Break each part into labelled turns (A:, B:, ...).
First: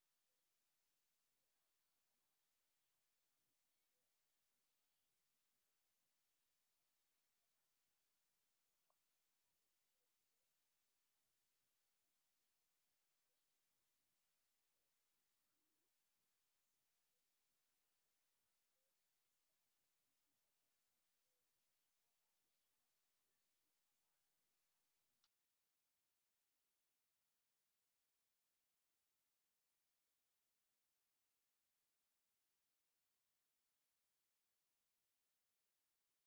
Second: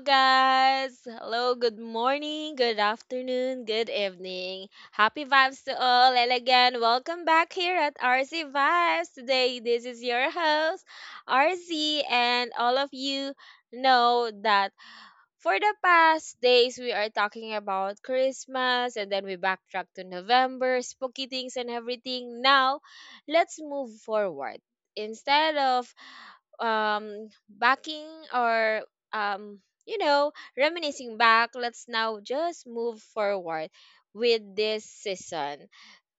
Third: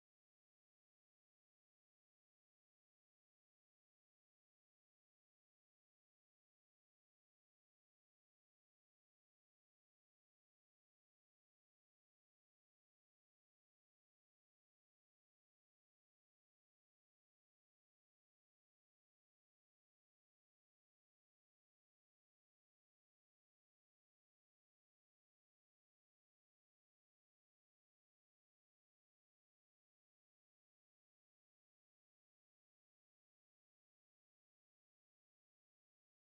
A: guys. Hello, good morning, good afternoon, good evening. Happy vibes to all. And again, welcome back here at RC Vibes. Today, this is your host, RC, and all of you know that for the past days we are talking about Christmas and then we backtrack to November, spooky things and everything. Now, let's move forward. Instead of backing or um you know reminiscing back, let's now just move forward with this season.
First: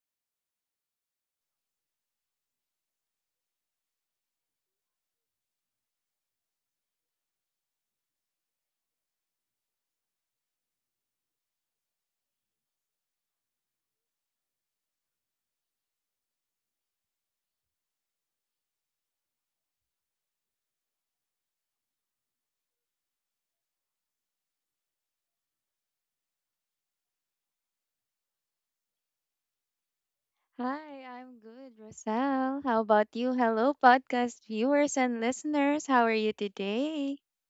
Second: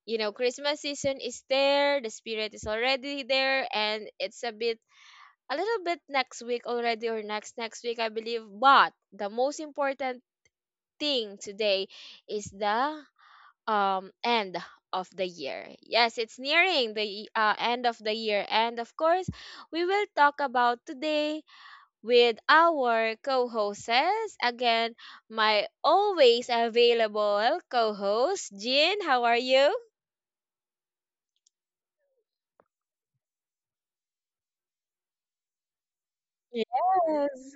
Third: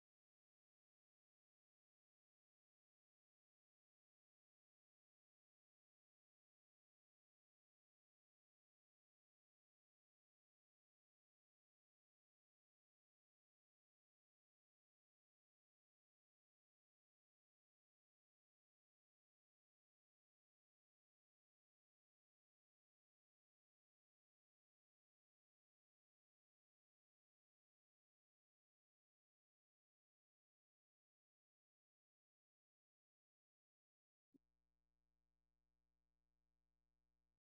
A: You know, Christmas season is there, the spirit is already there, and it's a bit a little bit next week already or next week, I believe. But the most important thing today is the end of the year. Yes, it's nearing the end of the year. And of course we will talk about today with our co-hosts. Again, my always available co-host, Jean. How are you?
B: Hi, I'm good, Rosal. How about you? Hello, podcast viewers and listeners. How are you today?
A: Yes.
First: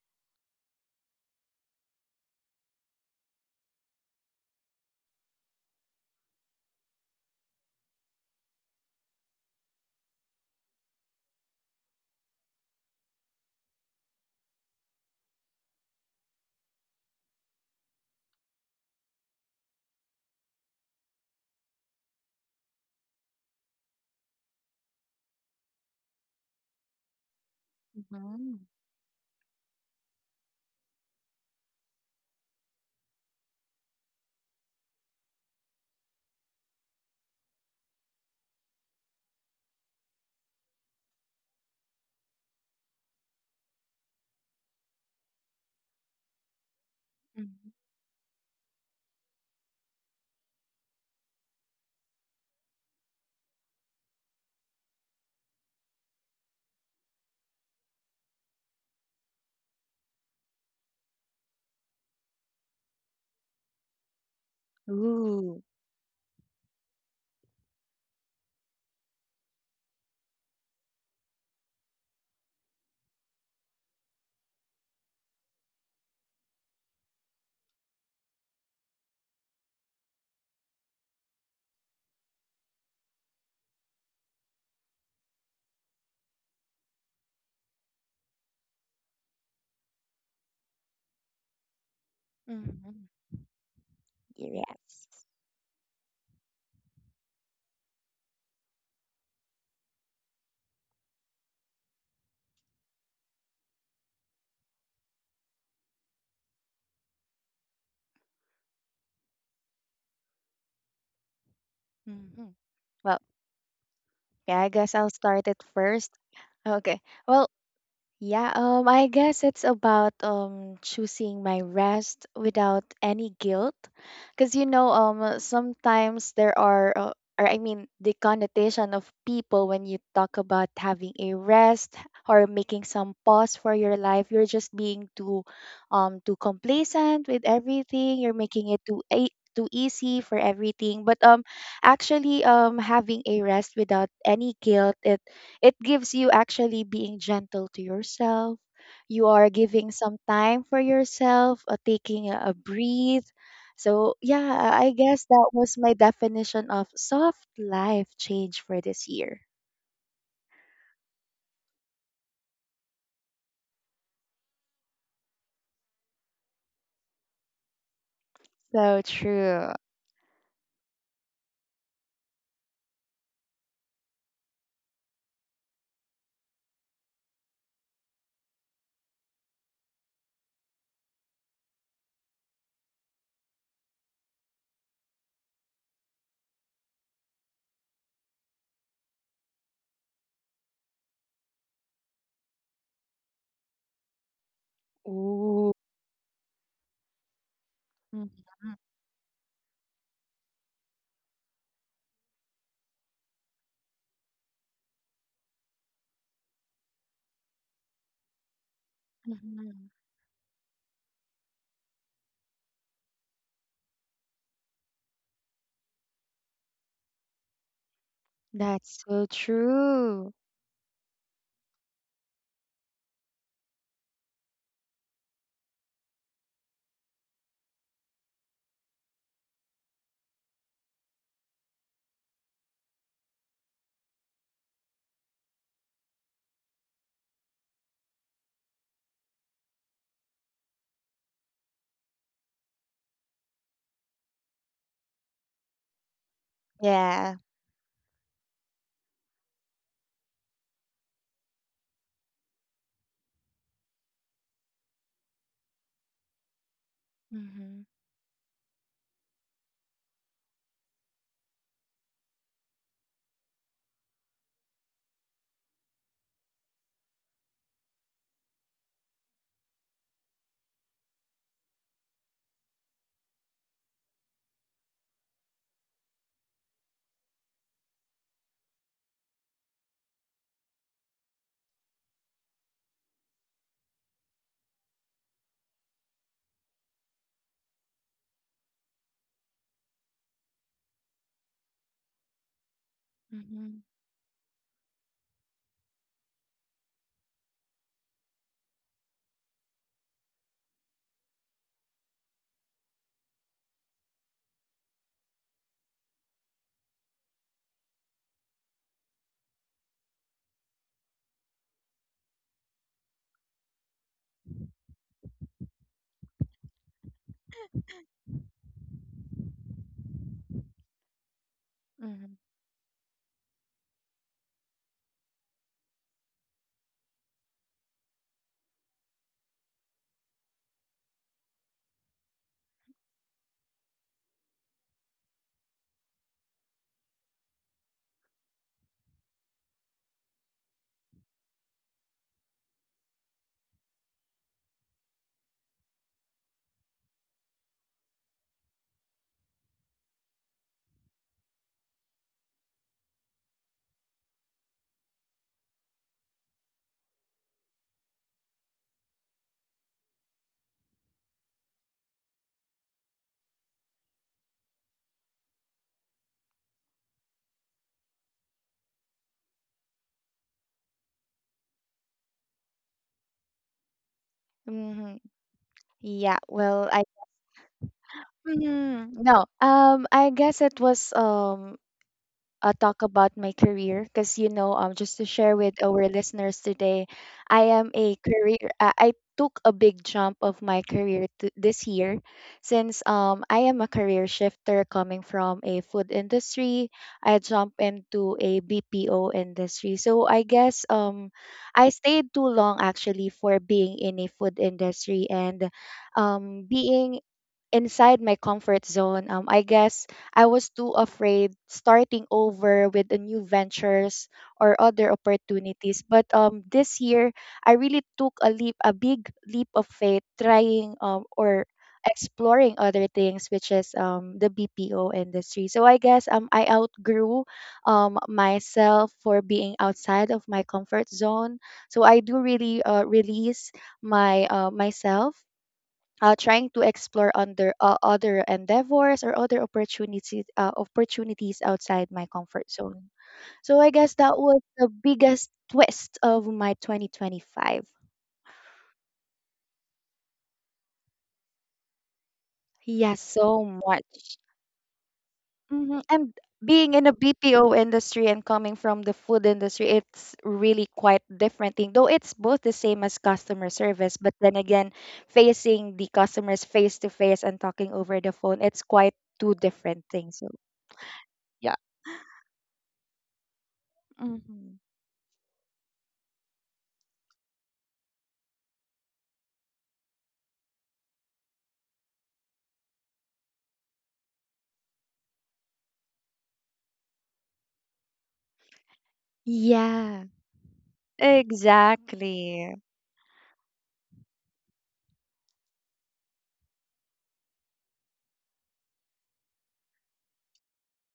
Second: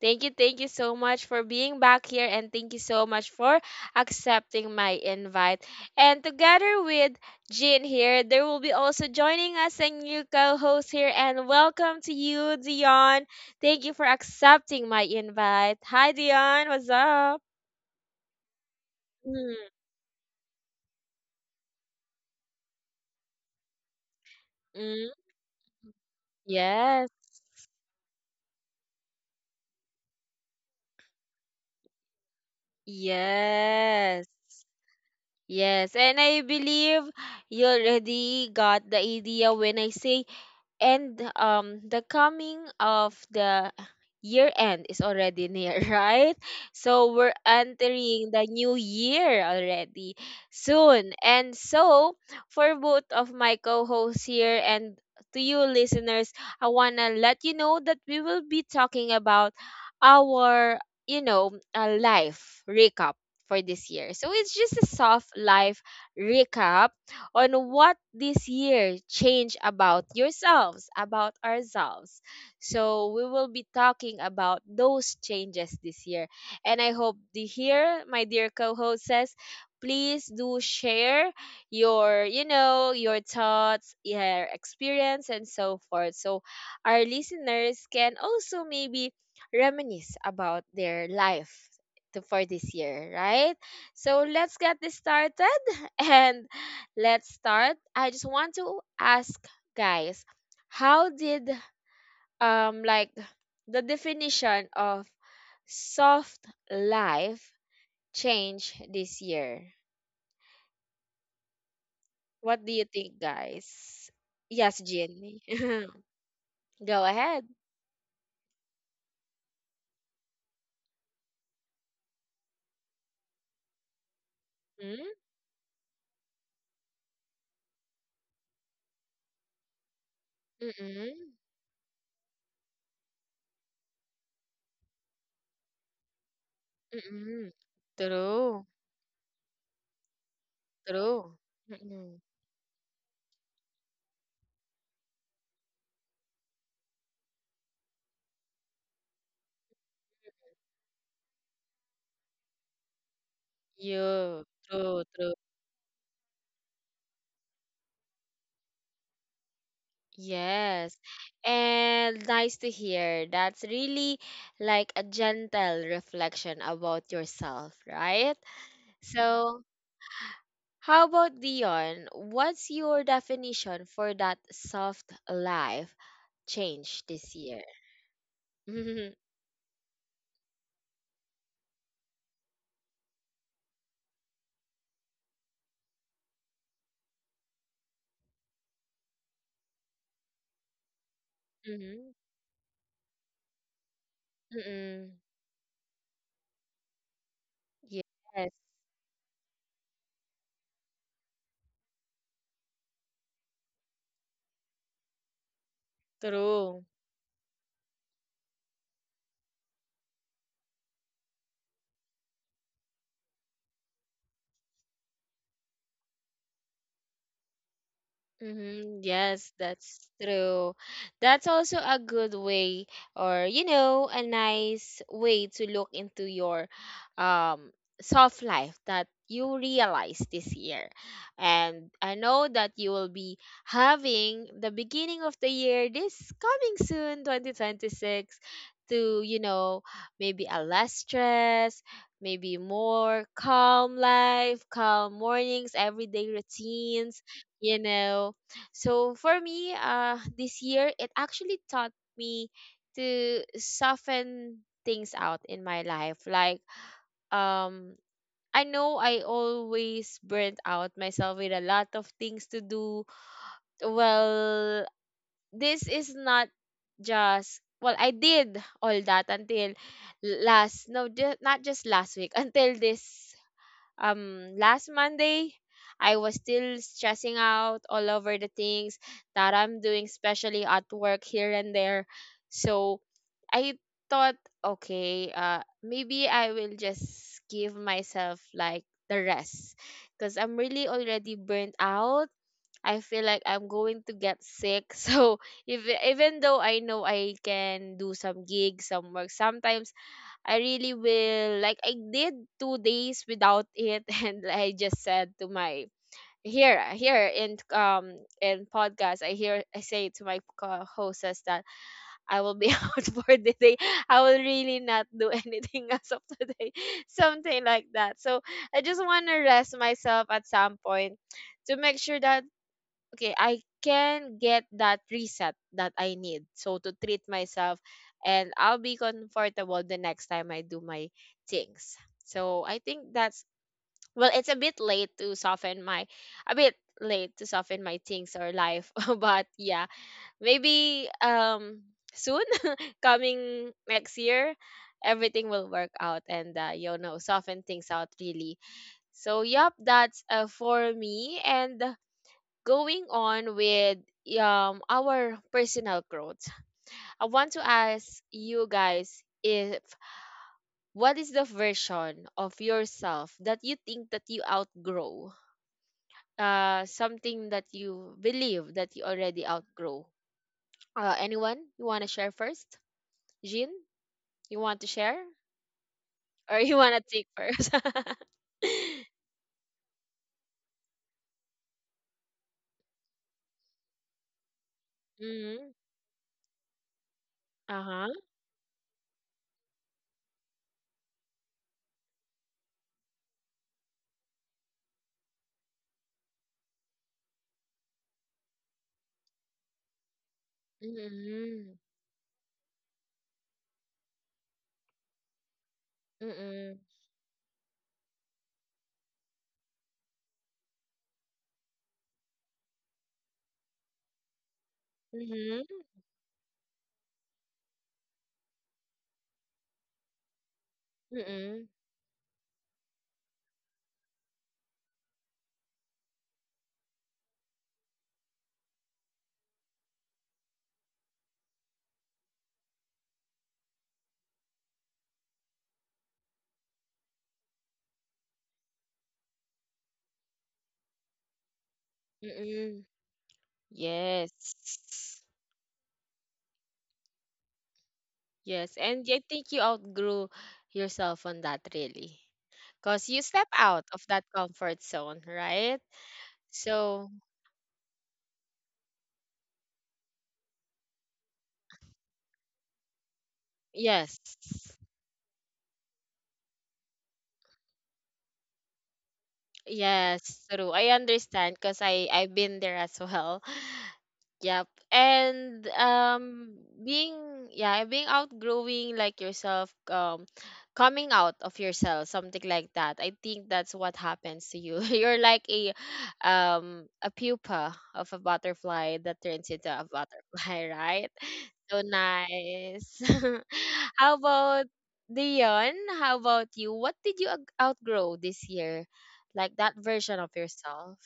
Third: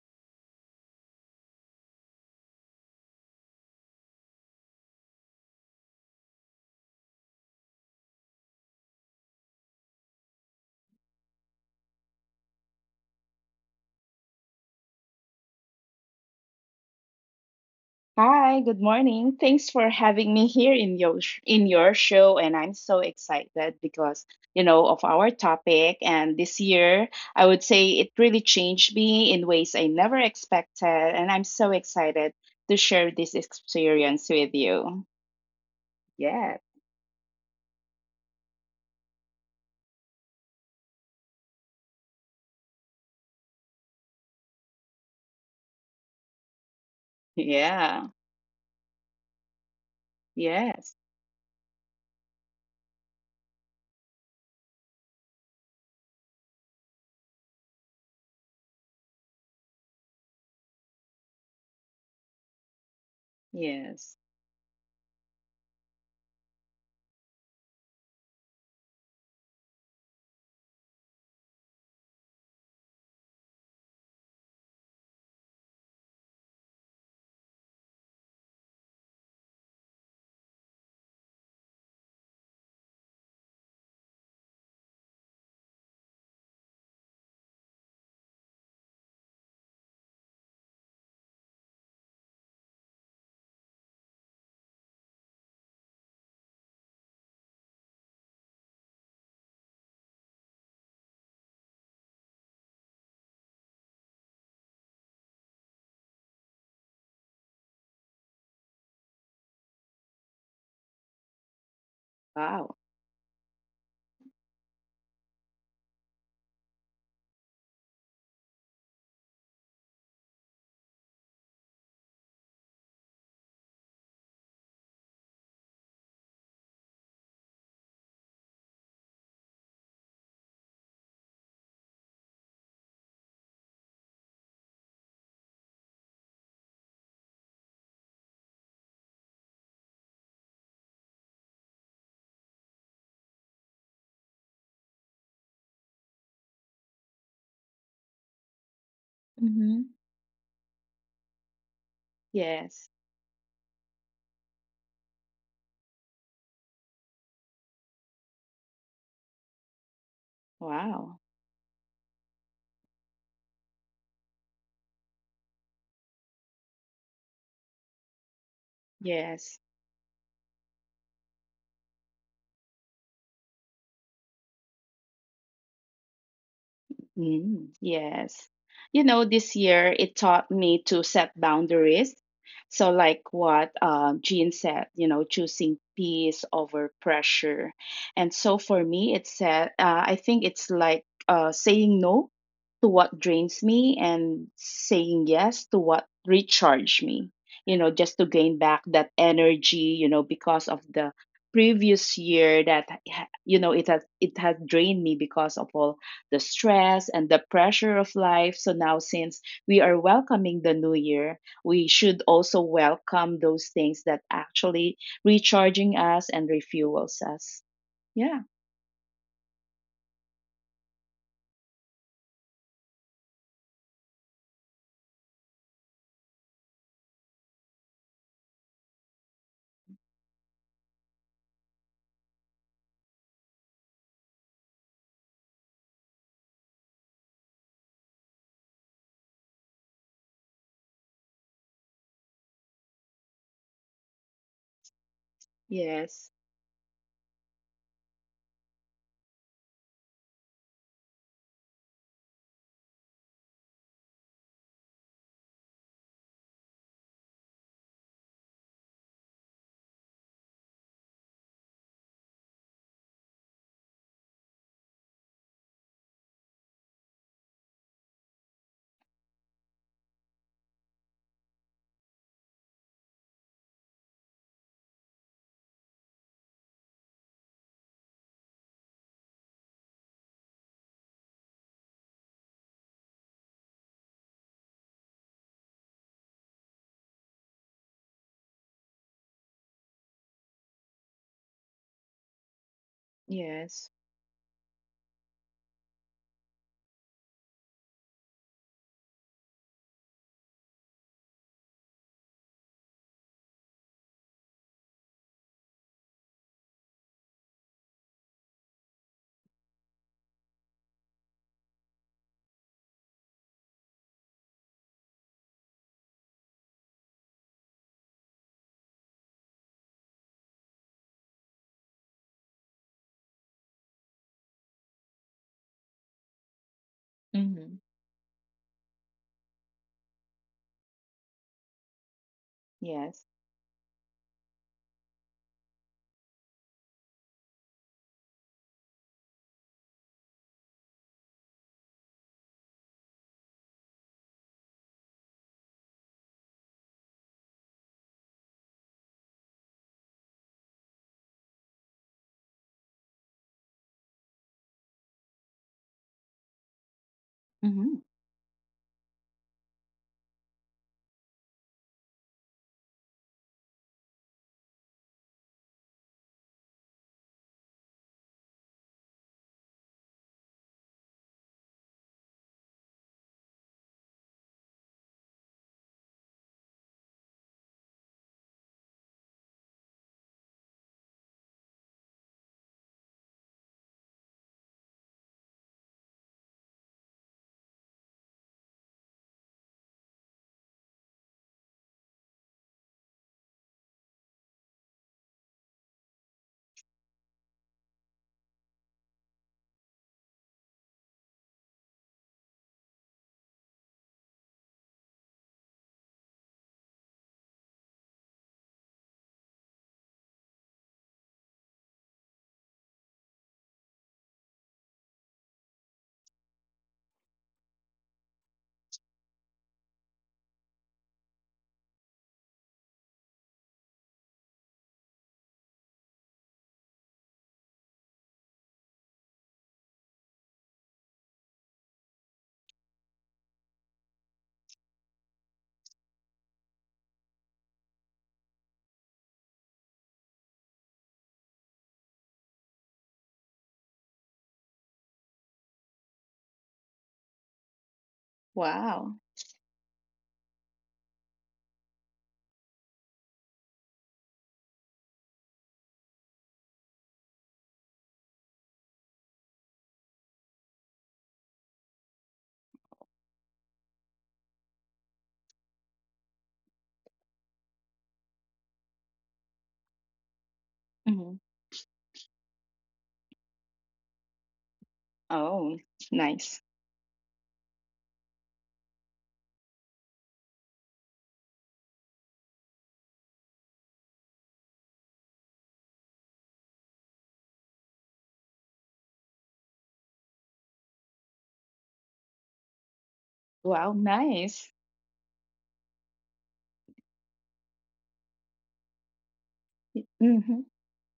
A: Thank you so much for being back here and thank you so much for accepting my invite. And together with Jean here, there will be also joining us a new co-host here, and welcome to you, Dion. Thank you for accepting my invite. Hi Dion, what's up?
C: Hi, good morning. Thanks for having me here in your in your show, and I'm so excited because, you know, of
A: Mm-mm.
C: our topic, and this year
A: Yes.
C: I would say it really
B: Hmm.
C: changed me in ways I never expected, and I'm so excited to share this
A: Yes.
C: experience with you.
A: Yes. And I
C: Yeah.
A: believe you already got the idea when I say, and the coming of the year end is already near, right? So we're
B: Mm-hmm.
C: Yeah.
A: entering the new year already
C: Yes.
A: soon. And so for both of my co-hosts here and to you listeners, I want to let you know that we will be talking about our, you know, life recap for this year.
C: Yes.
A: So it's just a soft
B: Ooh.
A: life recap on what this year changed about yourselves, about ourselves. So we will be talking about those changes this year. And I hope the here, my dear co hosts, please do share your, you know, your thoughts, your experience and so forth. So our listeners can also maybe reminisce about their life to, for this
B: Mm-hmm.
A: year, right? So let's get this
B: Yes.
A: started. And let's start. I just want to ask guys, how did like the definition of soft life change this year?
B: Mm-hmm.
A: What do
C: Wow.
A: you
B: Well,
A: think, guys?
B: yeah, I
A: Yes,
B: guess I'll
A: Jenny.
B: start it first. Okay.
A: Go ahead.
B: Well, Yeah, I guess it's about choosing my rest without any guilt, because you know,
A: Mm?
B: sometimes there are, or I mean, the connotation of people when you talk about having a
A: Mm-mm.
B: rest or making some pause for your life, you're just being too, too complacent with
A: Mm-mm.
B: everything. You're making
A: True.
B: it too a too easy for everything. But
A: True. Mm-mm.
B: actually, having a rest without any guilt, it gives you actually being gentle to yourself. You are
C: Mhm.
B: giving some time for yourself, taking a
C: Yes.
B: breathe. So,
A: You.
B: yeah, I
A: True.
B: guess
A: True.
B: that was my definition of soft life change for this year.
A: Yes.
C: Wow.
A: And nice to hear. That's really like a gentle reflection about yourself, right?
B: So
C: Yes.
A: So,
B: true.
A: how about Dion? What's your definition for that soft life change this
C: Mm,
A: year?
C: yes. You know, this year it taught me to set boundaries. So, like what Jean said, you know, choosing peace over pressure. And so for me, it said, I think it's like saying
A: Mm-hmm.
C: no to what drains me and
A: Mm-hmm.
C: saying yes
B: Ooh.
C: to what recharge me, you know, just to
B: Mhm,
A: Yes,
C: gain back that energy, you know, because of the previous year that, you know, it has drained me because of all the
A: true.
C: stress and the pressure of life. So now, since we
B: mhm.
C: are welcoming the new year, we should also welcome those things that actually recharging us and refuels us. Yeah.
A: Mm-hmm.
B: That's so
A: Yes, that's
B: true.
A: true. That's also a good way or, you know, a nice way to look into your um soft life that you realize this year. And I know that you will be having the beginning of the year this coming soon 2026, to, you know, maybe a less stress, maybe more calm life, calm mornings, everyday
C: Yes.
A: routines,
B: Yeah.
A: you know. So for me, this year it actually taught me to soften things out in my life. Like
B: Mm-hmm.
A: um, I know I always burnt out myself with a lot of things to do. Well, this is not just, well, I did all that until last, no, not just last week, until this last Monday I was still stressing out all over the things that I'm doing, especially at work here and there. So I thought, okay, maybe I will just give myself like the rest because I'm really already burnt out. I feel like I'm
B: Mm-hmm.
C: Yes.
A: going to get sick. So if, even though I know I can do some gigs, some work, sometimes I really will, like I did 2 days without it, and I just said to my here in podcast I hear I say to my co-hosts that I will be out for the day. I will really not do anything as of today. Something like that. So I just want to rest myself at some point to make sure
B: Mm-hmm.
A: that, okay, I can get that reset that I need. So to treat
C: Mm-hmm.
A: myself and I'll be comfortable the next time I do my things. So I think
C: Yes.
A: that's, well, it's a bit late to soften my a bit late to soften my things or life. But yeah, maybe soon coming next year everything will work out and, you know, soften things out really. So yep, that's, for me. And going on with our personal growth, I want to
C: Mm-hmm.
A: ask you guys, if what is the version of yourself that you think that you outgrow, uh, something that you believe that you already outgrow? Uh, anyone you want to share first? Jean, you want to
B: Mm-hmm.
A: share
B: Yeah.
A: or you
B: Well,
A: want to
B: I.
A: take first?
B: Mhm. No. I guess it was talk about my career, because you know just to share with
A: Mm-hmm.
B: our listeners today. I am
A: Uh-huh.
B: a career I took a big jump of my career to this year, since I am a career shifter coming from a food industry. I jump into a BPO industry, so I guess
A: Mm-hmm.
B: I stayed too long actually for being in a food industry, and
A: Mm-hmm.
B: being inside my comfort zone. I guess I was too afraid starting over with the new ventures or other
A: Mm-hmm. Hmm.
B: opportunities. But this year, I really took a big leap of faith, trying or
A: Mm.
B: exploring other things, which is the BPO industry. So I guess I outgrew myself for being outside of my comfort zone. So I do really release my myself, trying to explore under other endeavors or other opportunities outside my comfort
A: Mm-mm.
B: zone. So I guess that was the
A: Yes.
B: biggest twist of my 2025.
A: Yes, and
C: Wow.
A: I think you outgrew yourself on that really. Because
B: Yes,
A: you step
B: so
A: out of that
B: much.
A: comfort zone, right?
B: And being in a
A: So,
B: BPO industry and coming from the food industry, it's really quite different thing. Though it's both the same as customer service,
A: yes.
B: but then again, facing the customers face to face and talking over the phone, it's quite two different things. So
A: Yes, true. I
C: Mm-hmm.
A: understand
B: yeah.
A: because I've been there as well. Yep.
B: Hmm.
A: And
C: Oh, nice.
A: being, yeah, being outgrowing like yourself, coming out of yourself, something like that. I think that's what happens to you. You're like a pupa of a butterfly that turns into a
B: Yeah,
A: butterfly, right? So
B: exactly.
A: nice.
C: Wow.
A: How
C: Nice.
A: about Dion? How about you? What did you outgrow this year? Like that version of
C: Mm-hmm.
A: yourself.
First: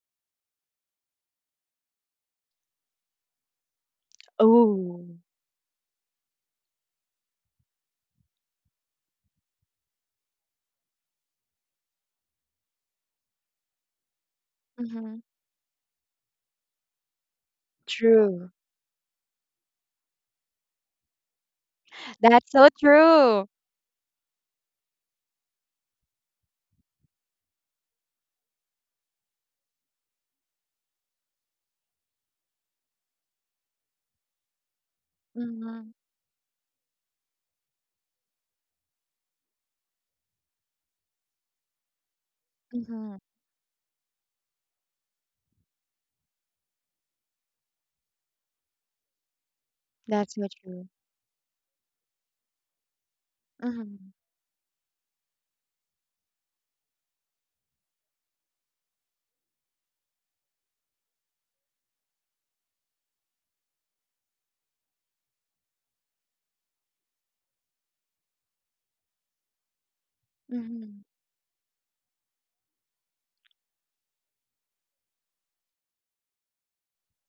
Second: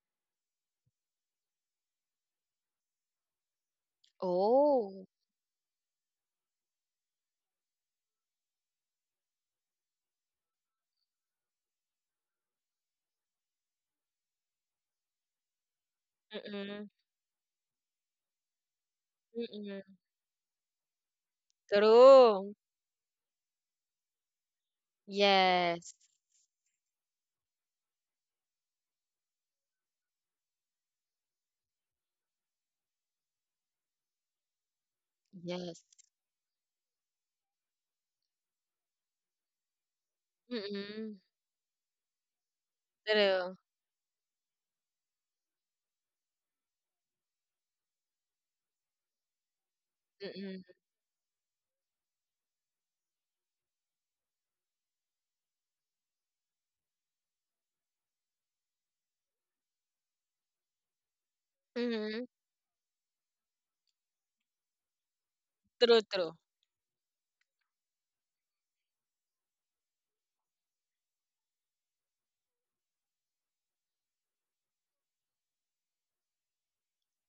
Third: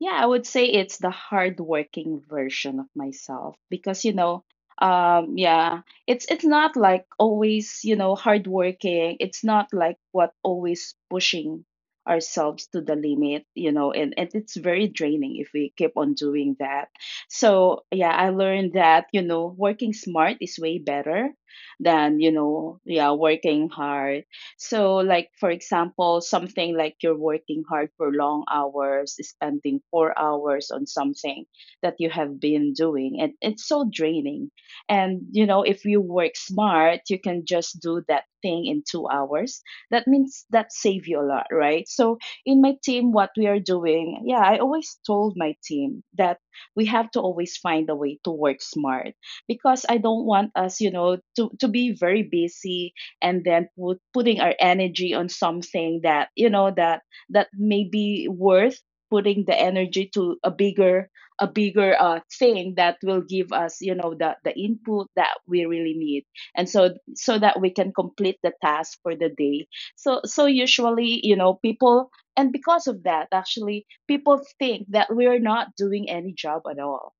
C: Yeah, I would say it's the hardworking version of myself because, you know,
B: Oh,
A: Oh.
C: yeah, it's not like always, you know, hardworking. It's not like what always pushing ourselves to the limit, you know, and it's very
B: hmm
C: draining if we keep on doing
A: Mm-mm.
C: that. So yeah, I
B: true.
C: learned that, you know,
A: Mm-mm.
C: working smart is way better than, you
B: That's
A: True.
B: so
C: know, yeah,
B: true.
C: working hard. So, like, for
A: Yes.
C: example, something like you're working hard for long hours, spending 4 hours on something that you have been doing, and it's so draining. And you know,
A: Yes.
B: Mm-hmm.
C: if you work smart, you can just do that thing in 2 hours. That means that
A: Mm-mm.
C: save you a lot, right? So, in my
B: Mm-hmm.
C: team, what
A: True.
C: we are doing, yeah, I always told my team that we have to always find a way to work smart because I don't
B: That's so
C: want
A: Mm-mm.
B: true.
C: us, you know, to be very busy and then
B: Mm-hmm.
C: putting our energy on something that, you know, that may be worth putting the energy to a bigger a bigger
A: Mm-hmm.
C: uh, thing that will give us, you know, the input that we
A: True,
C: really
A: true.
C: need, and so that we can complete the task for the day. So
B: Mm-hmm.
C: usually, you know, people, and because of that actually people think that we're not doing any job at all,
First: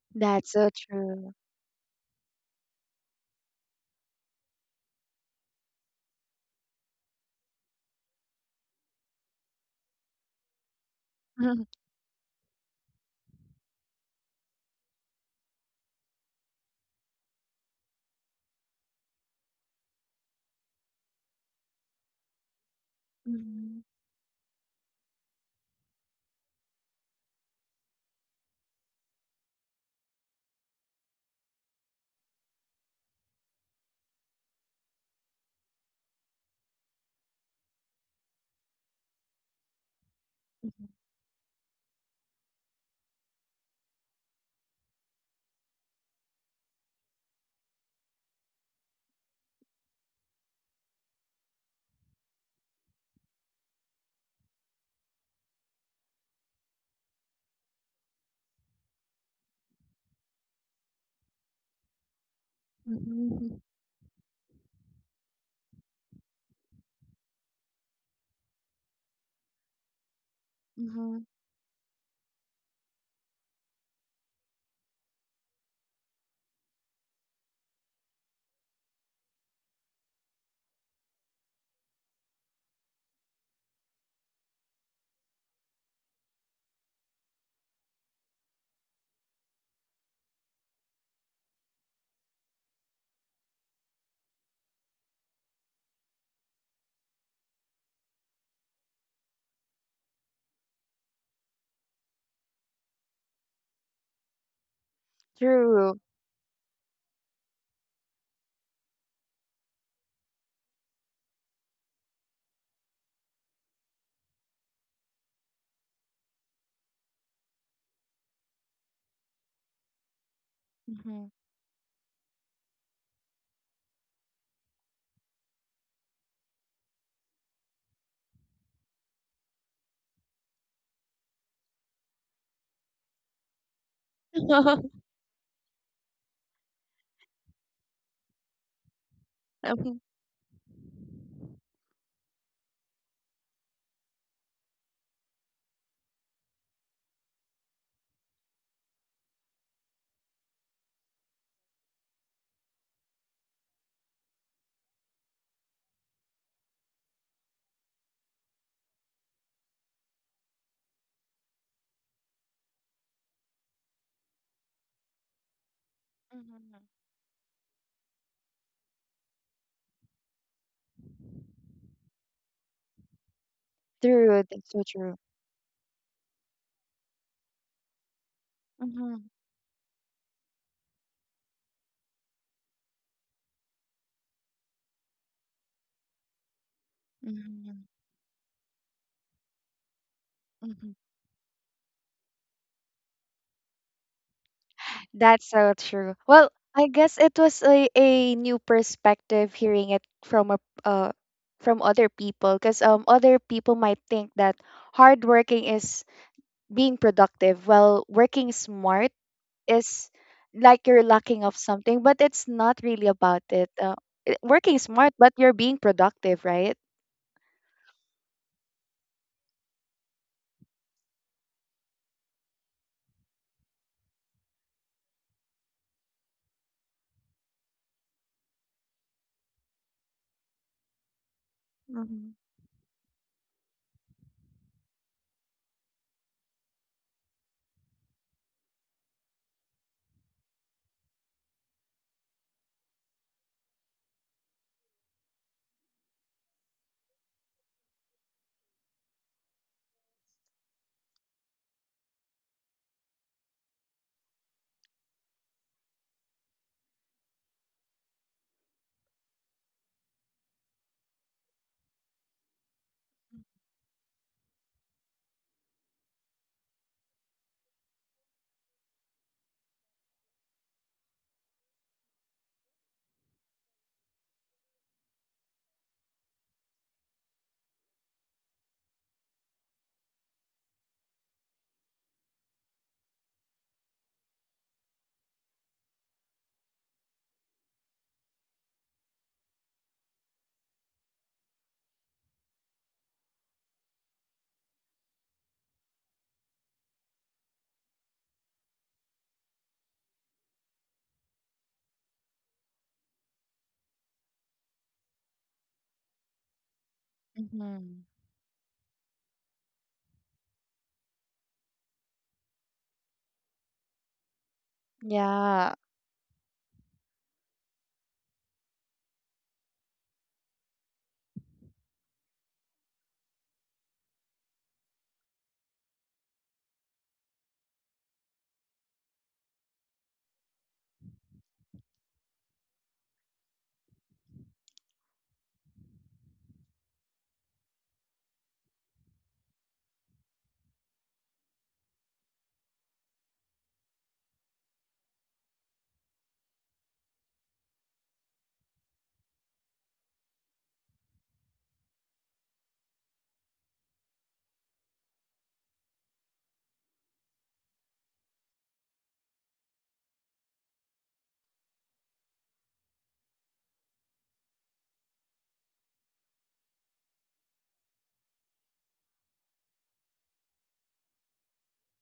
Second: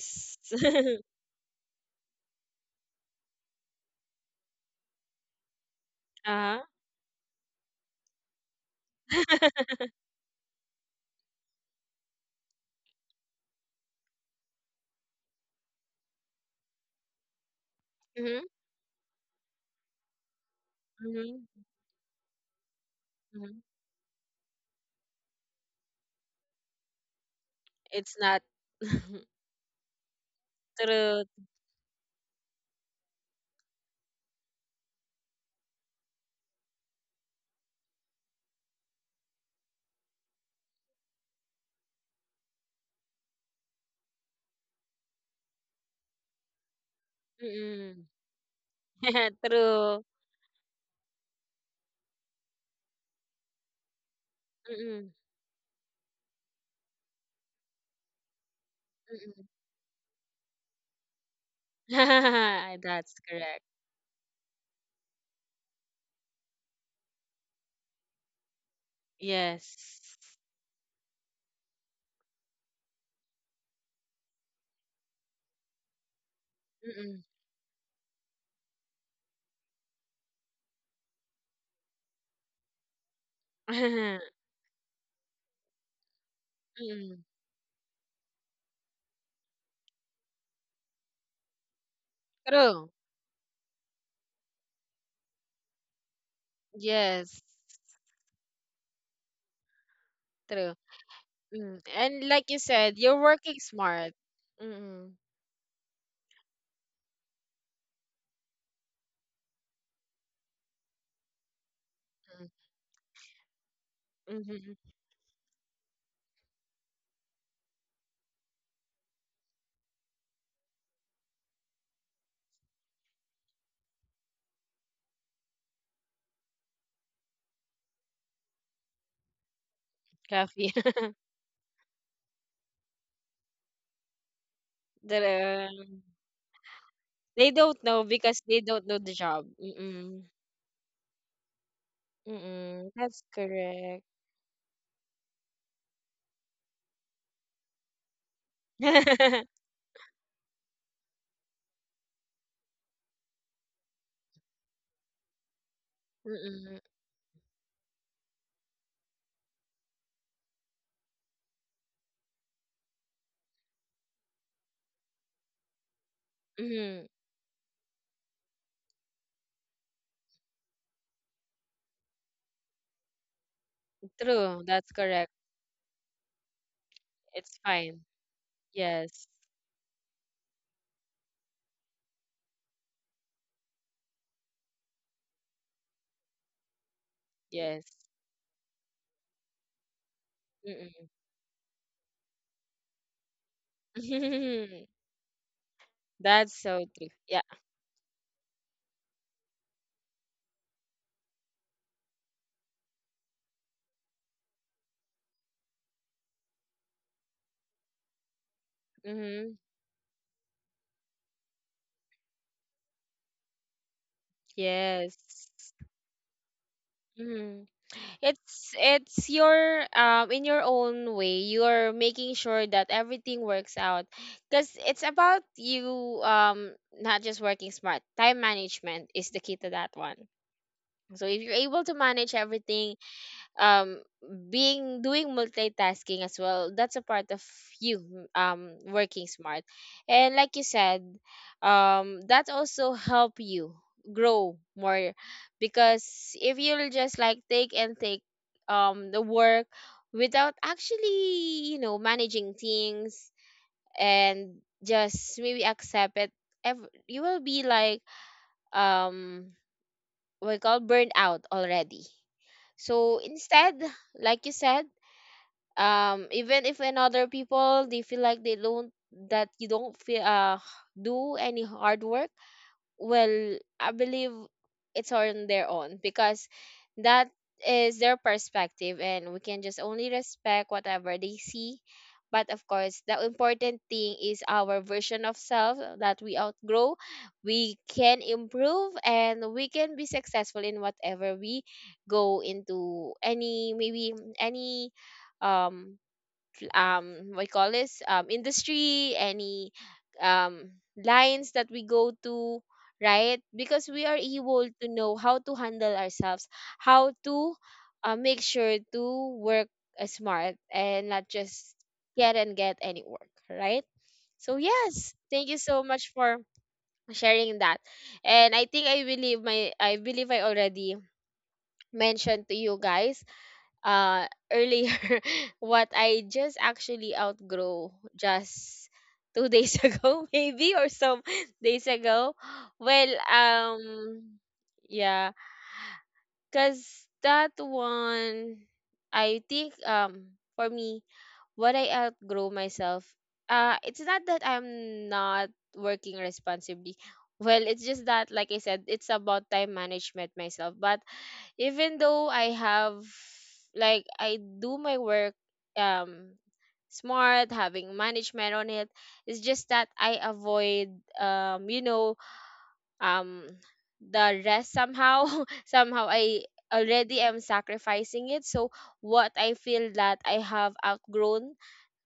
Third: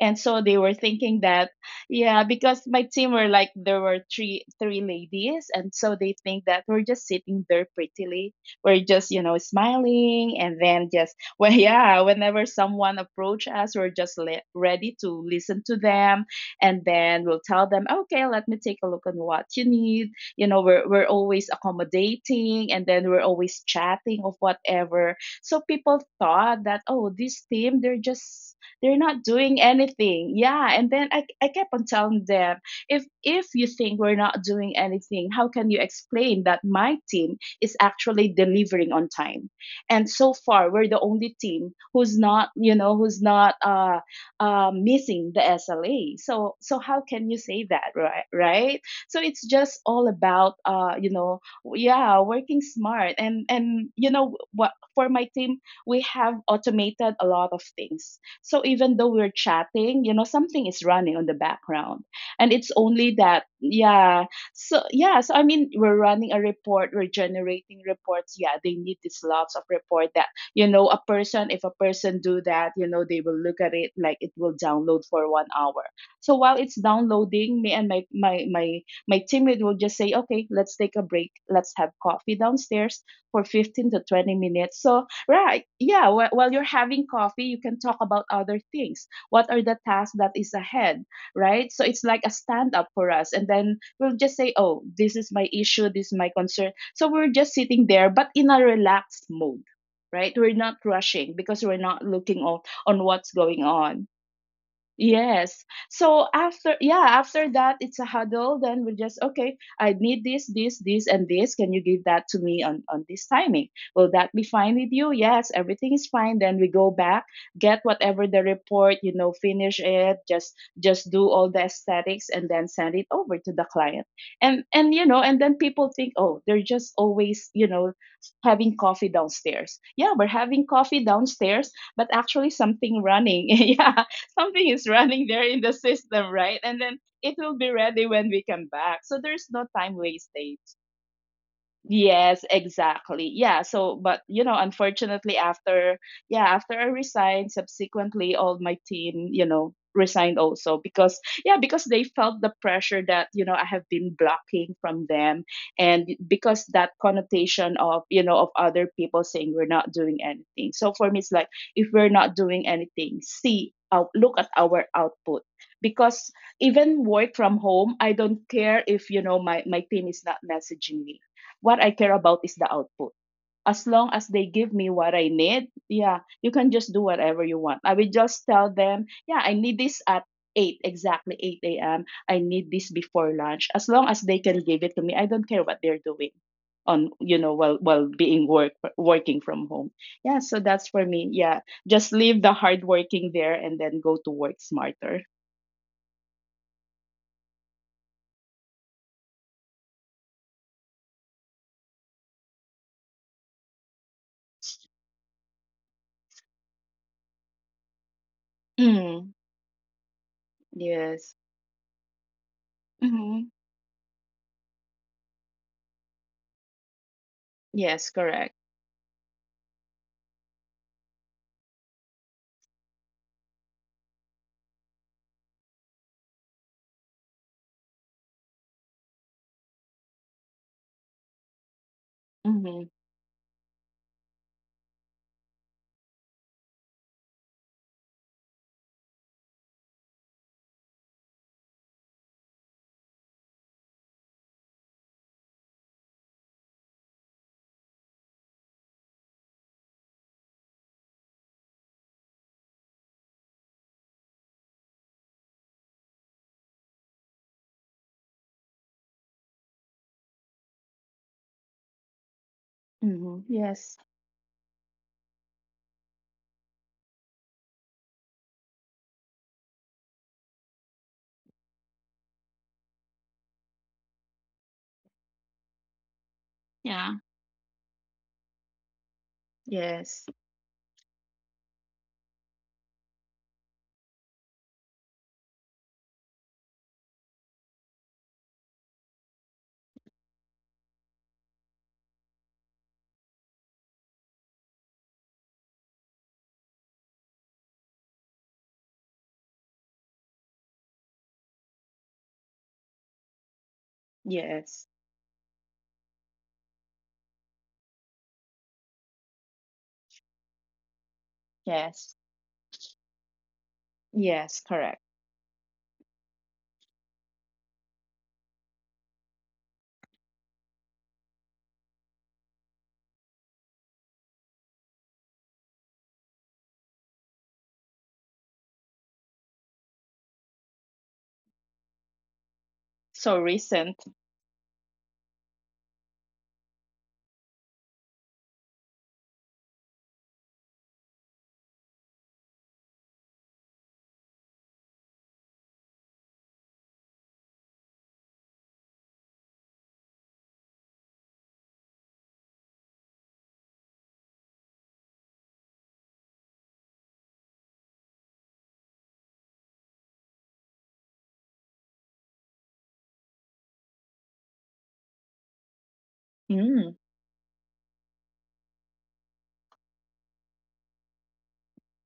C: and so
B: That's
C: they
B: so
C: were thinking
B: true.
C: that, yeah, because my team were like, there were three ladies, and so they think
A: Uh-huh.
C: that we're just sitting there prettily. We're just, you know, smiling, and then just well,
B: Mm-hmm.
C: yeah, whenever someone approach us, we're just ready to listen to them, and then we'll tell them, okay,
A: Mm-hmm.
C: let me take a look on what you need. You know, we're always
A: Mm-hmm.
C: accommodating, and then we're
A: Mm-hmm.
C: always chatting of whatever. So people thought that, oh, this team
A: It's not true.
C: they're not doing anything. Yeah, and then I kept on telling them, if you think we're not doing anything, how can you explain that my team is actually delivering on time, and so far
B: Mm-hmm.
C: we're the only team who's not, you know, who's not missing the SLA. So how can you say that,
A: Mm-mm.
C: right? Right, so it's just
A: True.
C: all about you know, yeah, working smart. And you know what,
A: Mm-mm.
C: for my team, we have automated a lot of things, so even though we're
A: Mm-mm.
C: chatting, you know, something is running on the background. And it's
A: That's
C: only that,
B: Mm-hmm.
A: correct.
C: yeah. So, yeah. So, I mean, we're running a report, we're generating reports. Yeah. They need these lots of report that,
A: Yes.
C: you know, a person, if a person do that, you know, they will look at it like it will download for 1 hour. So while it's
A: Mm-mm.
C: downloading, me and my teammate will just say, okay, let's take a break. Let's have coffee downstairs for 15 to 20 minutes. So right. Yeah. While you're having
A: Mm-mm.
C: coffee, you can talk about other things. What are the tasks that is ahead? Right. So it's like a stand
A: True.
C: up for us. And then we'll just say, oh, this is my issue. This is my concern. So we're
A: Yes.
C: just sitting there, but in a relaxed mode. Right. We're
A: True.
C: not rushing because
A: Mm.
C: we're not
A: And
C: looking
A: like you
C: on,
A: said,
C: on
A: you're
C: what's
A: working
C: going
A: smart.
C: on.
A: Mm-mm.
C: Yes.
B: True.
C: So after that, it's a huddle. Then we just, okay, I need this, this, this, and this. Can you give that to me on this timing? Will that be
A: Mm-hmm.
C: fine with you? Yes, everything is fine. Then we go back, get whatever the report, you know, finish it, just
B: Mm-hmm.
C: do all the aesthetics, and then send it over to the client. And, you know, and then people think, oh, they're just always, you know, having coffee downstairs. Yeah, we're having
A: Coffee.
C: coffee downstairs, but actually something running. Yeah. Something is
A: That,
C: running there in the
A: um,
C: system, right? And then it
A: they
C: will be
A: don't know
C: ready when
A: because
C: we
A: they
C: come
A: don't know
C: back.
A: the
C: So
A: job.
C: there's no time
B: true.
A: Mm-mm.
C: wasted. Yes,
A: Mm-mm. That's
C: exactly. Yeah, so
A: correct.
C: but you know, unfortunately after I resigned, subsequently all my team, you know, resigned also because, yeah, because they felt the pressure that, you know, I have been blocking from them, and because
A: Mm-mm.
C: that connotation of, you know, of other people saying we're not doing anything. So for me it's like, if we're not doing anything, see out look at our output, because
B: Mm-hmm.
A: Mm-hmm.
C: even work from home, I don't care if, you know, my team is not messaging me. What I care about is the output. As long as they
A: True.
B: That's
C: give
B: so
A: That's
C: me
B: true.
C: what
A: correct.
C: I need, yeah, you can just do whatever
A: It's
C: you want. I
A: fine.
C: will just tell them,
B: Mm-hmm.
A: Yes.
C: yeah, I need this at 8, exactly 8 a.m. I need this before lunch. As long as they can give it to me, I don't care what they're doing on, you know, while
A: Yes.
C: while being working from home. Yeah, so that's
B: Mm-hmm.
C: for
A: Mm-mm.
C: me. Yeah, just leave the hard working there, and then go to work smarter.
B: That's so true. Well,
A: That's so
B: I
A: true.
B: guess it
A: Yeah.
B: was a new perspective hearing it from a uh from other people, because other people might think that hard working is being productive, while working smart
C: Mm,
A: Mm-hmm.
B: is like you're
C: yes.
B: lacking of something, but it's not really about
C: Hmm.
B: it. Working smart but
A: Yes.
B: you're being productive, right?
A: Mm.
C: Yes, correct.
A: It's your in your own way you're making sure that everything works out, because it's about you, not just working smart. Time management is the key to that one. So if you're able to manage
B: Mhm.
C: Hmm.
A: everything, um being doing multitasking as well, that's a part of you working smart. And like you said, that also help you grow more. Because if you'll just like take and take the work without actually, you know, managing things, and just maybe accept it, you will be like um what we call burned out already. So
C: Hmm.
A: instead,
C: Yes.
A: like you said, even if in other people they feel like they don't, that you don't feel do any hard work, well, I believe it's on their own, because
C: Yeah.
A: that is their perspective and we can just only
C: Yes,
A: respect whatever they see. But of course the important thing is our version of self that we outgrow. We can improve and we can be successful in whatever we go into, any maybe any um what you call this, industry, any um lines that we go to, right? Because we are able
C: yes,
A: to know how to handle ourselves, how to,
B: Mhm.
A: make sure to work, smart and not just
C: yes,
A: get and get any work, right? So
C: yes, correct.
A: yes, thank you
B: Yeah.
A: so much for sharing that. And I think I believe my I believe I already mentioned to you guys, uh, earlier what I just actually outgrow just 2 days ago maybe or some days ago. Well,
C: So recent.
A: yeah, cuz that one I think, for me, what I outgrow myself, uh, it's not that I'm not working responsibly. Well, it's just that like I said, it's about time management myself. But even though I have, like, I do my work um smart, having management on it, it's just that I avoid you know um the rest somehow. Somehow I
C: Mm,
A: already am sacrificing it. So what I feel that I have outgrown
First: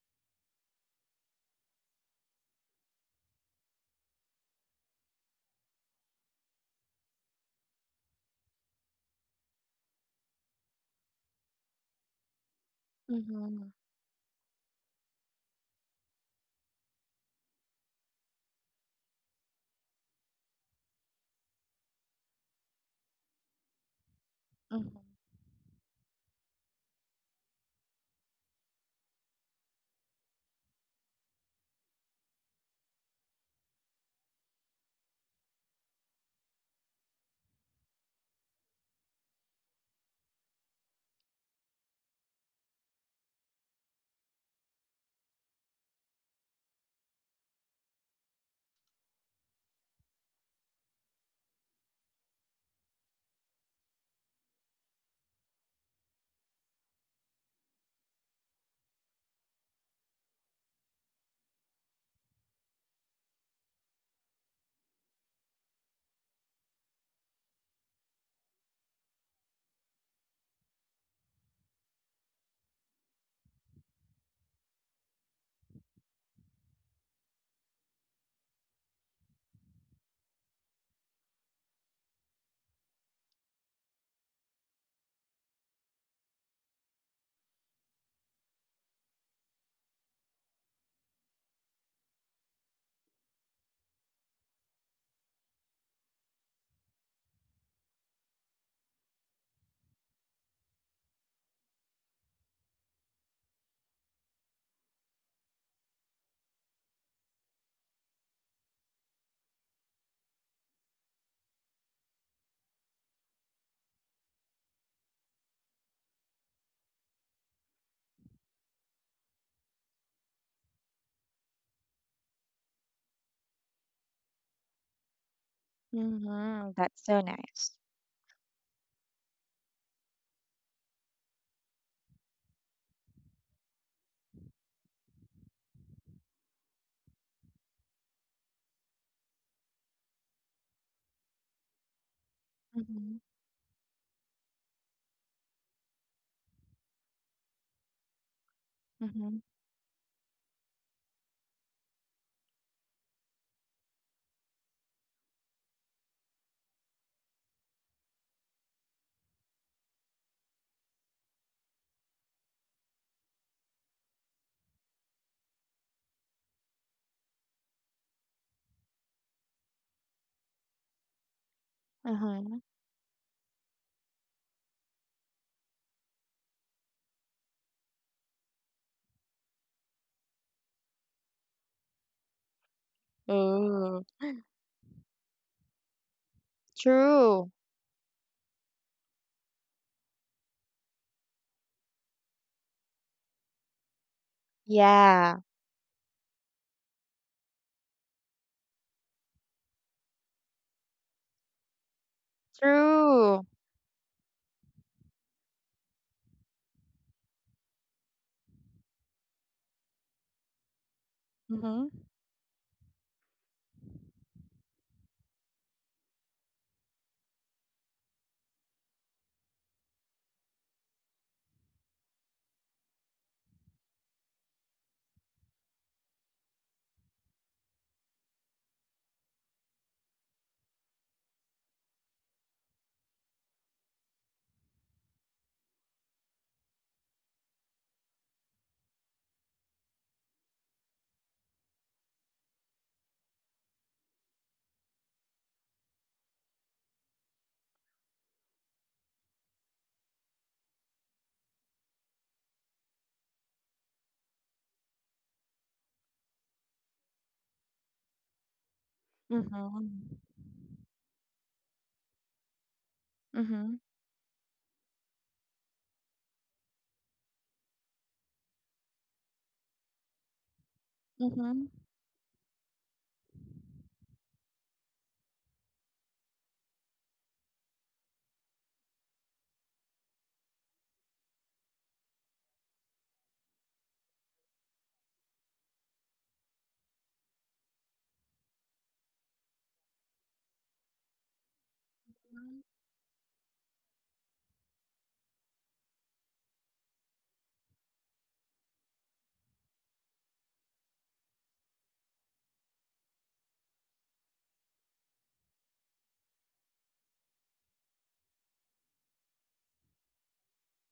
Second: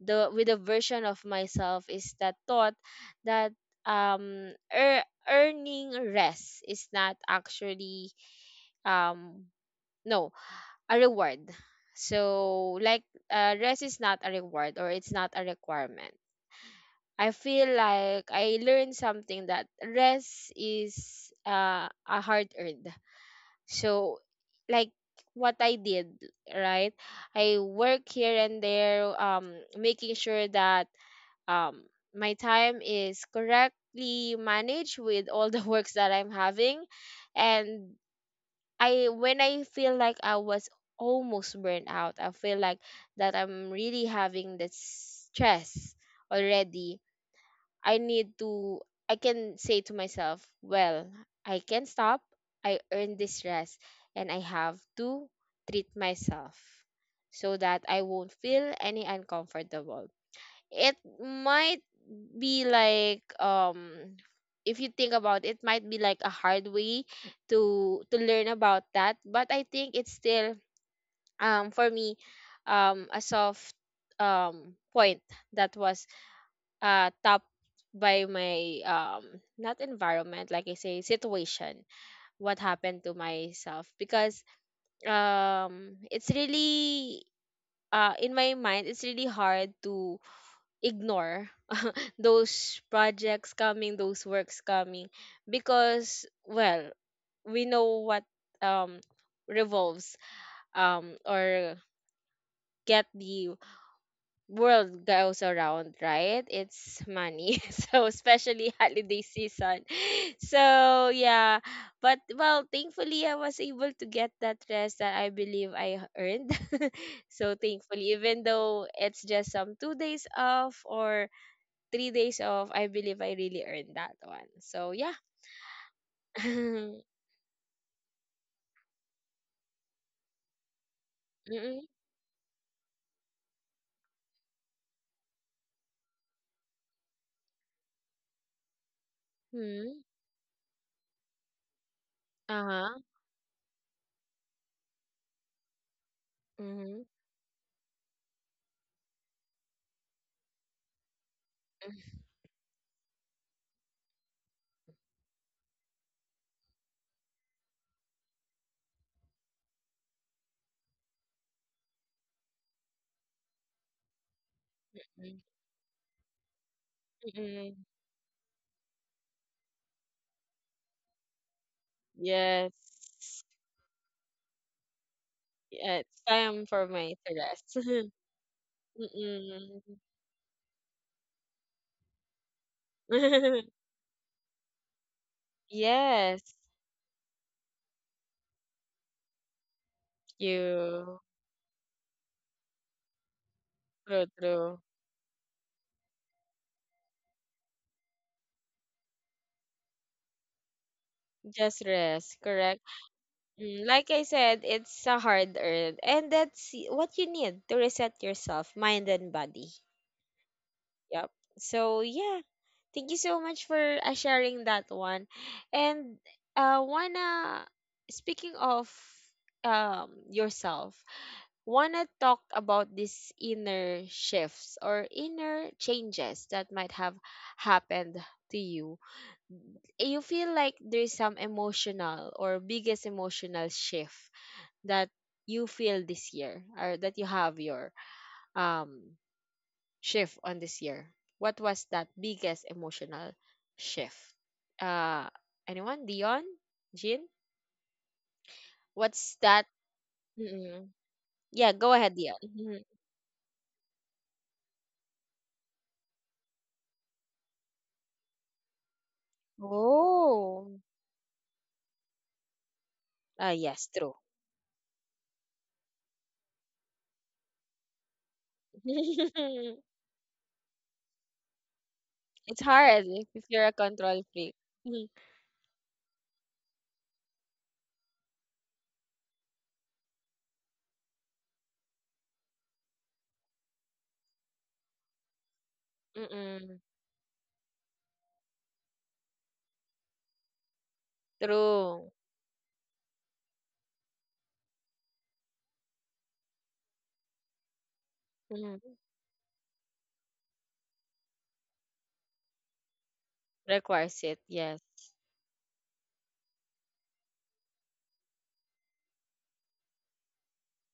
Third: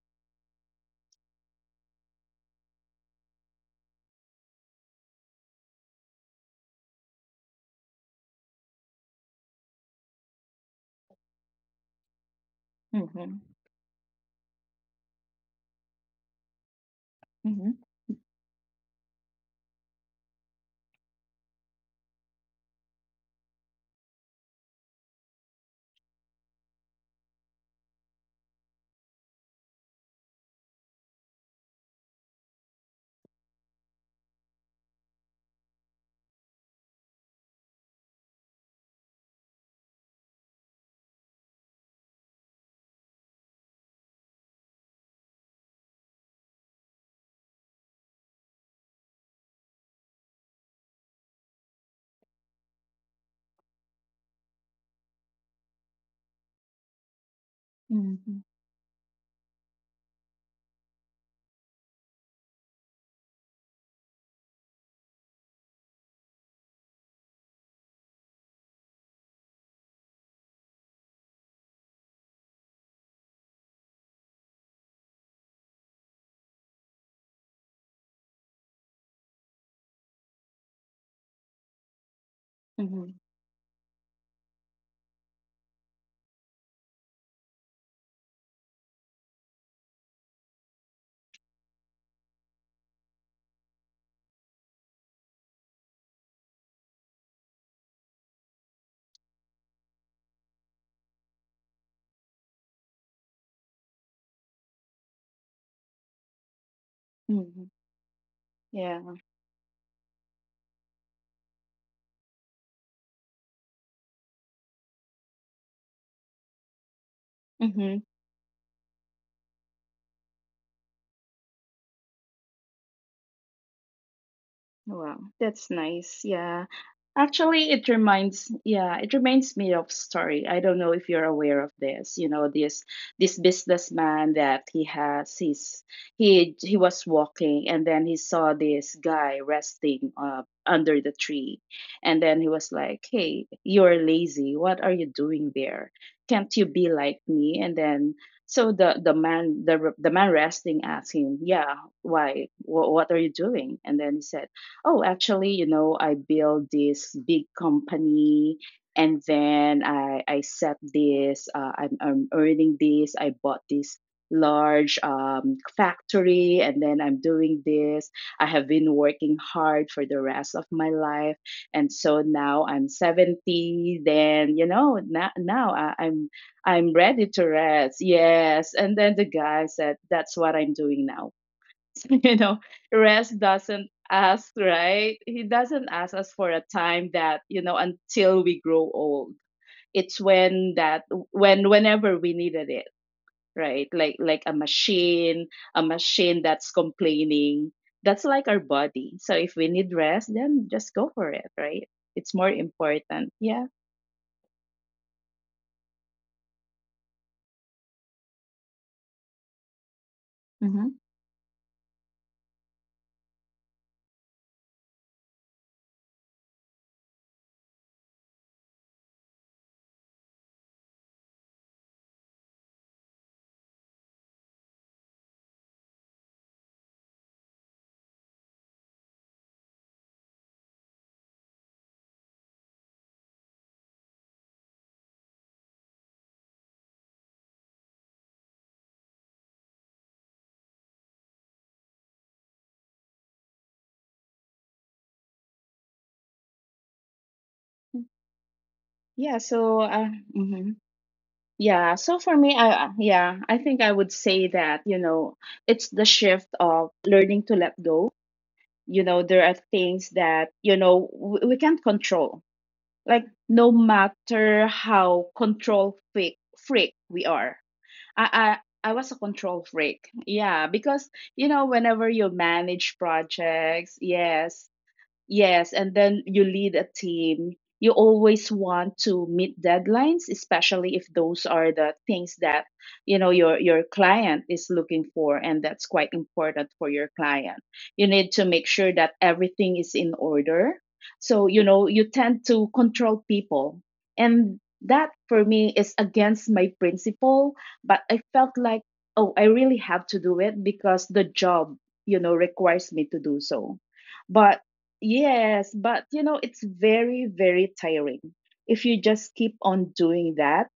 A: the with the version of myself is that thought that um ear earning rest is not actually um no a reward. So like,
C: mhm,
B: Mhm.
A: rest is not a reward or it's not a requirement. I feel
C: mhm,
A: like I learned something that rest is, a hard earned. So
B: Mhm.
A: like what I did, right? I work here and there, making sure that um my time is correctly managed with all the works that I'm having, and I when I feel like I was almost burnt out, I feel like that I'm really having the stress already. I need to, I can say to myself, well, I can stop. I earned this rest and I have to treat myself so that I won't
C: mhm,
A: feel any uncomfortable. It might be like if you think about it, might be like a hard way to learn about that, but I think it's still for me a soft point that was top by my not environment, like I say, situation, what happened
C: mhm,
A: to myself. Because it's really in my mind it's really hard to ignore those projects coming, those works coming, because, well, we know what um revolves or get the world goes around, right? It's money.
C: mhm,
A: So especially
C: yeah.
A: holiday season. So yeah, but, well, thankfully I was able to get that rest that I believe I earned. So
C: Mhm.
A: thankfully, even though it's just some 2 days off or 3 days off, I believe I really earned that one. So yeah.
C: Wow, that's nice. Yeah.
B: Mhm.
A: Mm-hmm.
B: That's so
C: Actually,
B: nice.
C: it reminds me of story. I don't know if you're aware of this. You know, this businessman that he has, his he was walking, and then he saw this guy resting under the tree, and then he was
A: Uh-huh.
B: Mhm.
C: like, "Hey, you're lazy. What are you doing there? Can't you
A: Mm-hmm.
C: be like me?" And then so the the
B: Mhm.
C: man the the man resting asked him, "Yeah, why? What are you doing?" And then he said, oh, actually, you know, I built this big company, and then I set this, I'm earning this, I bought this large factory, and then I'm doing
A: Mm-hmm.
C: this. I have been working hard for the rest of my life. And so
B: Mhm.
C: now I'm
A: Yes.
C: 70, then, you know, now
A: Yeah,
C: I,
A: it's
C: I'm,
A: time for
C: I'm
A: my to
C: ready to
A: rest.
C: rest. Yes. And then the guy
A: Mm-mm.
C: said, that's what I'm doing now. You know, rest doesn't
B: Ooh.
C: ask, right? He doesn't ask us
A: Yes.
C: for a time, that,
B: True.
C: you know, until we grow old. It's when that
A: You
C: when whenever we needed it, right? like
A: true
C: like a
A: true.
B: Yeah.
C: machine, a machine that's complaining, that's like our body. So if we need rest, then just go for it,
A: Just
C: right?
A: rest,
C: It's more
A: correct?
C: important.
B: True.
C: Yeah.
A: Mm. Like I said, it's a hard earned, and that's y- what you need to reset yourself, mind and body.
C: Hmm.
A: Yep.
B: Mhm.
A: So yeah. Thank you so much for sharing that one. And wanna speaking of yourself, wanna talk about these inner shifts or inner changes that might have happened to you. You feel like there's some emotional or biggest emotional shift that you feel this year, or that you have your um shift on this year? What was that biggest emotional shift? Uh, Anyone? Dion? Jean? What's
C: Yeah,
A: that?
C: so
A: Mm-mm.
C: mhm.
A: Yeah, go ahead,
C: Yeah,
A: Dion.
C: so for me,
A: Mhm.
C: I think I would say that, you know, it's the shift of learning to let go. You know, there are
B: Mhm.
C: things that,
A: Oh,
C: you know, we can't control. Like
A: ah,
B: Mhm.
A: yes,
C: no
A: true.
C: matter how control freak we are. I I was a control freak. Yeah, because, you
B: Mhm.
C: know, whenever you
A: It's hard
C: manage
A: if you're a
C: projects,
A: control freak.
C: yes,
A: Mhm.
C: yes, and then you lead a team. You always want to meet deadlines, especially if those are the things that, you know, your client is looking for, and that's quite
A: Mm-mm.
C: important for your client. You need to make sure that everything is in order. So you
A: True.
C: know, you tend to control people, and that for me is against my principle. But I felt
A: Mm.
C: like, oh, I really have to do it because the job, you know, requires me to do so,
A: Requires it,
C: but
A: yes.
C: yes, but you know, it's very, very tiring if you just keep on doing that.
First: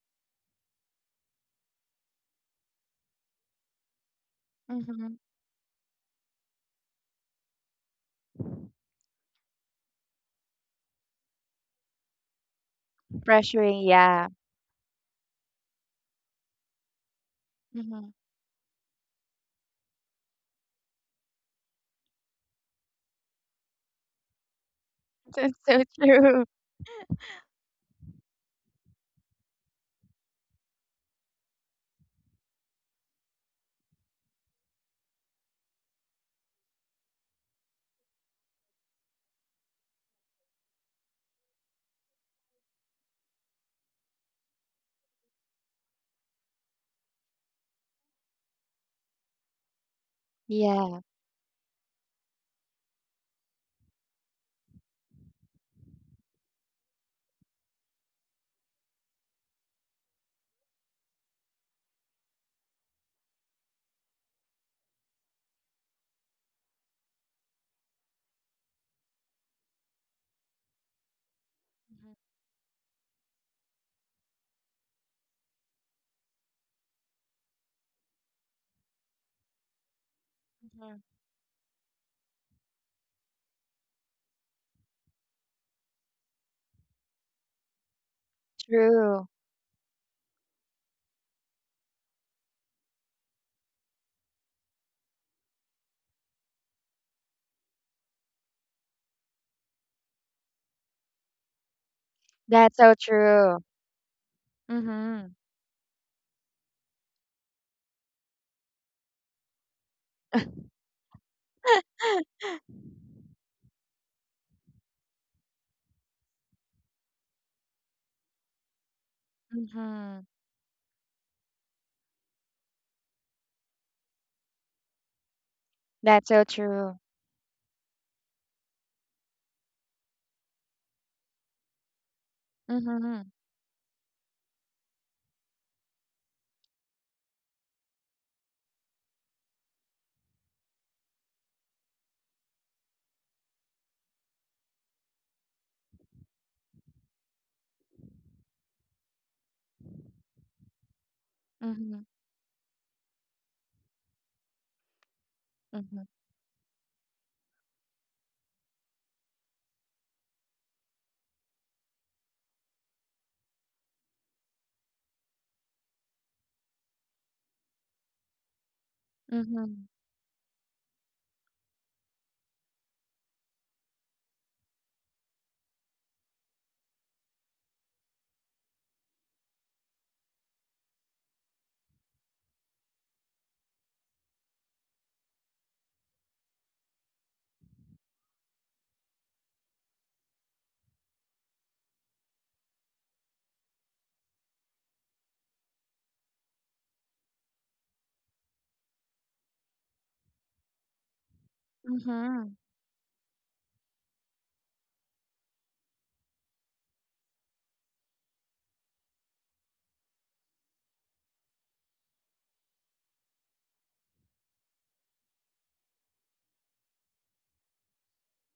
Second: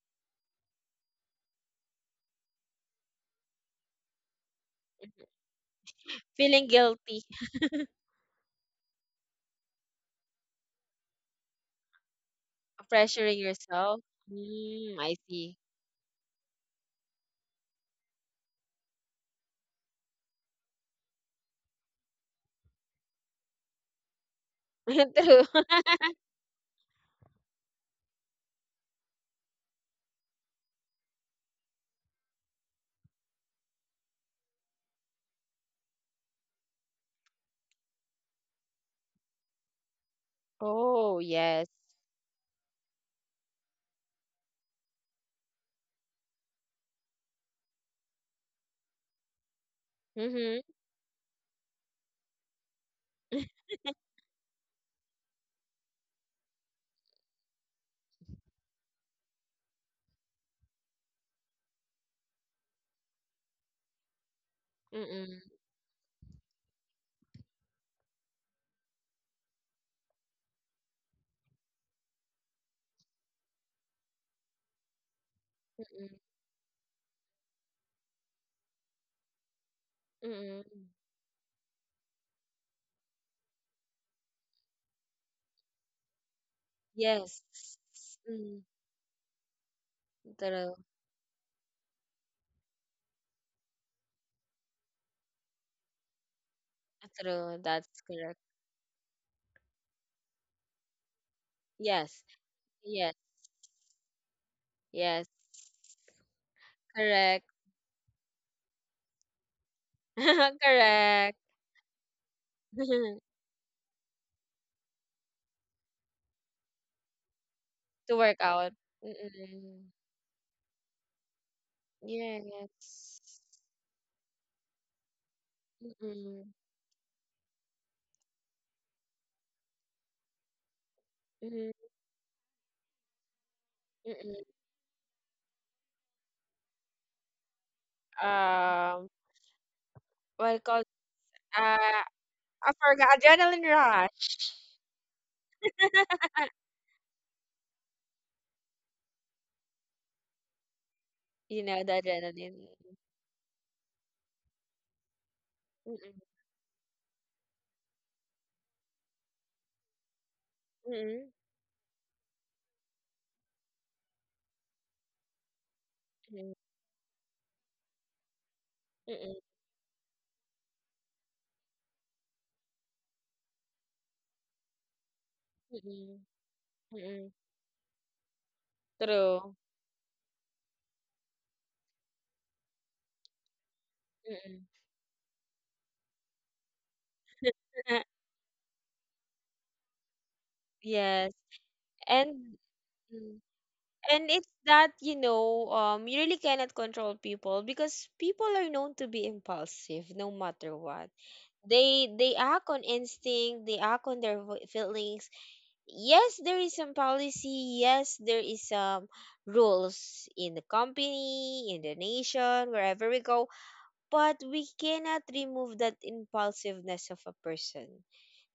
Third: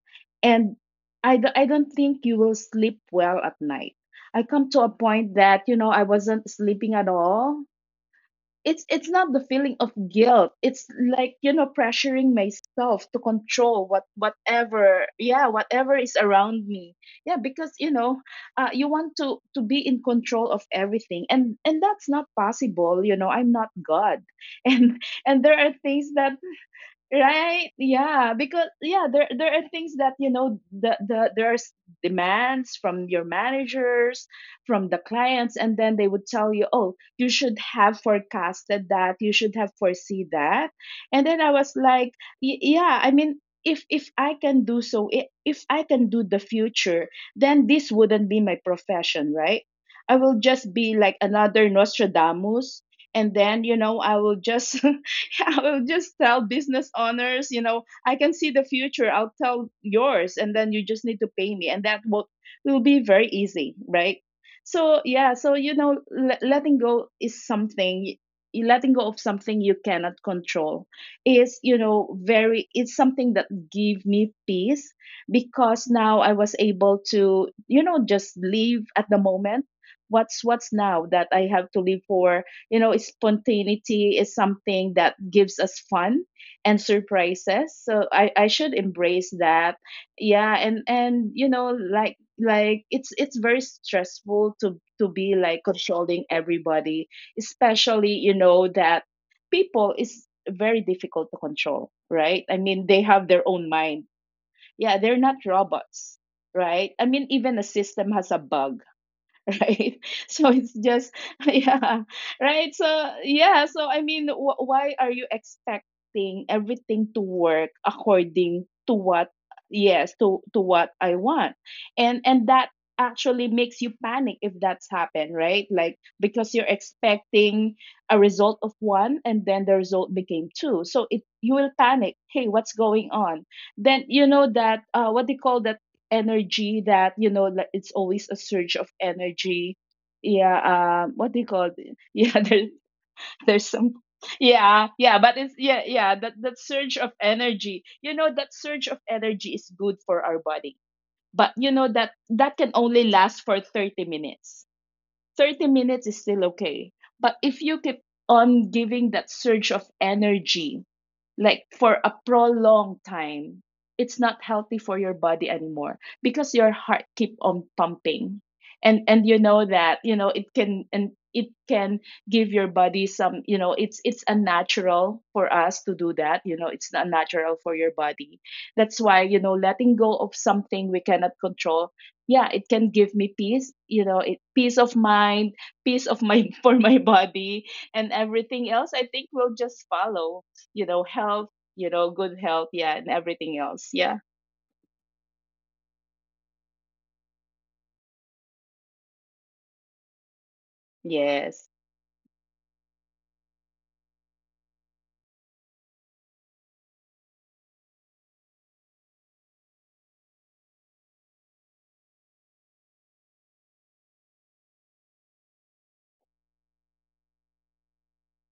C: And I don't think you will sleep well at night. I come to a
B: Mm-hmm.
C: point that, you know, I wasn't
A: Feeling
C: sleeping at
A: guilty,
C: all. It's not the feeling of guilt, it's like, you know, pressuring myself to
A: pressuring
B: Pressuring,
C: control
A: yourself.
C: what
B: yeah.
A: Mm,
C: whatever
A: I
C: yeah,
A: see.
C: whatever is around me. Yeah, because you
B: Mm-hmm.
C: know, you want to be in control of everything, and that's not possible. You know, I'm not God. and and
A: True.
B: That's
C: there are
B: so
C: things that.
B: true.
C: Right? Yeah, because yeah, there are things that you know the there's demands from your managers, from the clients, and then they would tell you, oh, you should have forecasted that, you should have foresee that,
A: Oh,
C: and then I
A: yes.
C: was like, yeah, I mean, if I can do so, if I can do the future, then this wouldn't be my profession, right? I will
A: Mm-hmm.
C: just be
B: Yeah.
C: like another Nostradamus, and then you know I will just I will just tell business owners, you know, I can see the future. I'll tell yours, and then you just need to pay me, and that will be very easy, right? So yeah,
A: Mm,
C: so you know, letting go is something. Letting go of something you cannot control is, you know, very. It's something that give me peace because
A: mm,
C: now I was able to, you know, just live at the moment. What's
A: mm.
C: what's
B: Mm-hmm.
C: now that I have to live for. You know, spontaneity is something that gives us fun and
A: Yes.
C: surprises, so I
A: Mm,
C: should embrace
B: True.
C: that. Yeah,
A: true.
C: and you know, like it's very stressful to be like controlling everybody,
A: True. That's
C: especially you
A: correct.
C: know that people is very difficult to control,
A: Yes.
C: right? I
B: That's
C: mean, they
B: so
A: Yes.
C: have their
B: true.
C: own mind. Yeah, they're
B: Mm-hmm.
A: Yes.
C: not robots, right? I mean,
A: Correct.
C: even a system has a bug, right. So it's just
A: Correct.
C: yeah, right. So yeah, so I mean, why are you expecting everything to work
A: To work
C: according
A: out.
C: to what.
A: Mm-mm.
C: Yes,
B: Mm-hmm.
C: to what I want, and that actually
A: Yes.
C: makes you panic if that's happened, right? Like,
B: That's
C: because
B: so
A: Mm-mm.
C: you're
B: true.
C: expecting a result of one and then the result became two, so it, you will
A: Mm-mm.
C: panic. Hey, what's going
B: Mm-hmm.
C: on? Then you know
A: Mm-mm.
C: that, what they call that energy, that, you know, like, it's always a surge of
A: Um,
C: energy.
A: what it called?
C: Yeah, what do you call
A: Uh,
C: it? Yeah, there's
A: I forgot.
C: there's
A: Adrenaline
C: some.
A: rush.
C: Yeah, yeah, but it's, yeah, yeah, that surge of energy, you know, that surge of energy is good for our body, but you
A: You
C: know
A: know, the
B: Mm-hmm.
C: that can
A: adrenaline.
C: only last for 30 minutes. 30 minutes
B: Mm-hmm.
C: is still
A: Mm-mm.
C: okay. But if you keep on giving that surge of energy,
A: Mm-mm.
C: like, for a prolonged time, it's not healthy for your body anymore because
A: Mm-mm.
C: your heart keep on pumping. And you
A: Mm-mm.
C: know
B: Mm-hmm.
C: that, you know, it can give your body some, you know, it's unnatural for us to do
A: Mm-mm.
C: that. You know, it's not
A: Mm-mm.
C: natural for your body. That's why, you
A: True.
C: know, letting go of something we cannot control, yeah, it can give me peace. You know, it
A: Mm-mm.
C: peace of mind, peace of mind for my body, and everything else, I think, will just follow. You know,
A: Yes.
C: health, you know, good
A: And
C: health, yeah, and
A: mm,
C: everything else, yeah.
A: and it's that, you know, you really cannot control people because people are known to be impulsive no matter what.
C: Yes,
A: They
B: Mm-hmm.
A: act on instinct, they act on their vo- feelings. Yes, there is some policy, yes, there is some rules in the company, in the nation, wherever we go, but we cannot remove that impulsiveness of a person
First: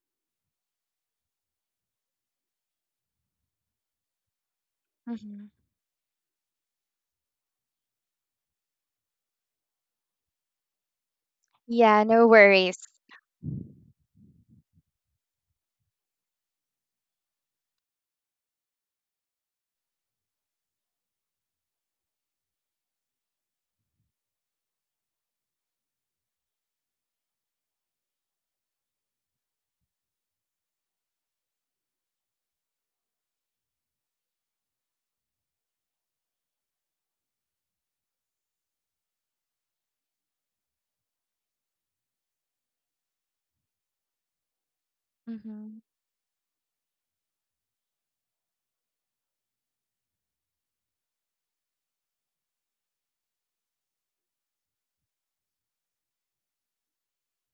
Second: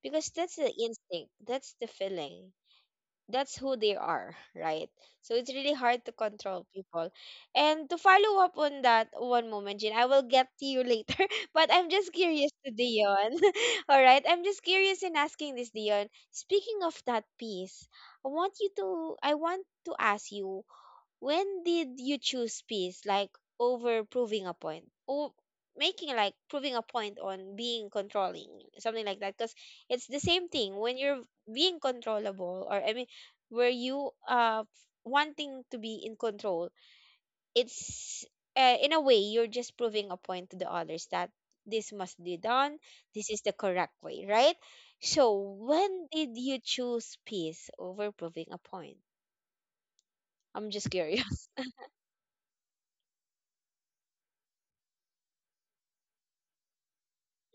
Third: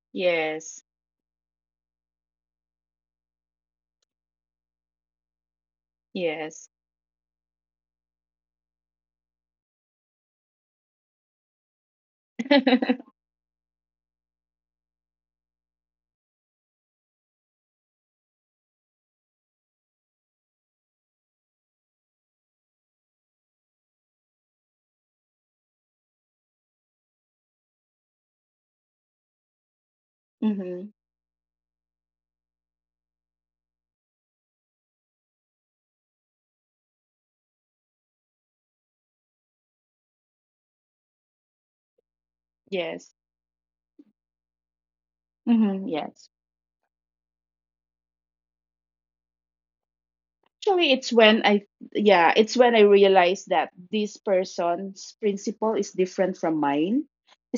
A: because that's the
C: yes,
A: instinct, that's the feeling that's who they are, right? So
B: Mm-hmm.
A: it's really hard to control
C: yes.
A: people. And to follow up on that one moment, Jin, I will get to you later. But I'm
B: Yeah,
A: just
B: no
A: curious to
B: worries.
A: Dion. All right. I'm just curious in asking this, Dion. Speaking of that piece, I want to ask you, when did you choose peace, like over proving a point? Or making like proving a point on being controlling, something like that? Because it's the same thing
C: Mm-hmm.
A: when you're being controllable, or I mean, were you wanting to be in control, it's in a way you're just proving a point to the others that this must be done,
C: Yes.
A: this is the correct way, right? So
B: Mm-hmm.
C: Mm-hmm.
A: when
C: Yes.
A: did you choose peace over proving a point? I'm just
C: Actually, it's when
A: curious.
C: I, yeah, it's when I realized that this person's principle is different from mine,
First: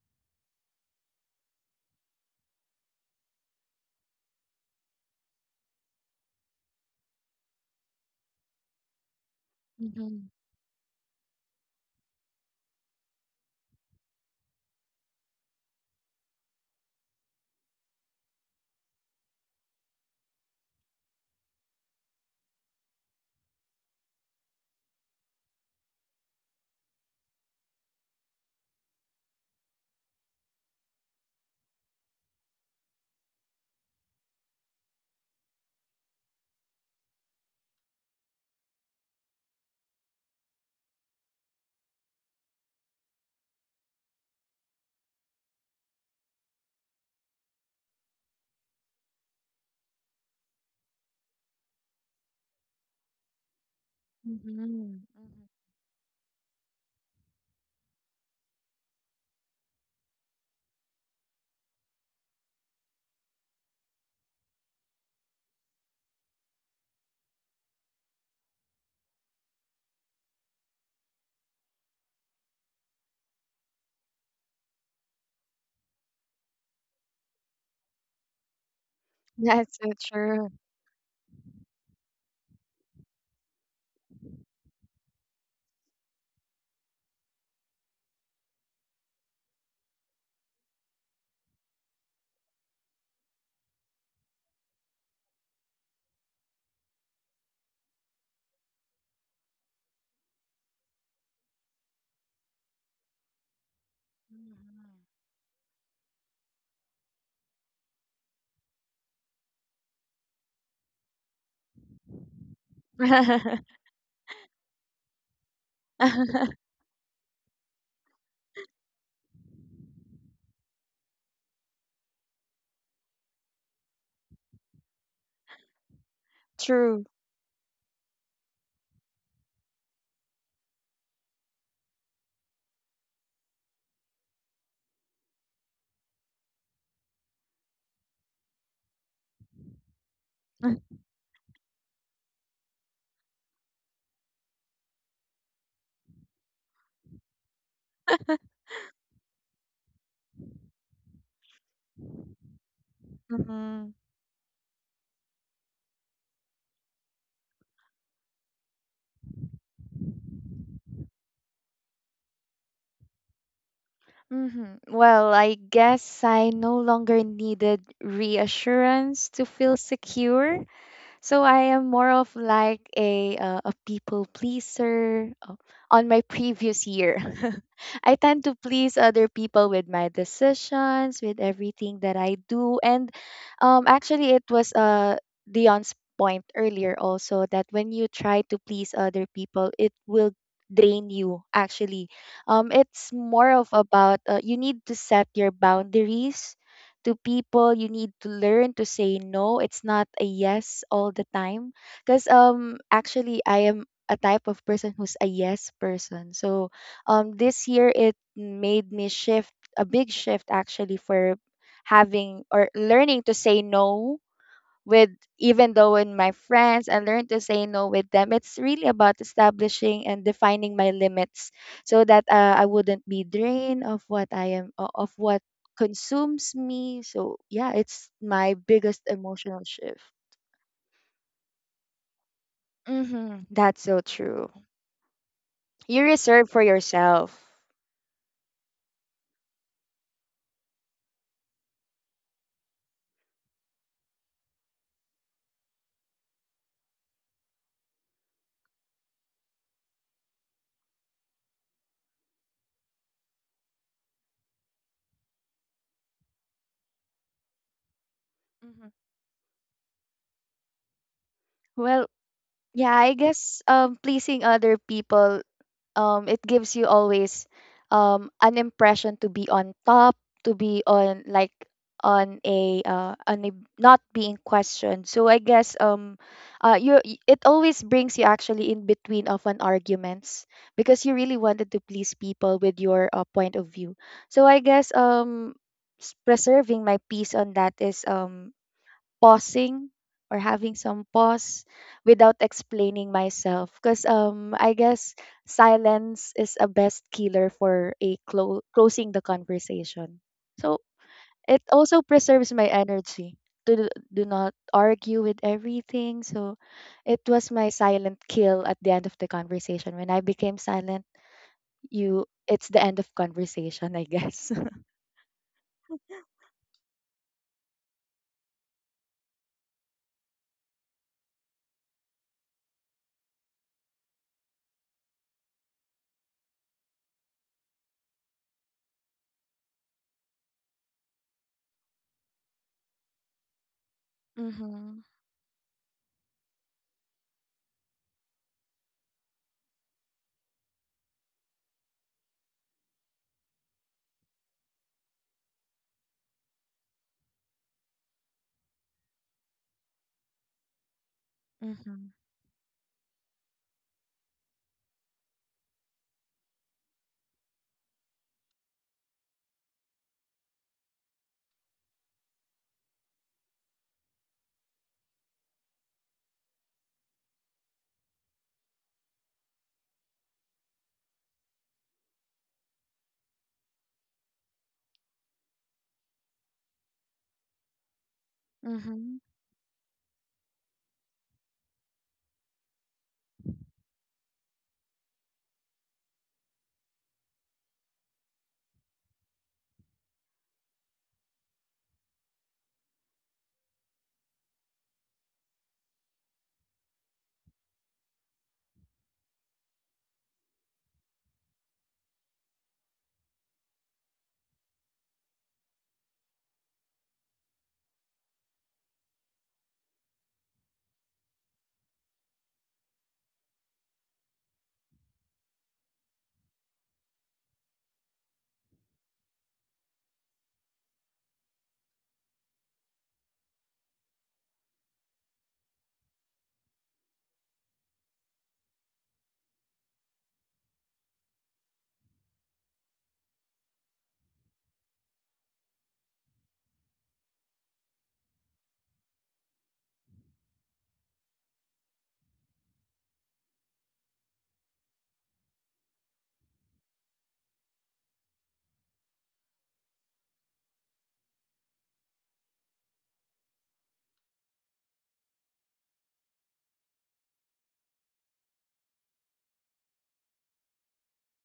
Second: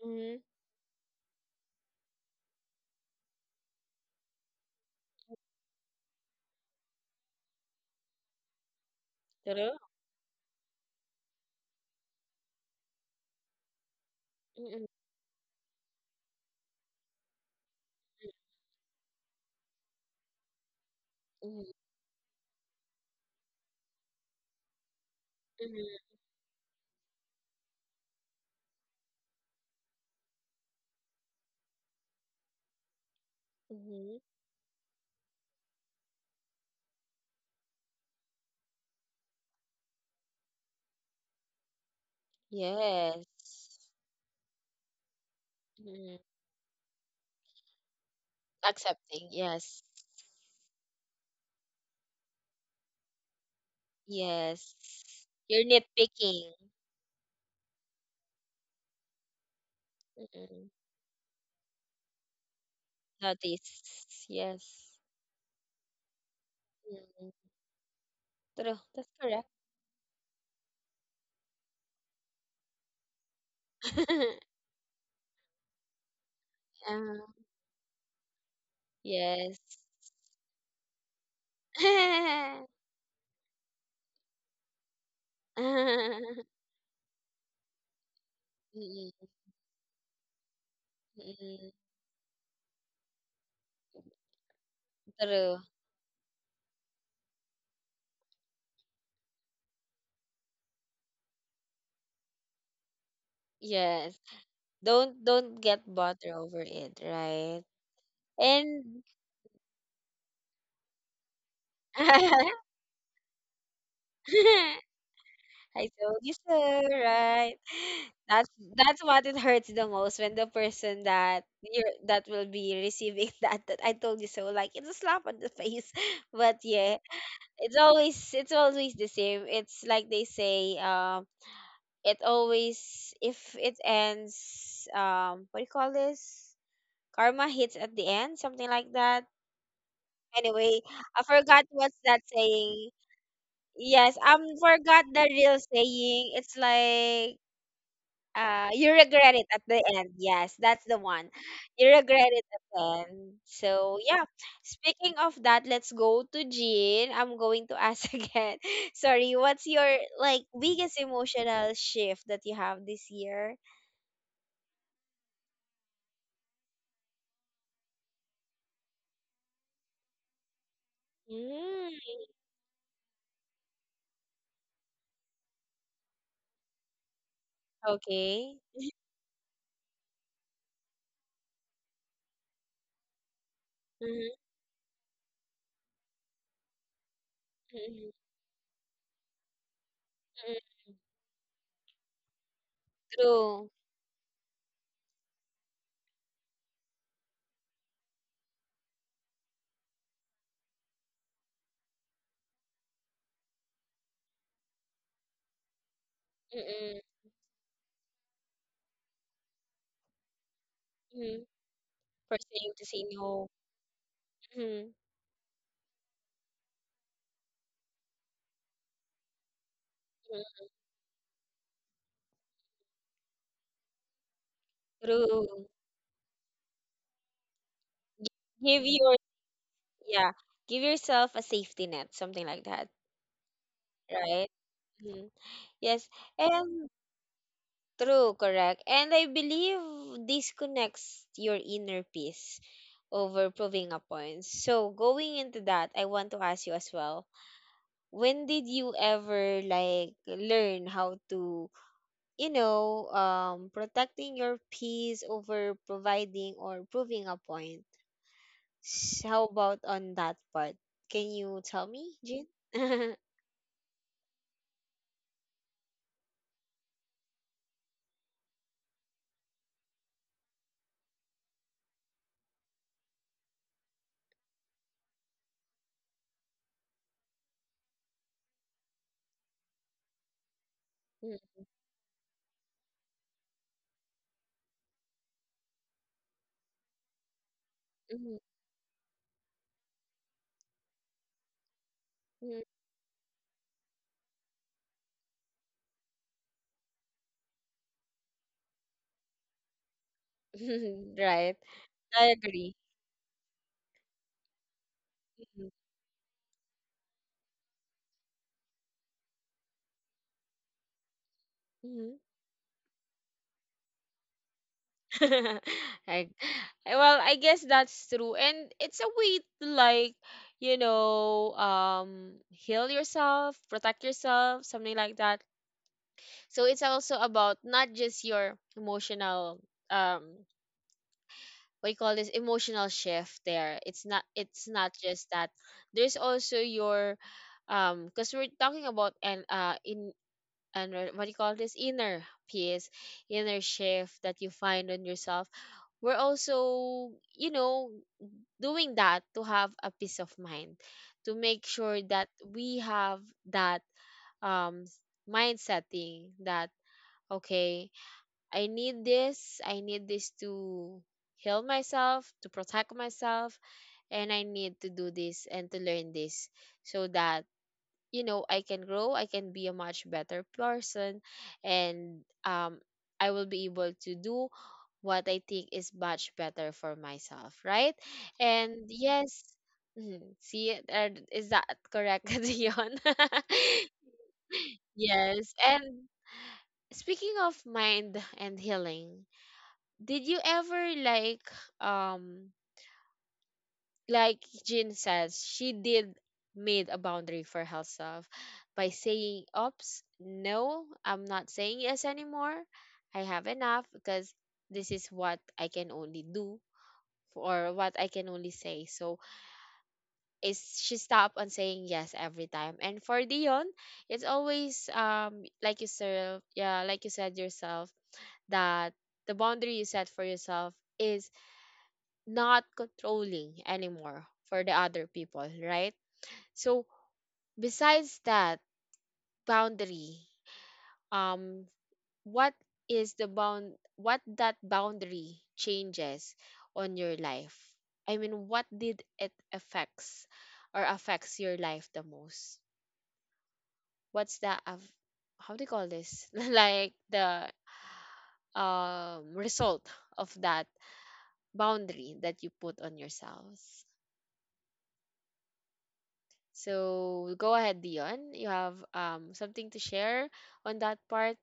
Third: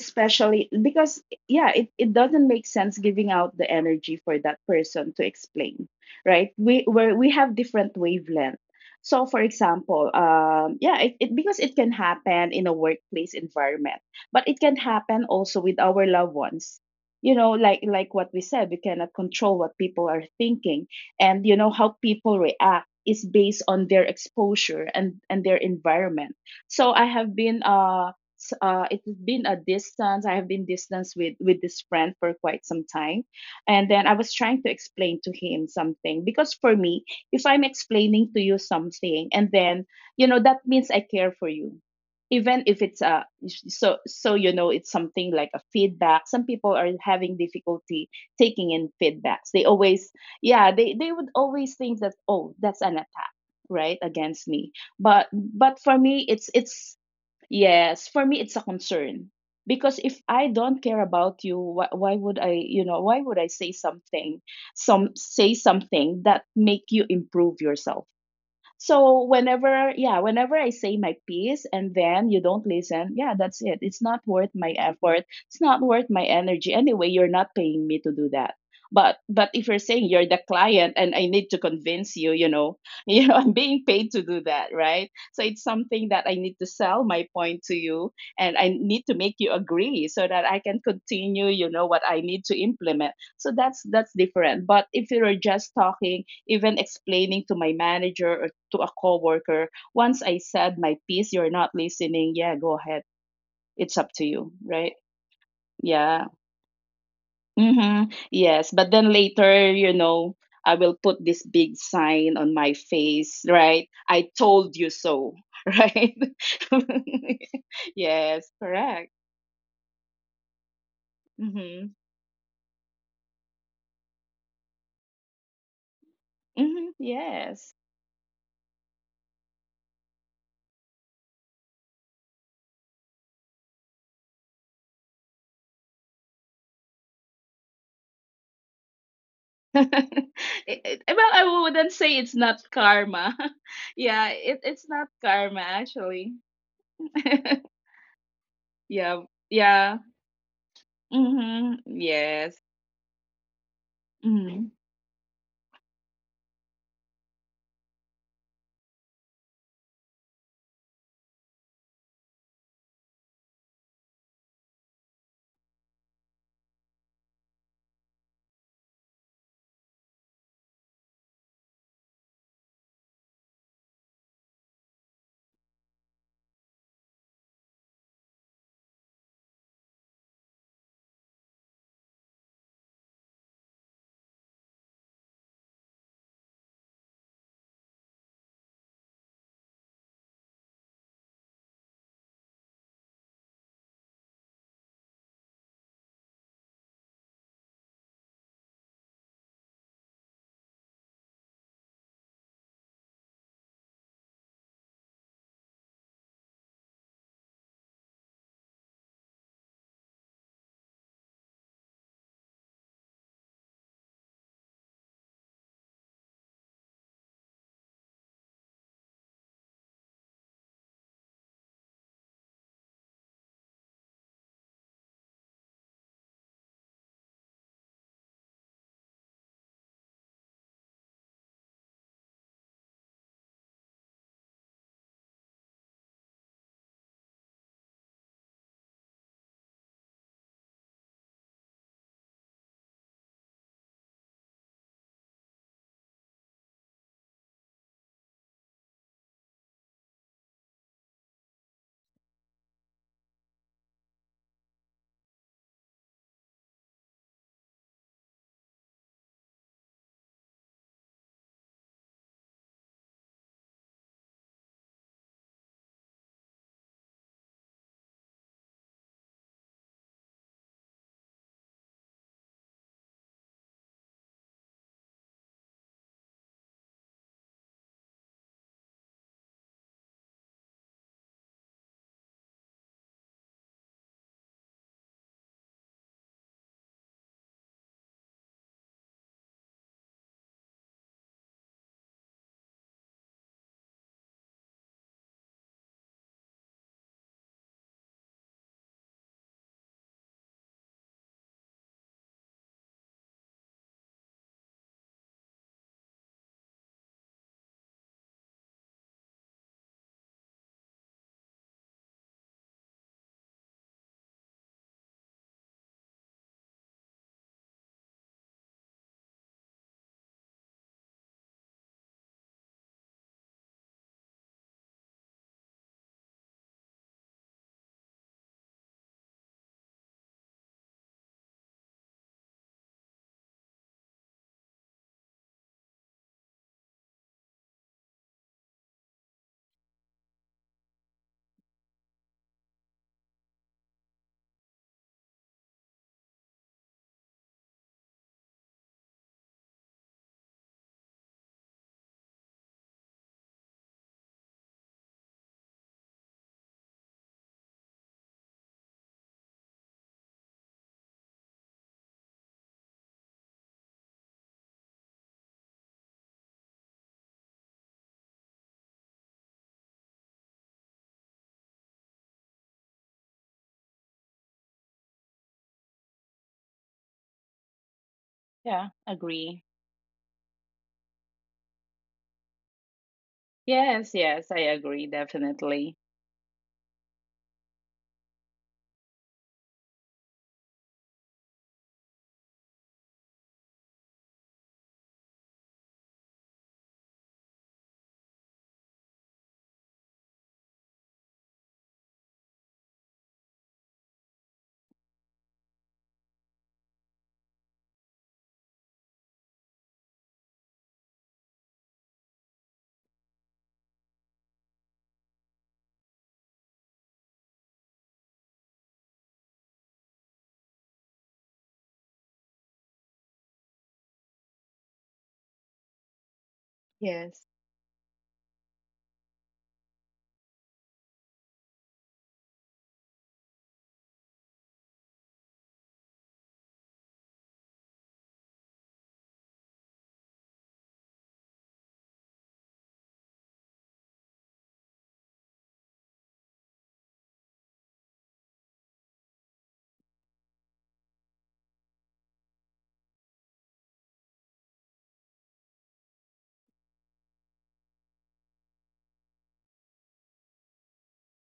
C: because, yeah, it doesn't make sense giving out the energy for that person to explain, right? We have different wavelength. So, for
A: Mm-hmm.
C: example,
B: Mm-hmm.
C: yeah, it because it can happen in a workplace environment, but it can
A: Mm-mm,
C: happen also with our loved ones. You know, like what we said, we cannot control what people are thinking, and you know
A: mhm,
C: how people react is based on their exposure and their
A: mhm,
C: environment. So I have been it's been a distance. I have been distance with this friend for quite some time, and then I
A: mhm.
C: was trying to explain to him something because for me, if I'm explaining to you something, and then you know that means I care for you, even if it's a.
A: Yes.
C: So, you know, it's something like a feedback.
A: Mm-mm.
C: Some people are having difficulty taking in
A: Accepting.
C: feedbacks. They
A: Yes.
C: always Yeah, they would always think that, oh, that's an attack, right, against me.
A: Yes.
B: Mm-hmm.
C: but
A: You're
C: but for me, it's
A: nitpicking.
C: it's yes, for me, it's a concern, because if I
A: Mm-mm.
C: don't care about you, why would I, you know, why would I say
A: Notice.
C: something,
A: Yes.
C: some say something that make you
A: Mm.
C: improve yourself.
A: True. That's
C: So
A: correct.
C: whenever, yeah, whenever I say my piece and then you don't listen, yeah, that's it. It's not worth my effort. It's not worth my energy. Anyway, you're
A: Uh,
C: not paying me to do that. But but
A: yes.
C: if you're
B: That's so
C: saying you're the
B: true.
C: client and I need to convince you, you know, you know, I'm being paid to do that, right? So it's something that I
A: Mm-mm,
C: need to sell my point to you, and I need to make you agree so that I can continue, you
A: mm-mm.
C: know, what I need to implement. So that's different. But if you're
A: True.
C: just talking, even explaining to my manager or to a coworker, once I said my piece, you're not listening. Yeah, go ahead. It's up to
A: Yes.
C: you, right?
A: Don't get
C: Yeah.
A: butter over it, right?
C: Mm-hmm. Yes. But then
A: And
C: later, you know, I will put this big sign on my face,
B: Mm-hmm.
C: right? I told you so,
A: I
C: right?
A: told you so, right?
C: Yes,
A: That's that's
C: correct.
A: what it hurts the most when the person that
C: Mm-hmm.
A: you are that will be receiving that that I told you so, like it's a slap on the face. But
C: Mm-hmm.
A: yeah,
B: True.
C: Yes.
A: it's always the same. It's like they say, it always if it ends, what do you call this? Karma hits at the end, something like that. Anyway, I
C: Well,
A: forgot
C: I wouldn't
A: what's that
C: say it's not
A: saying.
C: karma.
A: Yes,
C: Yeah,
A: I
C: it's
A: forgot
C: not
A: the real
C: karma,
A: saying.
C: actually.
A: It's like You
C: Yeah.
A: regret it at the
C: Yeah.
A: end. Yes, that's the one.
C: Mhm.
A: You regret it
C: Yes.
A: at the end.
B: Mm-hmm.
A: So yeah.
C: Mhm.
A: Speaking of that, let's go to Jean. I'm going to ask again. Sorry, what's your like biggest emotional shift that you have this year?
B: Hmm. Well, I guess I no longer needed reassurance to feel secure. So I am
A: Mm,
B: more of like a people pleaser on my previous year. I tend
A: okay.
B: to please other people with my decisions, with everything that I do. And
A: Mm-hmm,
B: actually, it was Dion's point earlier also, that when you
A: mm-hmm,
B: try to please other people, it will
A: mm-hmm.
B: drain you actually. It's more of
A: True.
B: about you need to set your boundaries to people. You need to learn to say no. It's not a yes all the time. Because actually I am a type of person who's a yes person. So
A: Mm-mm,
B: this year it made me shift, a big shift actually, for
A: mm-hmm.
B: having
A: First
B: or
A: thing to say
B: learning to
A: no.
B: say no
A: Mm-hmm,
B: with, even though in my friends, and learn to say no with them. It's really about establishing and
A: mm-hmm.
B: defining my limits, so that I wouldn't be drained of what I am o- of what
A: True.
B: consumes me. So yeah, it's
A: Gi-
B: my
A: Give
B: biggest
A: your
B: emotional shift.
A: yeah. Give yourself a safety net, something like that,
B: Hmm, that's so
A: right?
B: true. You
A: Yes,
B: reserve for
A: and
B: yourself.
A: true, correct. And I believe this connects your inner peace over proving a point. So going into that, I want to ask you as well. When did you ever like learn how to, you know, protecting your peace over providing or proving a point?
B: Hmm.
A: S- How about on that part? Can you tell
B: Well,
A: me, Jin?
B: yeah, I guess pleasing other people, it gives you always an impression to be on top, to be on like on a not being questioned. So I guess you it always brings you actually in between of an arguments, because you
A: Mm,
B: really wanted to please people with your point of view. So I guess preserving my peace on that is
A: mm,
B: pausing, or having some pause without
A: mm.
B: explaining myself, because I guess silence is a best killer for a closing the conversation. So
A: Right.
B: it also
A: I
B: preserves my
A: agree.
B: energy to do not argue with everything. So it was my silent kill at the end of the conversation. When I became silent,
A: Hmm.
B: you it's the end of conversation, I guess.
A: I, well, I guess that's true. And it's a way to like, you know, heal yourself, protect yourself, something like that. So it's also about not just your emotional, um, what you call this emotional shift there. It's not
B: Mm-hmm.
A: just that. There's also your, because we're talking about and in and what do you call this inner peace, inner shift that you find on yourself. We're also, you know, doing that to have a peace of mind, to make sure
B: Mm-hmm.
A: that we have that um mind setting that okay, I need this to heal myself, to protect myself, and I need to do this and to learn this so that you know I can grow, I can be a much better person, and I will be able to do what I think is much better for myself, right? And
C: Yeah,
B: Mm-hmm.
A: yes,
C: agree.
A: mhm, see is that correct? Dion.
C: Yes, yes, I agree
A: Yes,
C: definitely.
A: and speaking of mind and healing, did you ever um like Jin says, she did made a boundary for herself by saying, "Oops, no, I'm not saying yes anymore. I have enough because this is what I can only do or what I can only say." So is she stopped on saying yes every time. And for Dion, it's always like you said, yeah, like you said yourself that the boundary you set for yourself is not controlling anymore for the other people, right? So
C: Yes.
A: besides that boundary, um, what what that boundary changes on your life? I mean, what did it affects or affects your life the most? What's the af- how do you call this? Like the result of that boundary that you put on yourselves. So go ahead, Dion. You have something to share on that part.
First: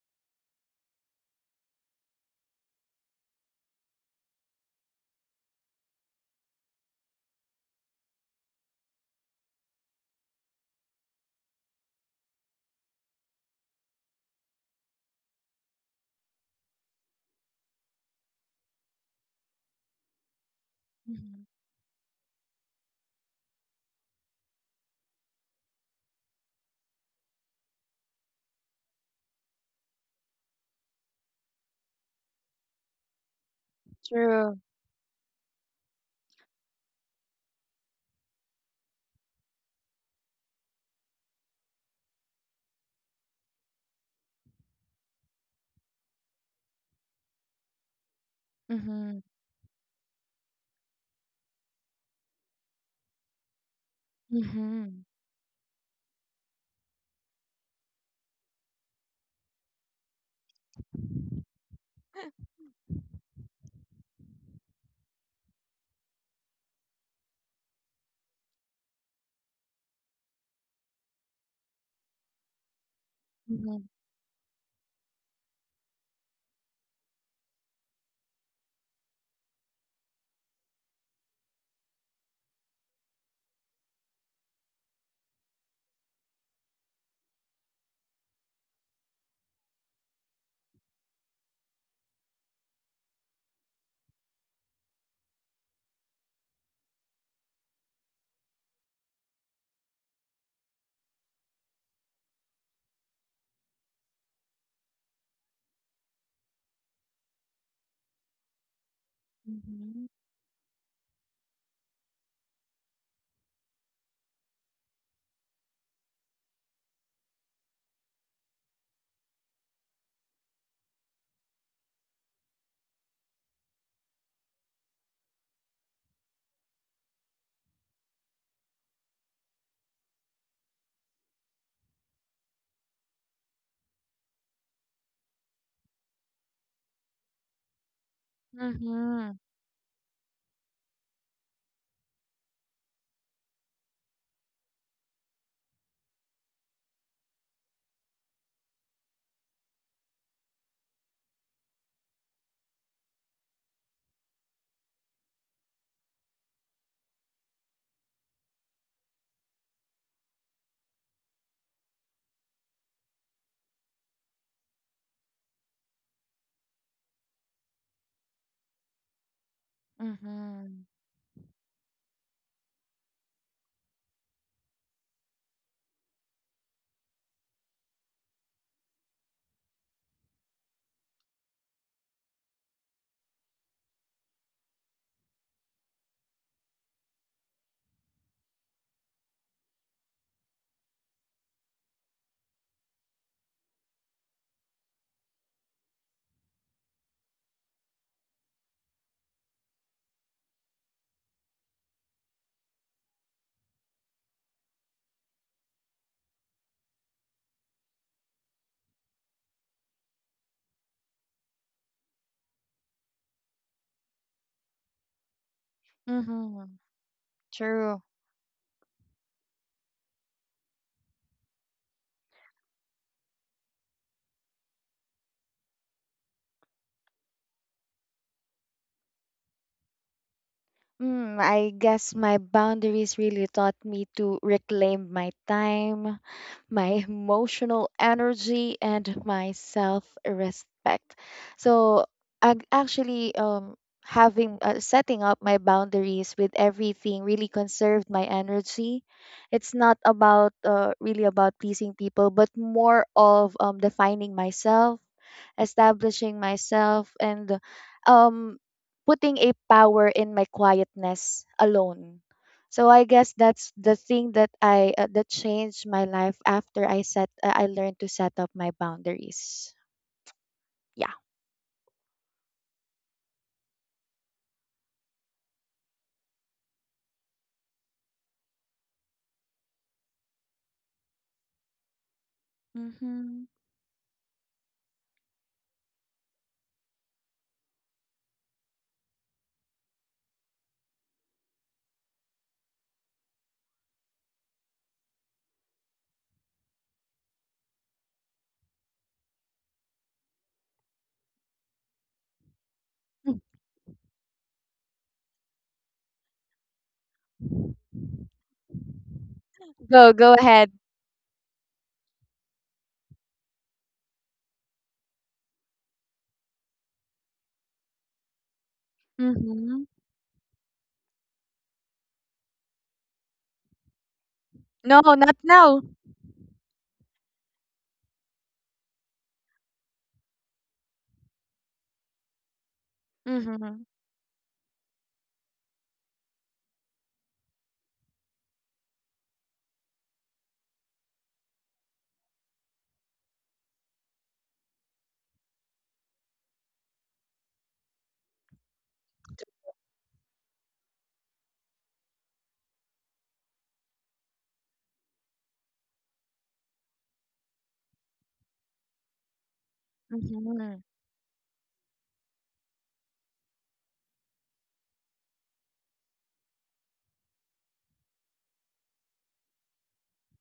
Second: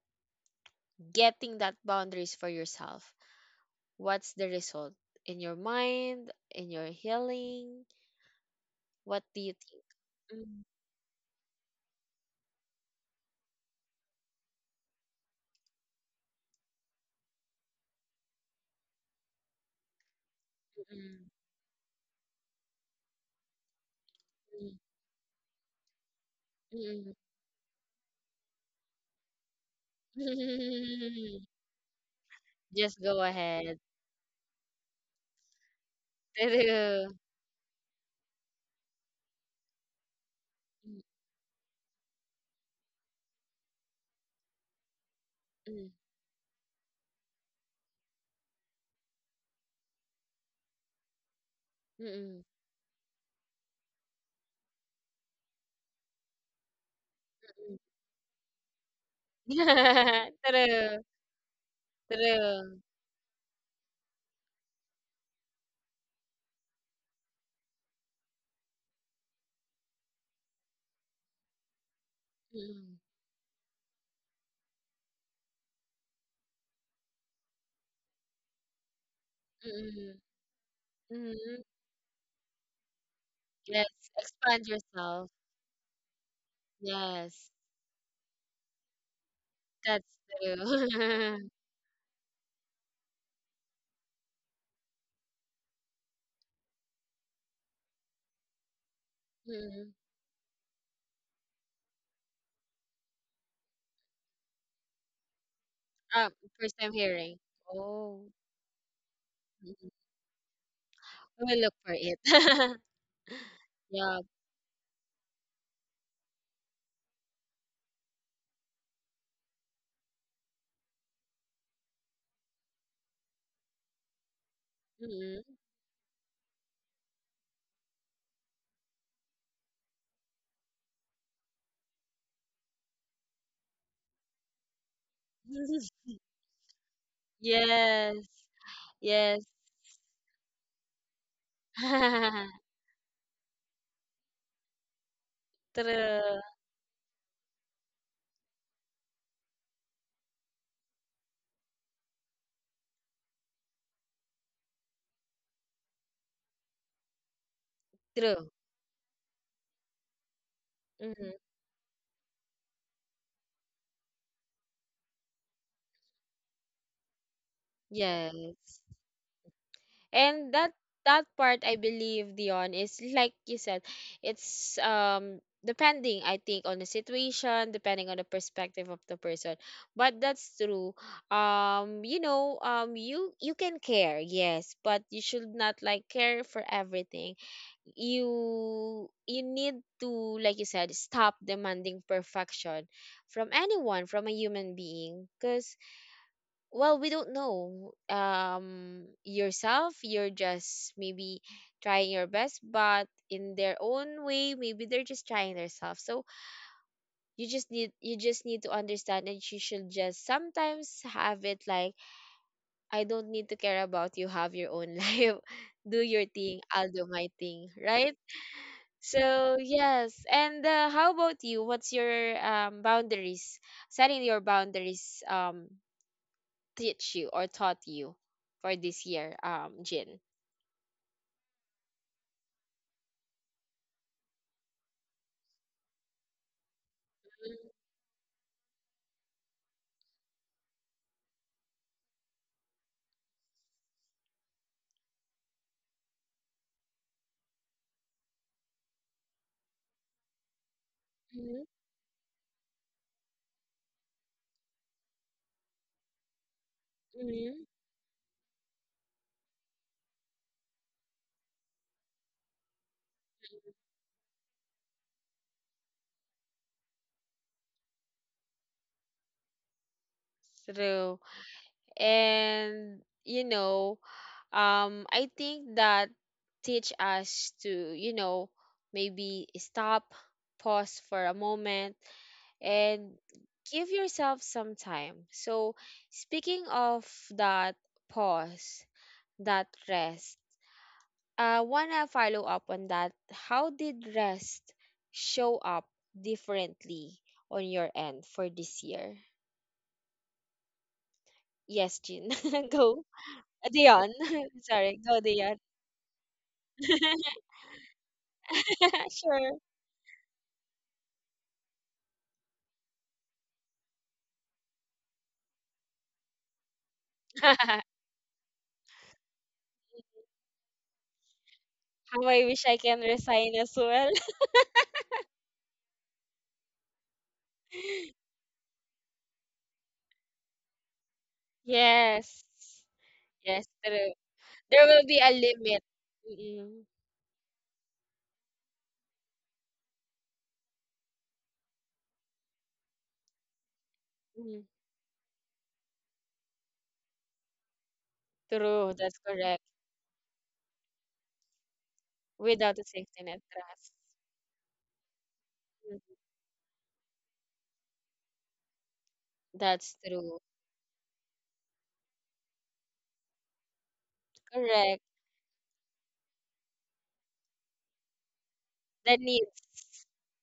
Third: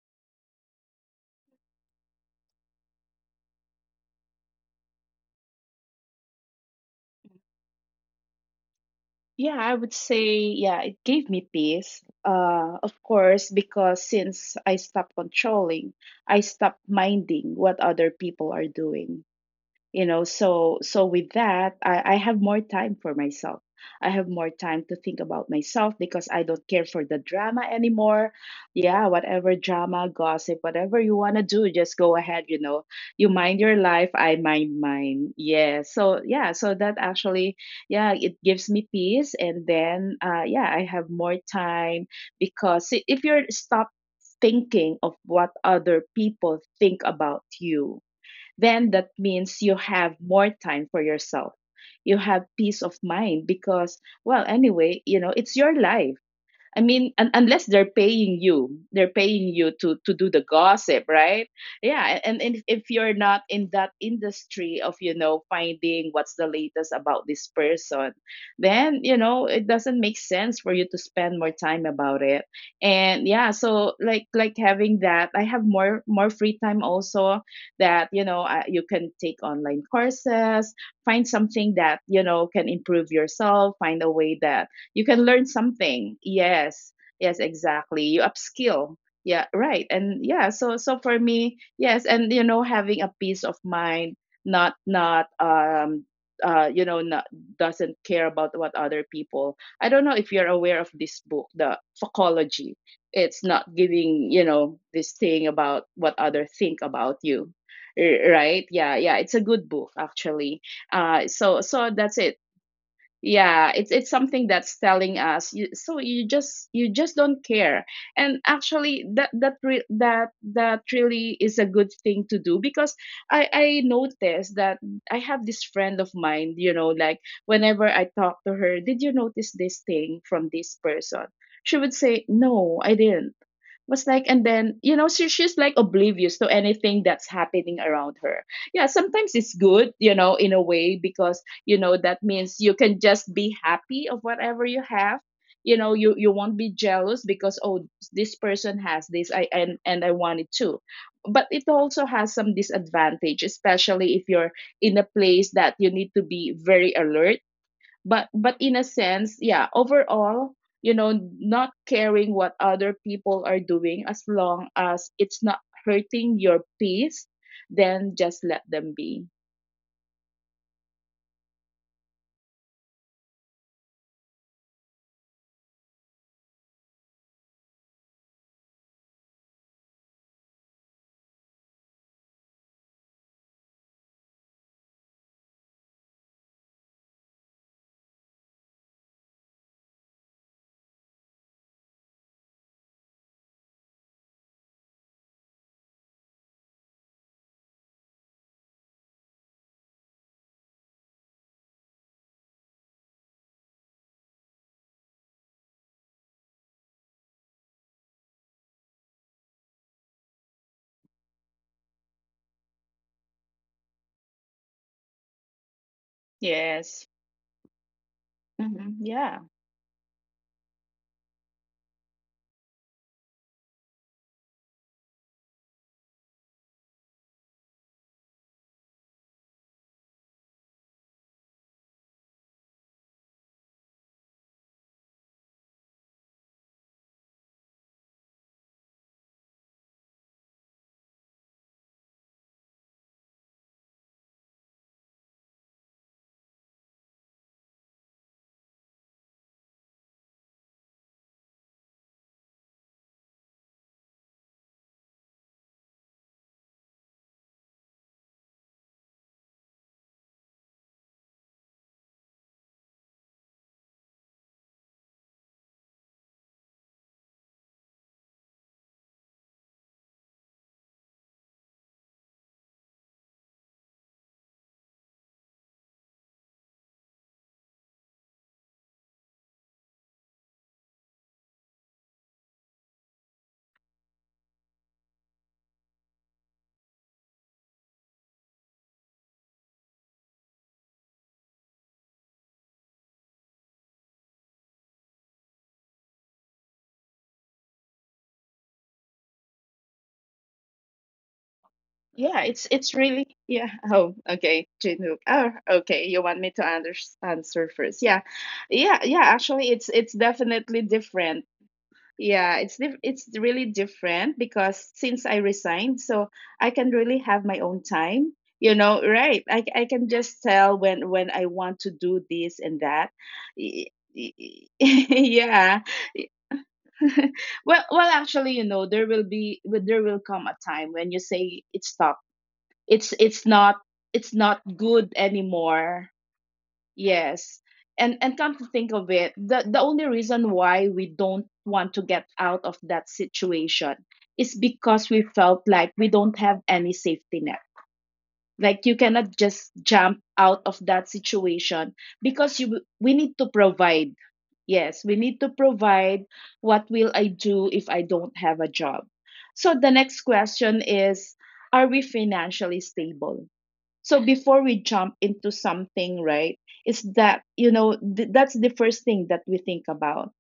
A: Getting that boundaries for yourself, what's the result in your mind, in your healing? What do you
C: Yeah, I
A: think?
C: would say, yeah, it gave me peace. Of course, because since I stopped controlling, I stopped minding what other people are doing. You know, so with
B: Mm-hmm.
C: that, I have more time for myself. I have more
A: Mm,
C: time to think about myself because I don't
A: mm,
C: care for
A: mm,
C: the drama anymore. Yeah, whatever drama, gossip, whatever you
A: mm.
C: want to do, just go ahead. You know,
A: Just go
C: you mind
A: ahead.
C: your life, I
B: True.
C: mind mine. Yeah, so, yeah, so that
A: True.
C: actually, yeah, it gives me peace. And then, yeah, I
A: Mm,
C: have more time because if you're stop thinking of what
A: mm,
C: other people think about you, then that
B: Mm-hmm.
C: means you have more time for yourself. You
A: mm,
C: have peace of mind because, well,
B: Mm-hmm.
C: anyway, you know, it's your life. I mean, unless
A: mm.
C: they're paying you, they're paying you to do the
A: True.
C: gossip, right? Yeah, and if,
A: True.
C: if you're not in that industry of, you know, finding what's the latest about this person, then you know it doesn't make sense for you to spend more time about it.
A: Mm,
C: And yeah,
B: Mm-hmm.
C: so like having that, I have more free time also, that you know you can take online
A: mm,
C: courses, find
A: mm.
C: something that you know can improve yourself, find a
A: Yes,
C: way that
A: expand
C: you can
A: yourself.
C: learn something. Yes, yes,
A: Yes,
C: exactly, you upskill. Yeah, right.
A: that's
C: And yeah, so for
A: true.
C: me, yes. And you know, having a peace of mind, not not you know not, doesn't care about what other people. I
A: Mm.
C: don't know if you're aware of this book, the fuckology. It's not giving, you know, this thing about what
A: Um,
C: other
A: first
C: think
A: time
C: about
A: hearing.
C: you.
A: Oh.
C: Right? Yeah, yeah, it's a good book
B: Mm-hmm.
C: actually. uh
A: I will
C: so
A: look
C: so
A: for
C: that's it.
A: it.
C: Yeah, it's
A: Yeah.
C: something that's telling us you, so you just don't care. And actually, that that re- that that really is a good thing to do, because I noticed that I have
A: Mm-mm.
C: this friend of mine. You know, like, whenever I talk to her, did you notice this thing from this person? She would say, no, I didn't, was like, and then you know she's like oblivious to anything that's happening around
A: Yes.
C: her. Yeah,
B: Mm-hmm.
C: sometimes
A: Yes.
C: it's good, you know, in a way, because you know that means you can just be happy of whatever you have. You know, you
A: True.
C: won't be jealous because, oh, this person has this, I and I want it too. But it also has some disadvantage, especially if you're in a place that you need to be very alert. but
A: True.
C: but in a sense, yeah, overall, you know,
A: Mm-hmm.
C: not caring what other people are doing as long as it's not hurting your peace, then just let
A: Yes.
C: them be.
A: And that
B: Mm-hmm.
A: that part I believe Dion is like you said, it's depending I think on the situation, depending on the perspective of the person. But that's true. You know, you you can care, yes, but you should not like care for everything. You need to like you said stop demanding perfection from anyone from a human being because well we don't know yourself you're just maybe trying your best but in their own way maybe they're just trying themselves so you just need to understand that you should just sometimes have it like I don't need to care about, you have your own life, do your thing,
B: Mm-hmm.
A: I'll do
C: Yes.
A: my thing,
B: True.
A: right?
C: Hmm. Yeah.
A: So yes, and how about you? What's your boundaries? Setting your boundaries teach you or taught you for this year, Jin.
B: Mm, I guess my boundaries really taught me to reclaim my time, my emotional energy, and my self respect. So, I actually, having setting up my boundaries with everything, really conserved my energy. It's not about really about
A: Mhm,
B: pleasing people, but more of defining myself, establishing myself, and
A: mhm.
B: um putting a power in my quietness alone. So I guess that's the thing that I that changed my life after I set, I learned to set up my boundaries. Yeah.
A: True. And you know, I think that teach us to, you know, maybe stop, pause for a moment, and
B: Mm-hmm.
A: give yourself some time. So, speaking of that pause, that rest, I want to follow up on that. How did rest show up differently on your end for this year? Yes, Jean.
C: Yeah. It's
A: Go.
C: it's really, yeah.
A: Dion.
C: Oh, okay.
A: Sorry. Go,
C: Jinwook.
A: Dion.
C: Oh, okay. You want me to answer first? Yeah. Yeah. Yeah.
A: Sure.
C: Actually, it's it's
B: Go ahead.
C: definitely different. Yeah, it's really different because since I resigned, so I can really have my
A: How
C: own time. You know, right? I
B: Mm-hmm.
C: I can just tell when I want to do
A: I wish I
C: this and
A: can
C: that.
A: resign as
C: Y-
A: well.
B: No, not now.
C: yeah. Well, actually, you know, there will come a time when you say it's stop.
A: Yes.
C: It's it's
A: Yes,
B: Mm-hmm.
C: not
A: true.
C: it's not
A: There will be
C: good
A: a limit.
C: anymore.
A: Mm-mm.
C: Yes. And come to think of it, the only reason why we don't want to get out of that situation
A: Mm,
C: is because we felt like we don't have any safety net. Like
A: true,
C: you
A: that's
C: cannot
A: correct.
C: just jump out of that situation because
A: Without a
C: you we
A: safety net,
C: need to
A: trust.
C: provide. Yes, we need to
A: Mm.
C: provide. What will I do if I don't have a job? So the
A: That's
C: next
A: true.
B: Mm-hmm.
C: question is, are we financially stable? So before we
A: Correct.
C: jump into something, right, is that that's the first
A: The
C: thing that we think
A: needs.
C: about.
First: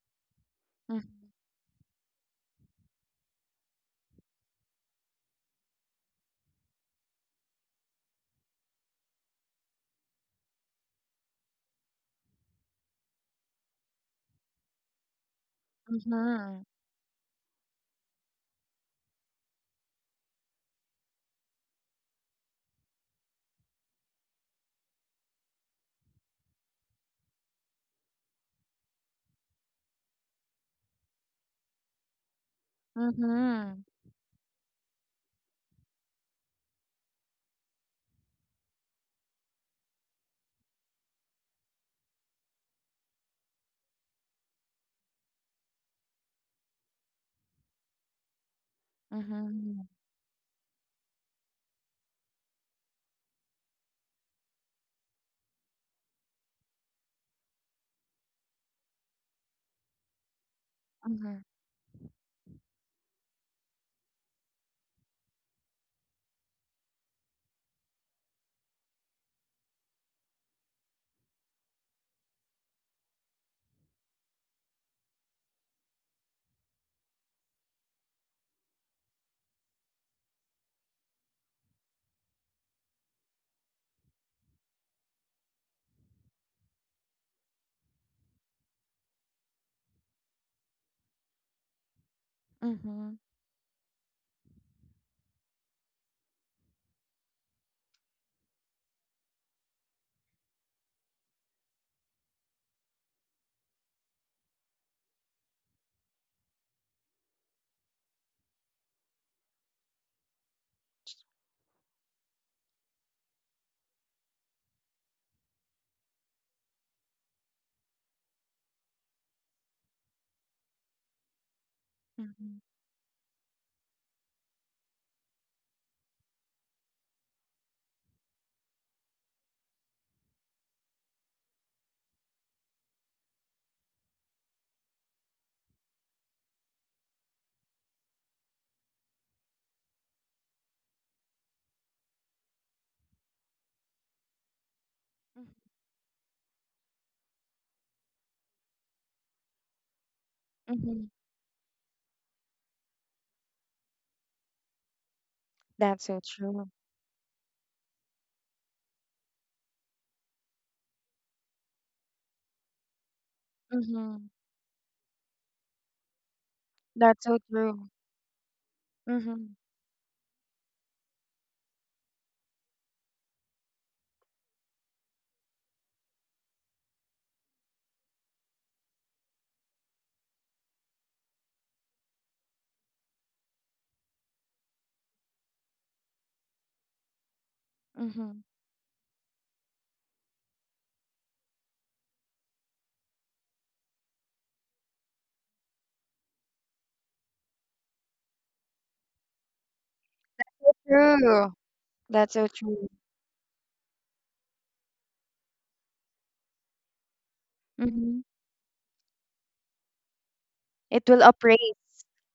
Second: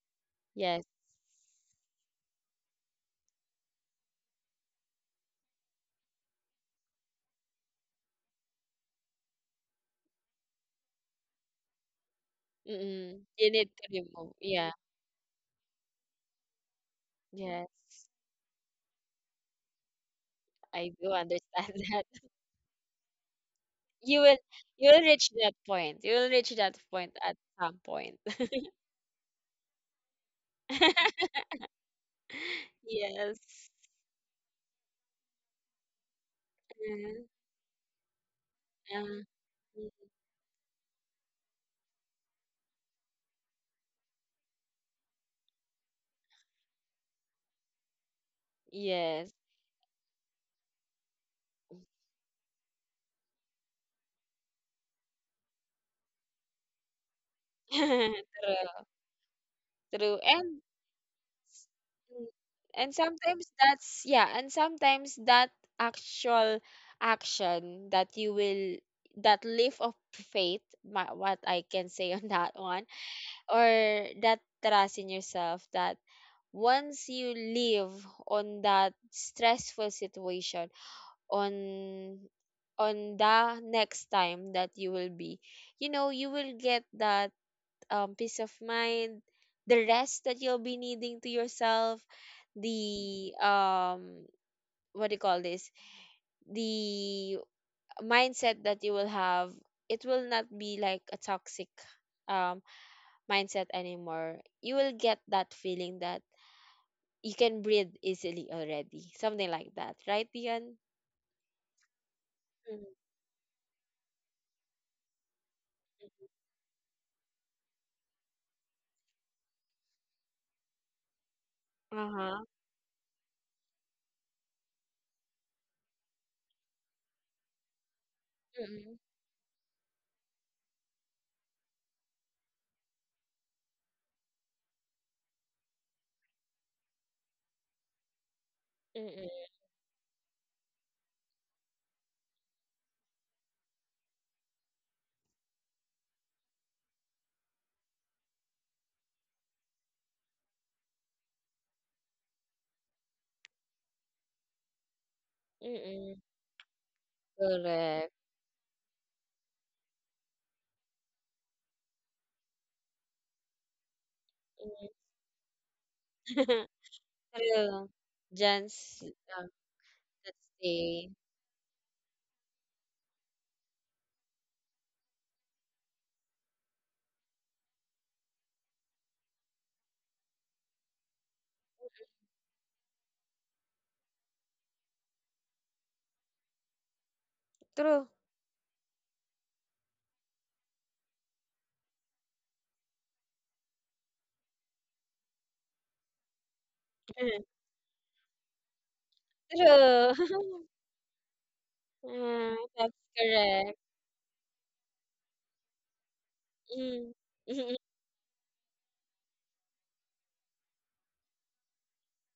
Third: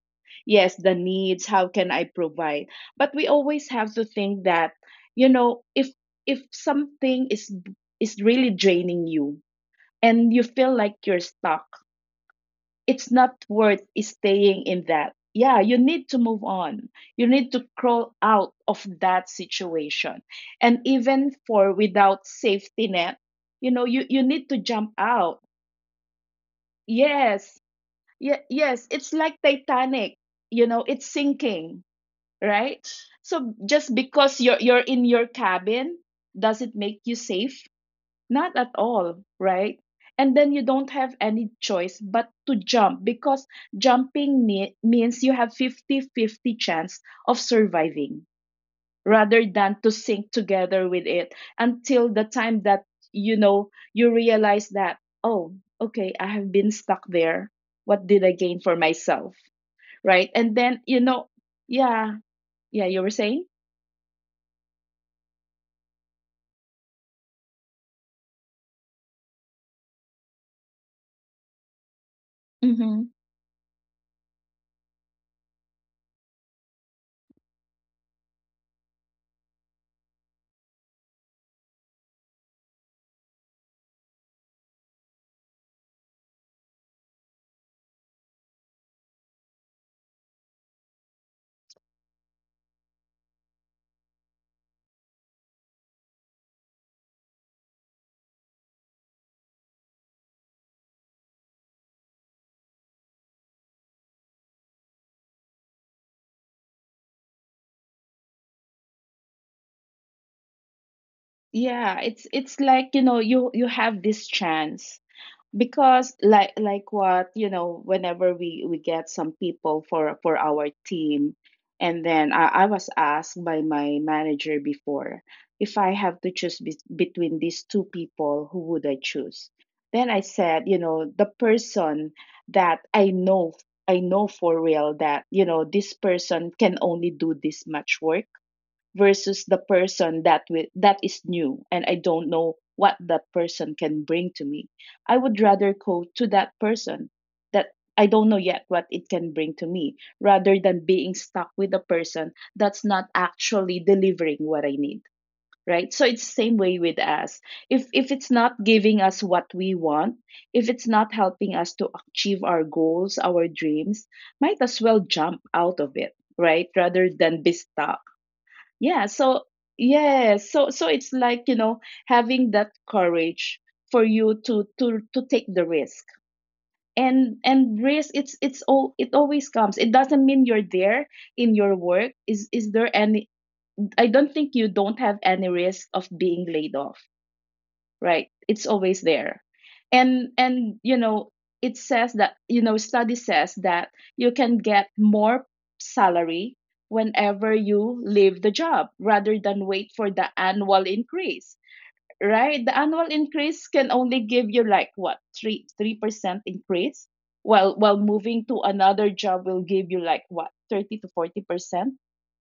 C: Yes,
A: Yes.
C: the
B: Mm-hmm.
C: needs. How can I provide? But we always have to think that you know if if something is really draining you and you feel like you're stuck, it's
A: Mm-mm.
C: not
A: You need
C: worth
A: to remove.
C: staying
A: Yeah.
C: in that. Yeah, you need to move
B: Mm-hmm.
C: on. You need to
A: Yes.
C: crawl out of that situation. And
A: I do
C: even for
A: understand that.
C: without safety net, you know, you
A: You will
C: need to jump
A: you will reach
C: out.
A: that point. You will reach that point at
C: Yes.
A: some point.
C: Yeah, yes. It's like Titanic, you know, it's sinking, right?
A: Yes.
C: So
B: Mm-hmm.
C: just because you're in your cabin, does it make you
A: Uh,
C: safe? Not at all,
A: uh,
C: right? And then you don't have any choice but to jump, because means you have 50-50 chance of surviving
A: yes.
C: rather than to sink together with it until the time that you know you realize that, oh, okay, I have been stuck there. What
A: True.
C: did I gain for myself,
A: True.
C: right? And
A: And
C: then
B: Mm-hmm.
C: yeah
A: mm.
C: yeah
A: And
C: you were saying,
A: sometimes that's yeah, and sometimes that actual action that you will that leap of faith, ma- what I can say on that one,
C: mm-hmm.
A: or that trust in yourself that once you live on that stressful situation, on on the next time that you will be, you know, you will get that um peace of mind, the rest that you'll be needing to yourself,
B: Mm-hmm.
A: the what do you call this? The mindset that you will have, it will not be like a toxic um mindset anymore. You will get that feeling that you can breathe easily already, something like that, right, Dion?
C: Yeah, it's like,
A: Mm.
C: you know, you have this chance, because like what you know whenever we get some people for our team. And then
A: Uh-huh.
C: I,
B: Mhm.
C: I was asked by my manager before, if I have to choose between these two people, who would I
A: Mm-mm.
C: choose? Then I said, you know, the person that I know, I know for real that, you know, this person can only do this much work, versus
A: Mm-mm.
C: the person that that is new and I don't know what that person can bring to me. I would
B: Mhm.
C: rather go to that person that I don't know yet what it can bring to me, rather than
B: Mhm.
C: being stuck with a person that's not actually delivering what I need. Right. So
B: That's
A: Mm-mm.
C: it's
B: so
C: same
B: true.
C: way with us. If
A: Correct.
C: it's not giving us what we want, if it's not helping us to achieve our goals, our dreams,
B: Mhm.
C: might as well jump out of it,
A: Mm.
C: right? Rather
B: That's so
C: than be
A: True.
B: true.
C: stuck.
A: Jan's
C: yeah so
A: um,
B: Mhm.
A: us
C: yeah so so it's
A: the
C: like, you know, having that courage for you to to take the risk. And risk it's all, it always comes, it doesn't mean you're there in your work. Is there any I don't think you don't have any risk of being laid off,
A: True.
C: right?
B: Mhm.
C: It's always there. And you know, it says that, you know, study says that you can get more salary
A: Mhm.
C: whenever you leave the job rather than wait for
A: True.
C: the annual increase.
B: True. That's so
A: Ah,
C: Right, the
B: true.
A: that's
C: annual increase
A: correct.
C: can only give you like what, 3%, increase,
A: Mm.
C: while while
B: Mhm.
C: moving to another job will give you like what, 30 to
B: It will upraise.
C: 40%.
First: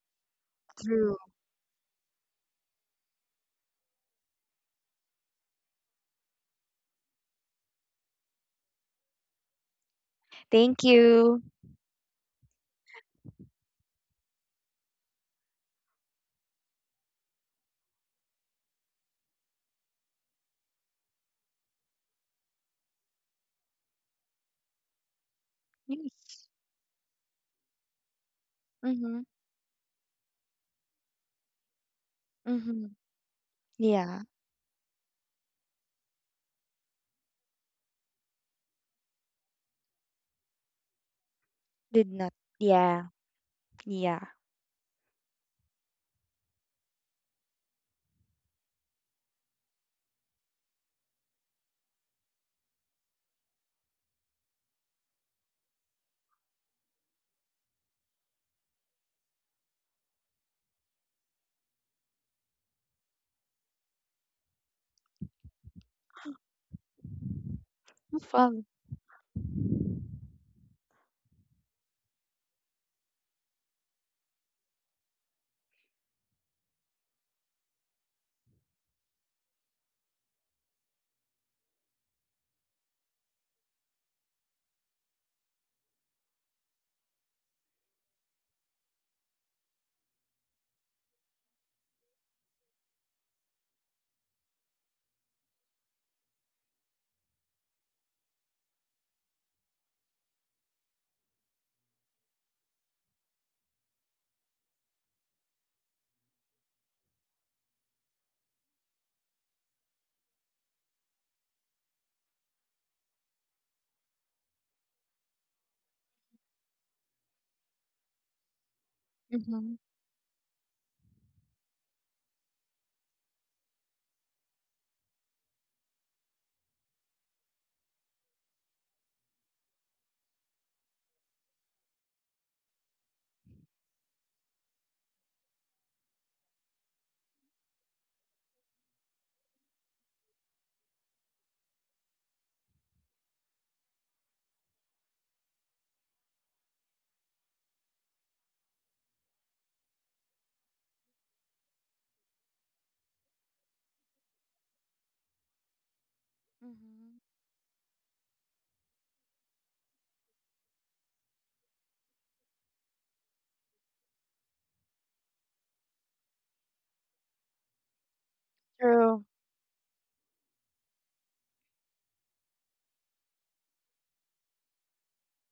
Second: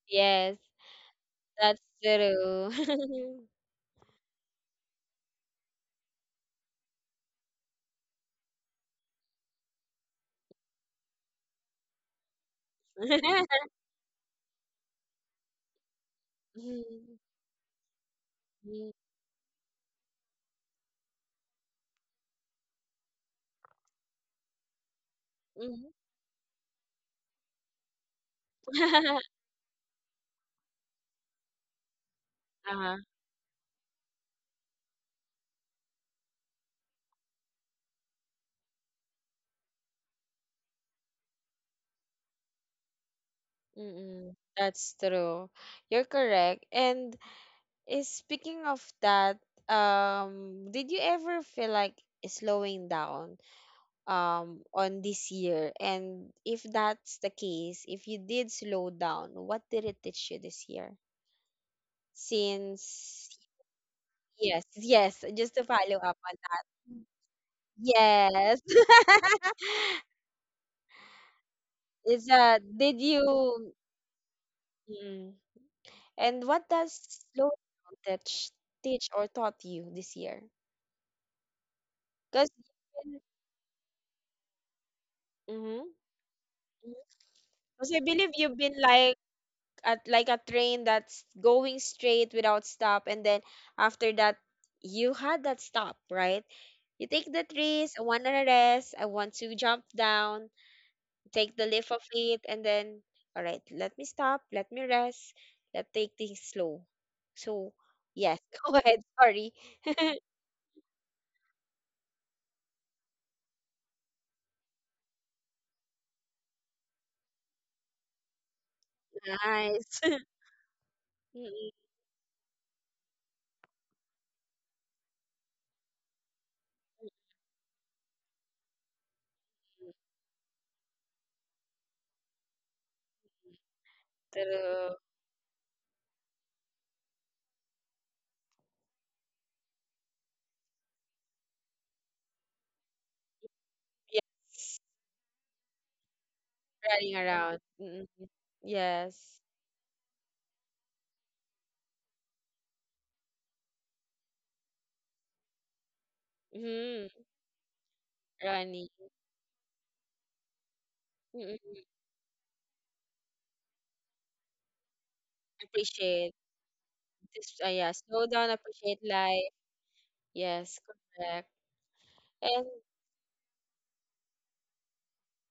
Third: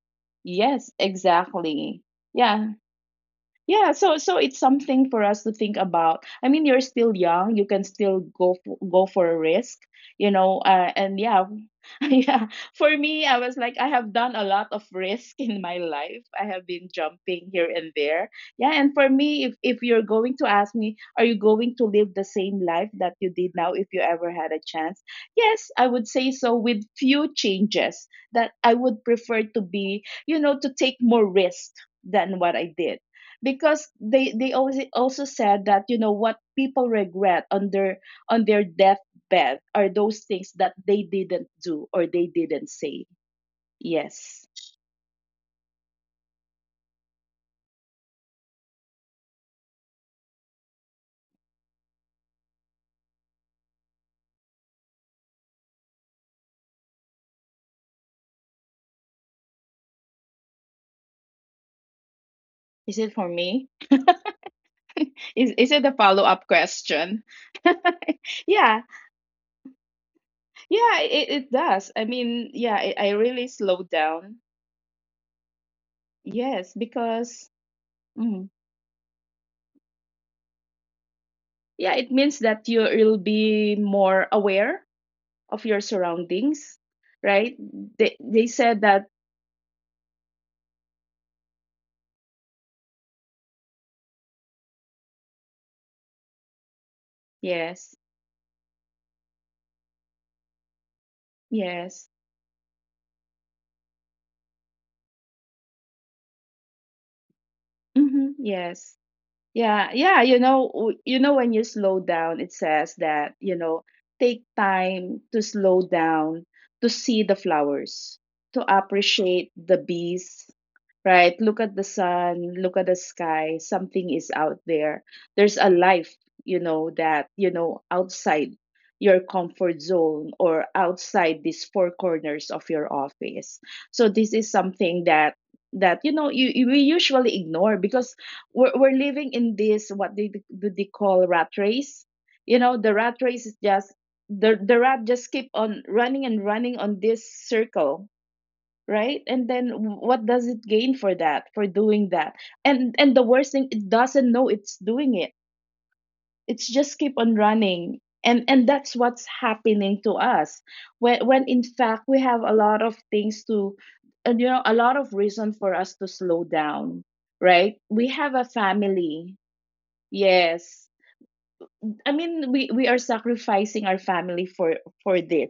A: Yes,
C: Yes,
B: True.
A: that's
C: exactly. Yeah.
A: true.
C: Yeah, so so it's something for us to think about. I mean, you're still young; you can still go for a risk, you know.
B: Thank
C: And
B: you.
C: yeah, yeah. For me, I was like, I have done a lot of risk in my life. I have been
A: Mm,
C: jumping here and there. Yeah,
A: mm,
C: and for me, if you're going to ask me, are you going to live the same life that you did now if you ever had a chance? Yes, I
A: mhm.
C: would say
B: Yes.
C: so, with few changes, that I would
B: Mhm.
C: prefer to be, you know, to take more risk than what I
B: Mhm.
A: uh-huh.
C: did. Because
B: Yeah.
C: they always also said that, you know, what people regret on their, on their bad are those things that they didn't do or
B: Did not.
C: they didn't
B: Yeah.
C: say.
B: Yeah.
A: Mm-mm,
C: Yes.
A: that's true. You're correct. And speaking of that, did you ever feel like slowing down on this year? And if that's the case, if you did slow down, what did it teach you this year?
C: Is it
A: Since
C: for me?
A: yes, yes, just to
C: Is
A: follow
C: it a
A: up on
C: follow
A: that.
C: up question?
B: No
A: Yes.
B: fun.
C: yeah, yeah, it
A: Is
C: does. I mean,
A: did
C: yeah, it, I
A: you
C: really slowed down.
A: mm, and what does
C: Yes,
A: slow
C: because
A: down teach
C: mm,
A: teach or taught you this year?
C: yeah, it
A: Because
C: means that you will be more aware
A: mm-hmm.
C: of your surroundings, right?
A: Because I believe
C: They
A: you've
C: they
A: been
C: said
A: like
C: that,
A: at like a train that's going straight without stop, and then after that you had that stop, right? You take the trees. I
C: yes,
A: want to rest. I want to jump down. Take the lift of
C: yes,
A: it and then all right, let me stop, let me rest, let's take things slow, so yes.
C: hmm,
A: Go ahead,
C: yes.
A: sorry.
C: Yeah, yeah, you know, w- you know when you slow down, it says that, you know, take time to slow down, to see the flowers, to appreciate
B: Mhm.
C: the
A: Nice.
C: bees, right? Look
A: mm
C: at the sun, look at the sky, something is out there. There's a life, you know, that, you know, outside your comfort zone or outside these four corners of your office. So this is
A: true.
C: something that, that you know, you we usually ignore, because we're living in this, what they do they call, rat race. You know, the rat race is just the
A: Yes,
C: the rat just keep on running and running on
A: running
C: this
A: around. Mm,
C: circle, right?
A: yes.
C: And then what does it gain for that, for doing that? And the worst thing, it doesn't know it's doing it. It's just keep
B: Mhm.
A: Mm,
C: on running, and
A: running,
C: that's what's happening to us. When in
A: mm,
C: fact we have a lot of things to, and you know, a lot of reason for us to
A: appreciate.
C: slow down,
A: Just
C: right?
A: yeah,
C: We
A: slow
C: have a
A: down, appreciate
B: True.
C: family.
A: life, yes,
C: Yes.
A: correct,
C: I mean,
A: and
C: we are sacrificing our family for this,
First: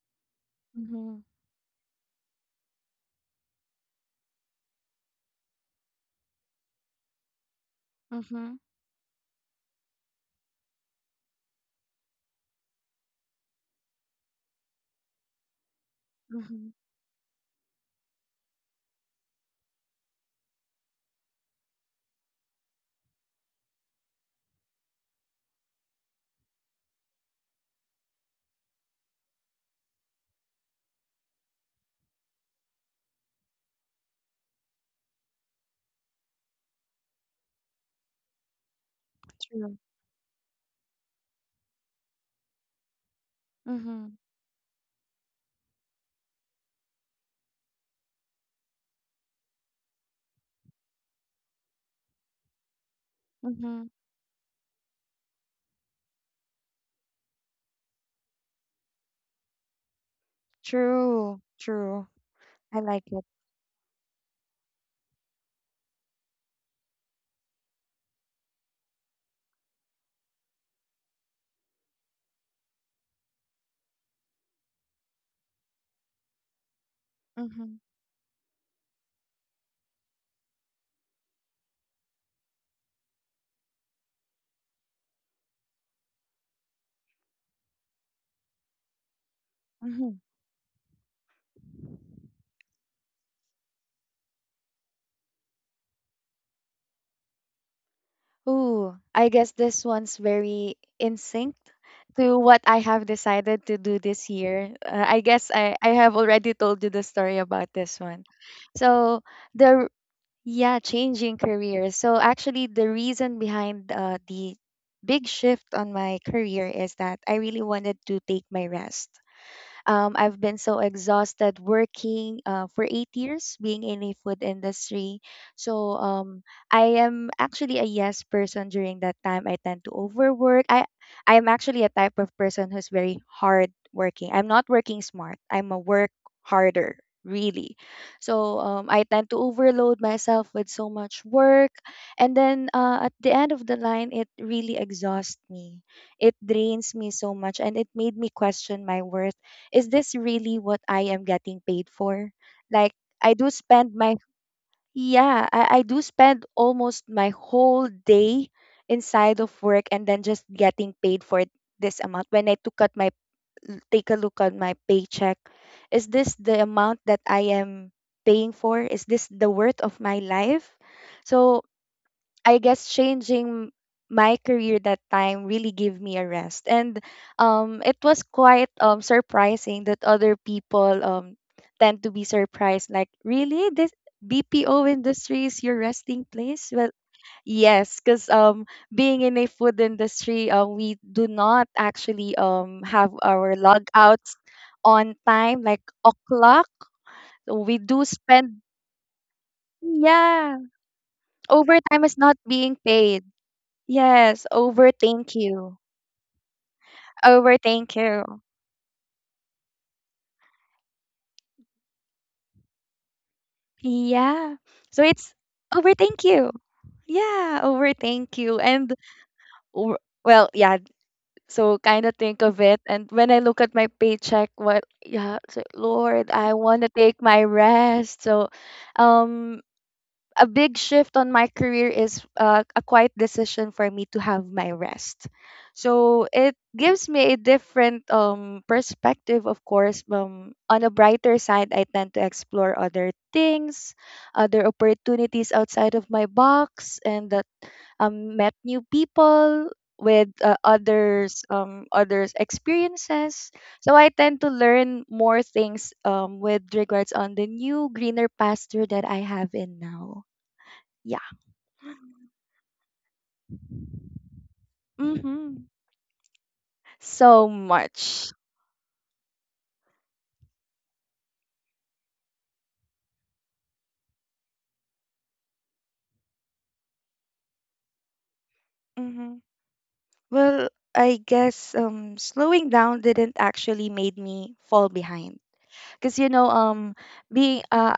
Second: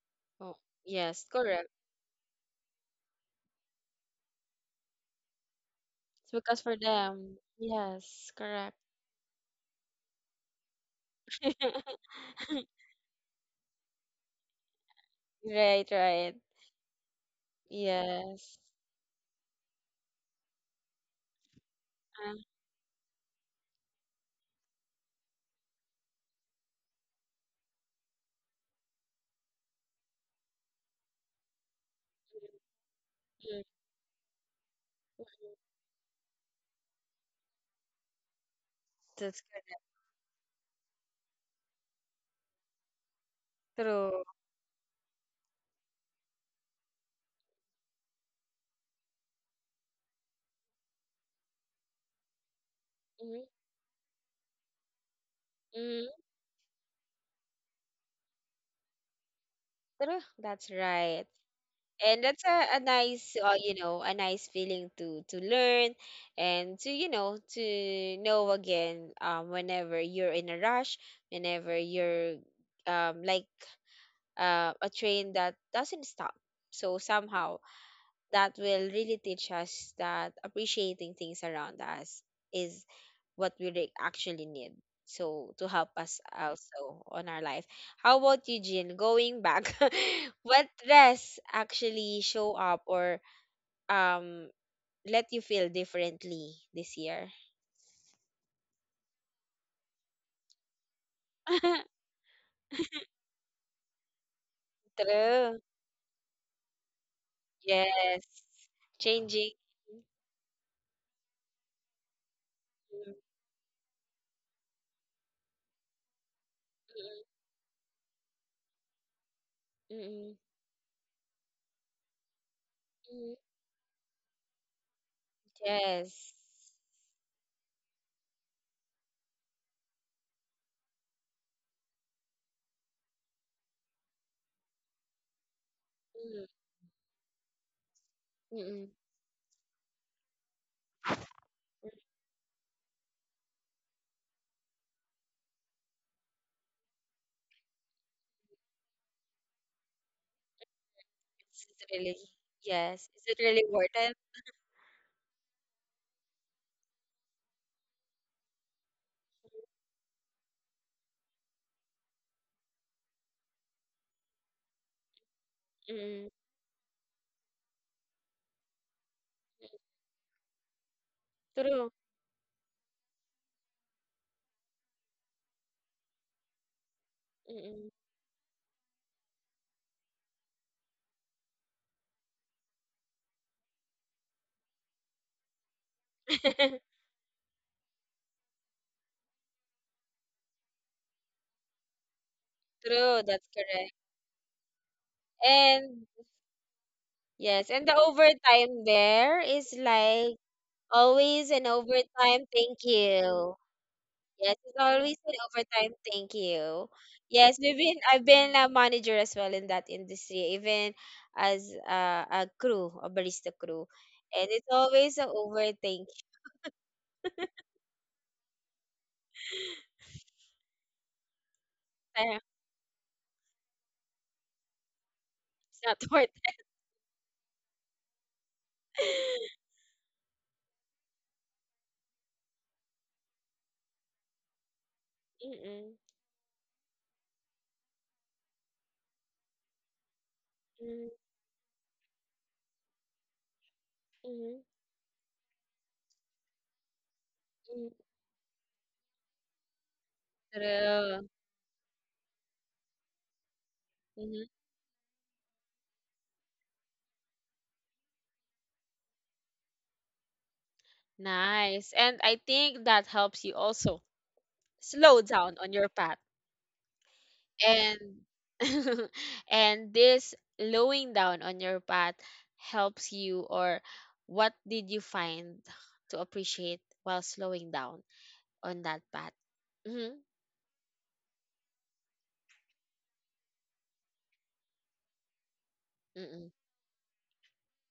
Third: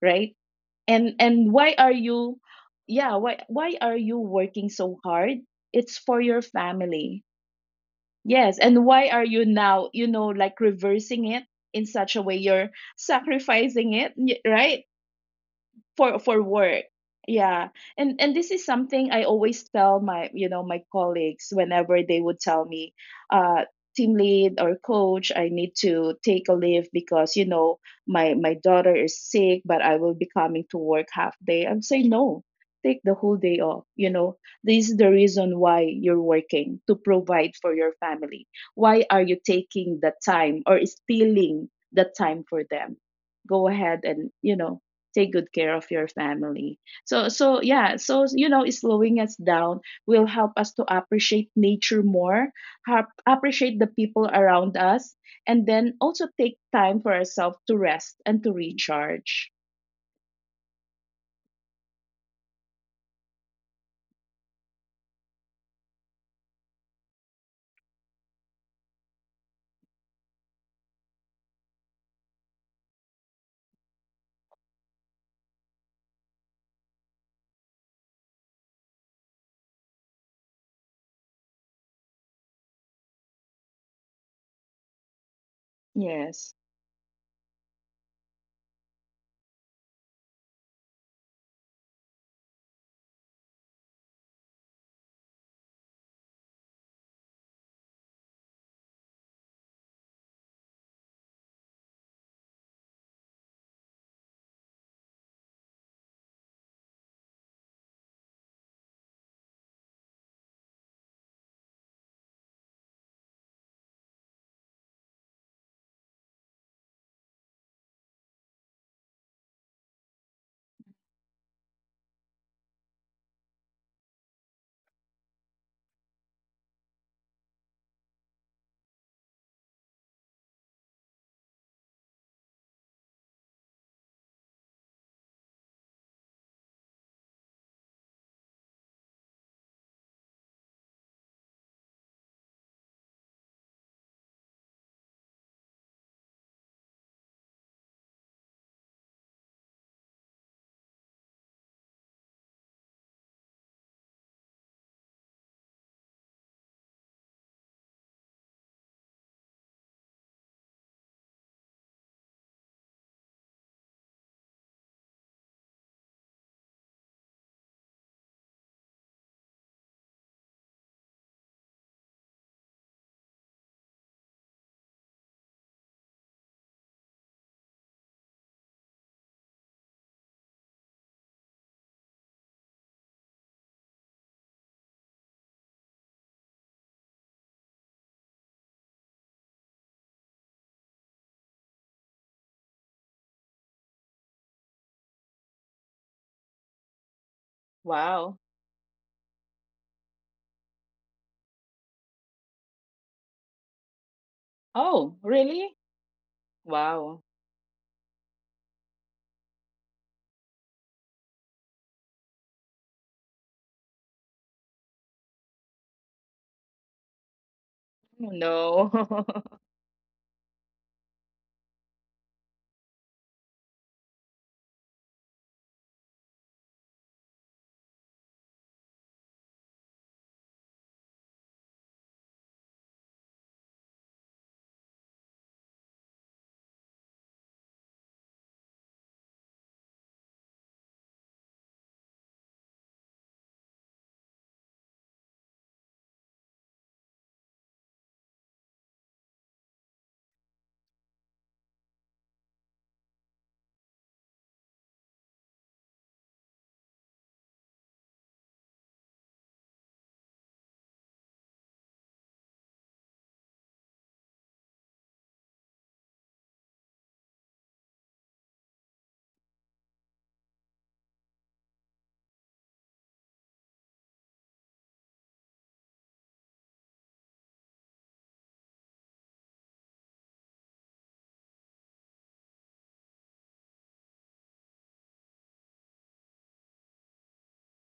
C: right?
A: oh,
C: And
B: Mhm.
A: yes,
C: and
A: correct,
C: why are you, yeah, why are you working so hard? It's for
A: it's
C: your
A: because for
C: family.
A: them, yes,
B: Mhm.
C: Yes.
A: correct.
C: And why are you now, you know, like reversing it, in such a way you're sacrificing it, y- right,
A: Right, right.
C: for
B: Mhm.
C: work? Yeah. And
A: Yes.
C: this is something I always tell my, you know, my colleagues, whenever they
A: Uh,
C: would tell me, uh, team lead or coach, I need to take a leave because, you know, my daughter is sick, but I will be coming to work half day. I'm saying, no, take the whole
A: mm.
C: day off. You know, this is the reason why you're working, to provide for your family. Why are
A: That's
C: you
B: True.
A: good.
C: taking the time or stealing the time for them? Go ahead
B: Mhm.
A: True.
C: and, you know, take good care of your family. So you know, slowing us down will help us to appreciate nature more,
A: Mhm,
C: appreciate
B: Mhm.
C: the people around us, and then
A: mhm.
C: also take time for ourselves to rest and to recharge.
A: True. That's right.
B: True. True.
A: And that's a
B: I like it.
A: nice, you know, a nice feeling to learn and to, you know, to know again whenever you're in a rush, whenever you're like a train that doesn't stop. So somehow
B: Mhm.
A: that will really teach us that appreciating things around us is what we re- actually need. So to help us
C: Yes,
A: also on our life. How about you, Jean? Going back,
B: Mhm.
A: what dress actually show up or um let you feel differently this year?
B: Ooh, I guess this one's very in sync to what I have decided to do this year. I guess
A: True.
B: I have already told you the story about this one.
A: Yes.
B: So
A: Changing.
B: the yeah, changing career. So actually the
A: Mm,
B: reason behind the big shift on my career is that
A: mm,
B: I really wanted to take my rest.
A: mm, mm,
B: I've been so exhausted working for eight
A: mm.
B: years being in a food industry. So
A: Yes.
B: I am actually a yes person during that time. I tend to overwork. I am actually a type of person who's very hard working. I'm not working smart. I'm a work harder really. So
A: Mm,
B: I tend to overload myself with so much work,
A: mm.
B: and then at the end of the line it really exhausts me. It drains me so much, and it made me question my worth. Is this really what I am getting
A: Is it
B: paid
A: really?
B: for? Like
A: Yes. Is
B: I
A: it
B: do
A: really worth
B: spend
A: it?
B: my, yeah, I do spend almost my whole day inside of work, and then just getting paid for this amount. When I took at my take a look at my paycheck, is
A: Mm.
B: this the amount that I am paying for? Is this the worth of my life? So
A: True.
B: I guess changing my career that time really gave me a rest. And
A: Mm-mm.
B: it was quite surprising that other people tend to be surprised, like, really? This BPO industry is your resting place? Well, yes, because being in a food industry, we do not actually have
A: True, that's
B: our
A: correct.
B: logouts on time, like
A: And
B: o'clock. So,
A: yes,
B: we
A: and the
B: do
C: wow.
B: spend,
A: overtime there is like
B: yeah,
A: always an
B: overtime is not
A: overtime
B: being
A: thank
B: paid.
A: you.
B: Yes,
A: Yes, it's always
C: Oh
B: overthink
A: an
B: you.
C: really,
A: overtime thank you.
C: wow.
A: Yes, we've been
B: Overthink
A: I've
B: you.
A: been a manager as well in that industry, even as a crew, a barista crew. And
B: Yeah.
A: it's
B: So
A: always
B: it's
A: an over thank
B: overthink
A: you.
B: you. Yeah,
C: Oh
B: overthink you. And
C: no,
B: w- well, yeah, so kind of think of it. And when I look at my paycheck, what, yeah, so,
A: It's not
B: Lord,
A: worth
B: I want to take my rest. So,
A: it.
B: um, a big shift on my career is a quiet decision for me to have my rest.
A: Mm-mm.
B: So it gives me a different perspective, of course. On a brighter side, I tend to explore other things, other
A: Mm-mm.
B: opportunities outside of my box, and that met new people with
A: True.
B: others experiences. So I tend to
A: Mhm.
B: learn more things, with regards on the new greener pasture that I have in now. Yeah.
A: Nice. And I think that helps you also slow
B: Mm-hmm.
A: down on your path.
B: So much.
A: And and this slowing down on your path helps you or what did you find to appreciate while slowing down on that path?
B: Mm-hmm.
A: Mm-hmm.
B: Well, I guess slowing down didn't actually made me fall behind. Cause you know,
A: Mm-mm.
B: being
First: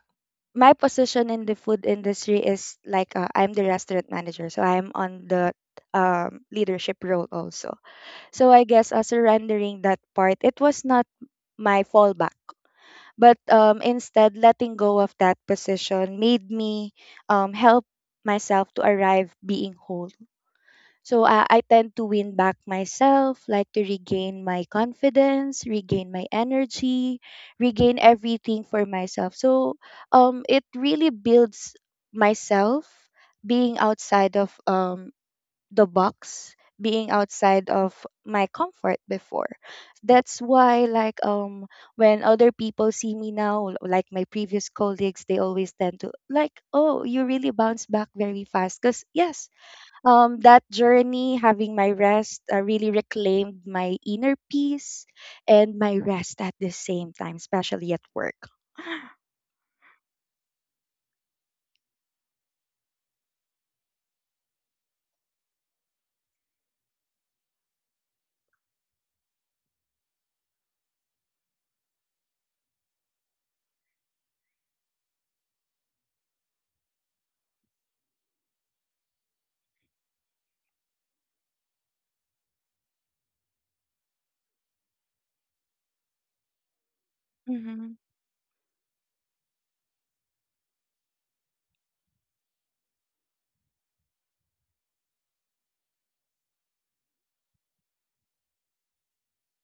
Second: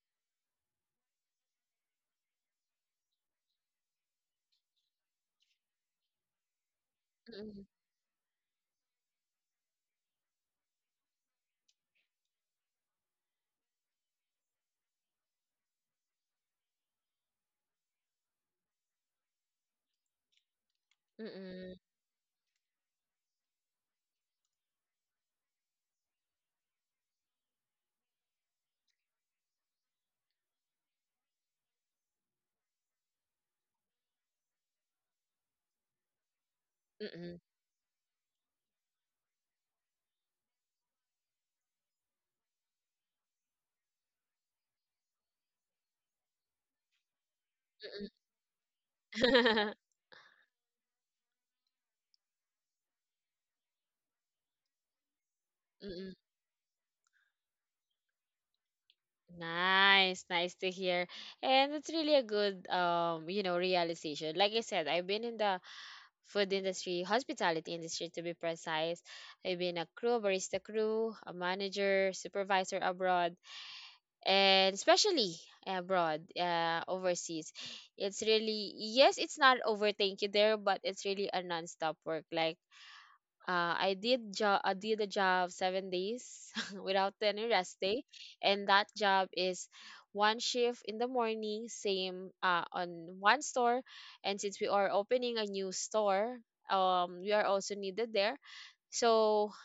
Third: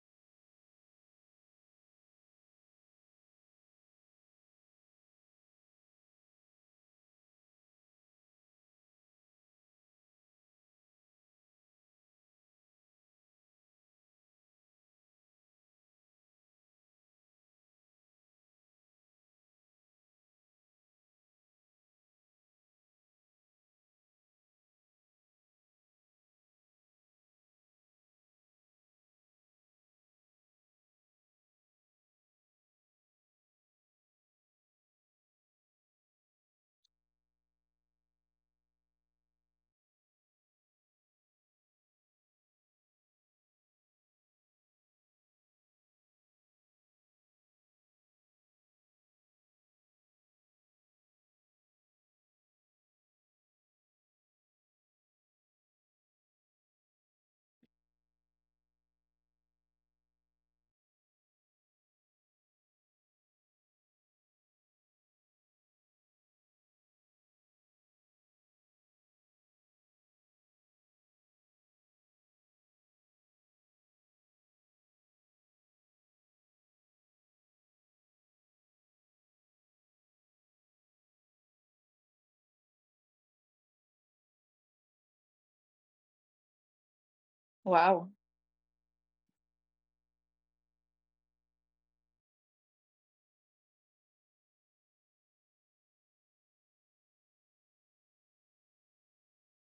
B: my position in the food industry is like I'm the restaurant manager, so I'm on the leadership role
A: Mm-mm.
B: also. So I guess surrendering that part, it was not my fallback. But instead, letting go of that position made me, help myself to arrive being whole. So I
A: Mm-mm.
B: tend to win back myself, like to regain my confidence, regain my energy, regain everything for myself. So it really builds myself being outside of the box, being
A: Mm-mm.
B: outside of my comfort before. That's why, like when other people see me now, like my previous colleagues, they always tend to like, oh, you really bounce
A: Mm-mm.
B: back very fast, because yes, that journey, having my rest, really reclaimed my inner peace and my
A: Mm-mm.
B: rest at the same time, especially at work.
A: Nice, nice to hear. And it's really a good you know, realization. Like I said, I've been in the food industry, hospitality industry to be precise. I've been a crew, barista crew, a manager, supervisor abroad, and especially abroad, overseas. It's really, yes, it's not over, thank you there, but it's really a non-stop work. Like I did job. I did a job 7 days without any rest
B: Hmm.
A: day,
C: wow
A: and that job is one shift in the morning, same on one store, and since we are opening a new store, we are also needed there. So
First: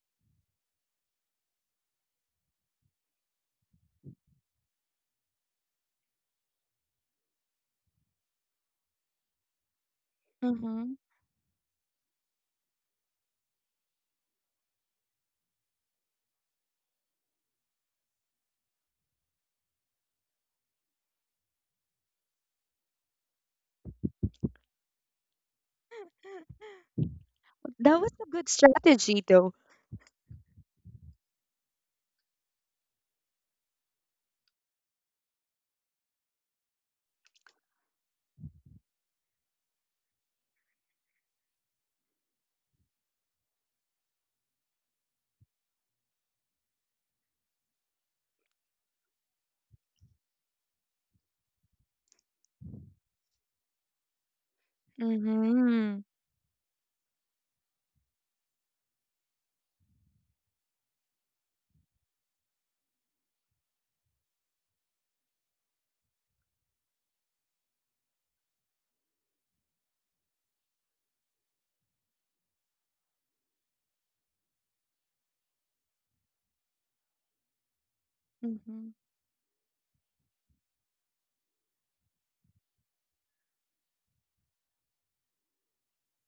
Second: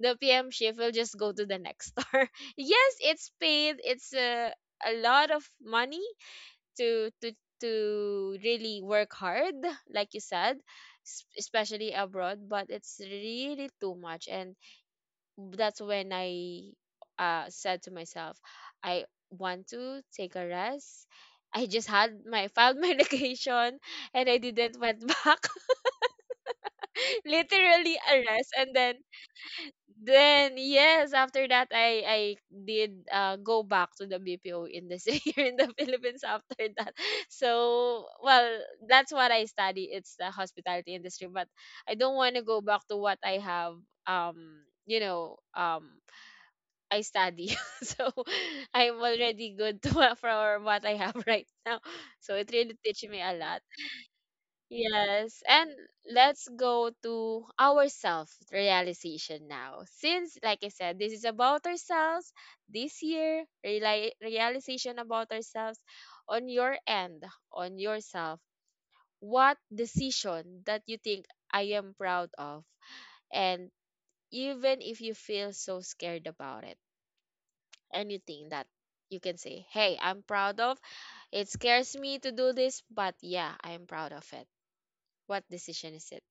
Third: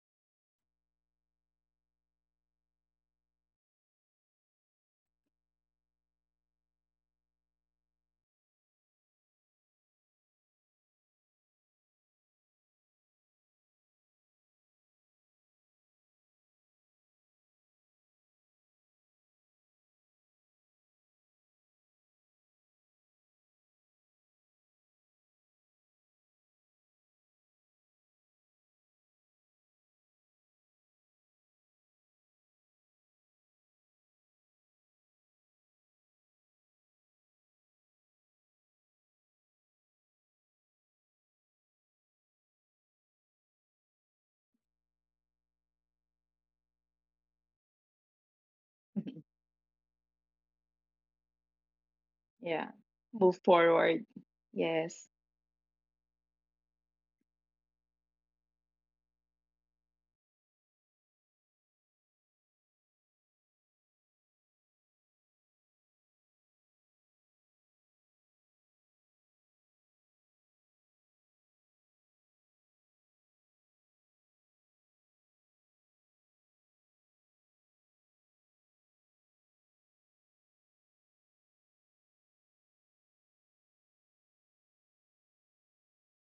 A: the PM shift will just go to the next store. Yes, it's paid. It's a lot of money to to to really work hard like you said
B: Hmm.
A: s- especially abroad, but it's really too much, and that's when I said to myself I want to take a rest. I just had my filed my location and I didn't went back. Literally
B: That was
A: a
B: a
A: rest,
B: good
A: and
B: strategy though.
A: then yes, after that I did go back to the BPO industry here in the Philippines after that. So well, that's what I study. It's the hospitality industry, but I don't want to go back to what I have um you know um I study. So I'm already good to, for what I have right now. So it
C: yeah,
A: really teaches me a
C: move
A: lot.
C: forward, yes,
A: Yes, and
B: Mm-hmm.
A: let's go to our self realization now. Since, like I said, this is about ourselves this year, reali- realization about ourselves on your end, on yourself. What decision that you think I am proud of? And even if you feel so scared about it, anything that
B: Mm-hmm.
A: you can say, hey, I'm proud of, it scares me to do this, but yeah, I'm proud of it. What decision is it?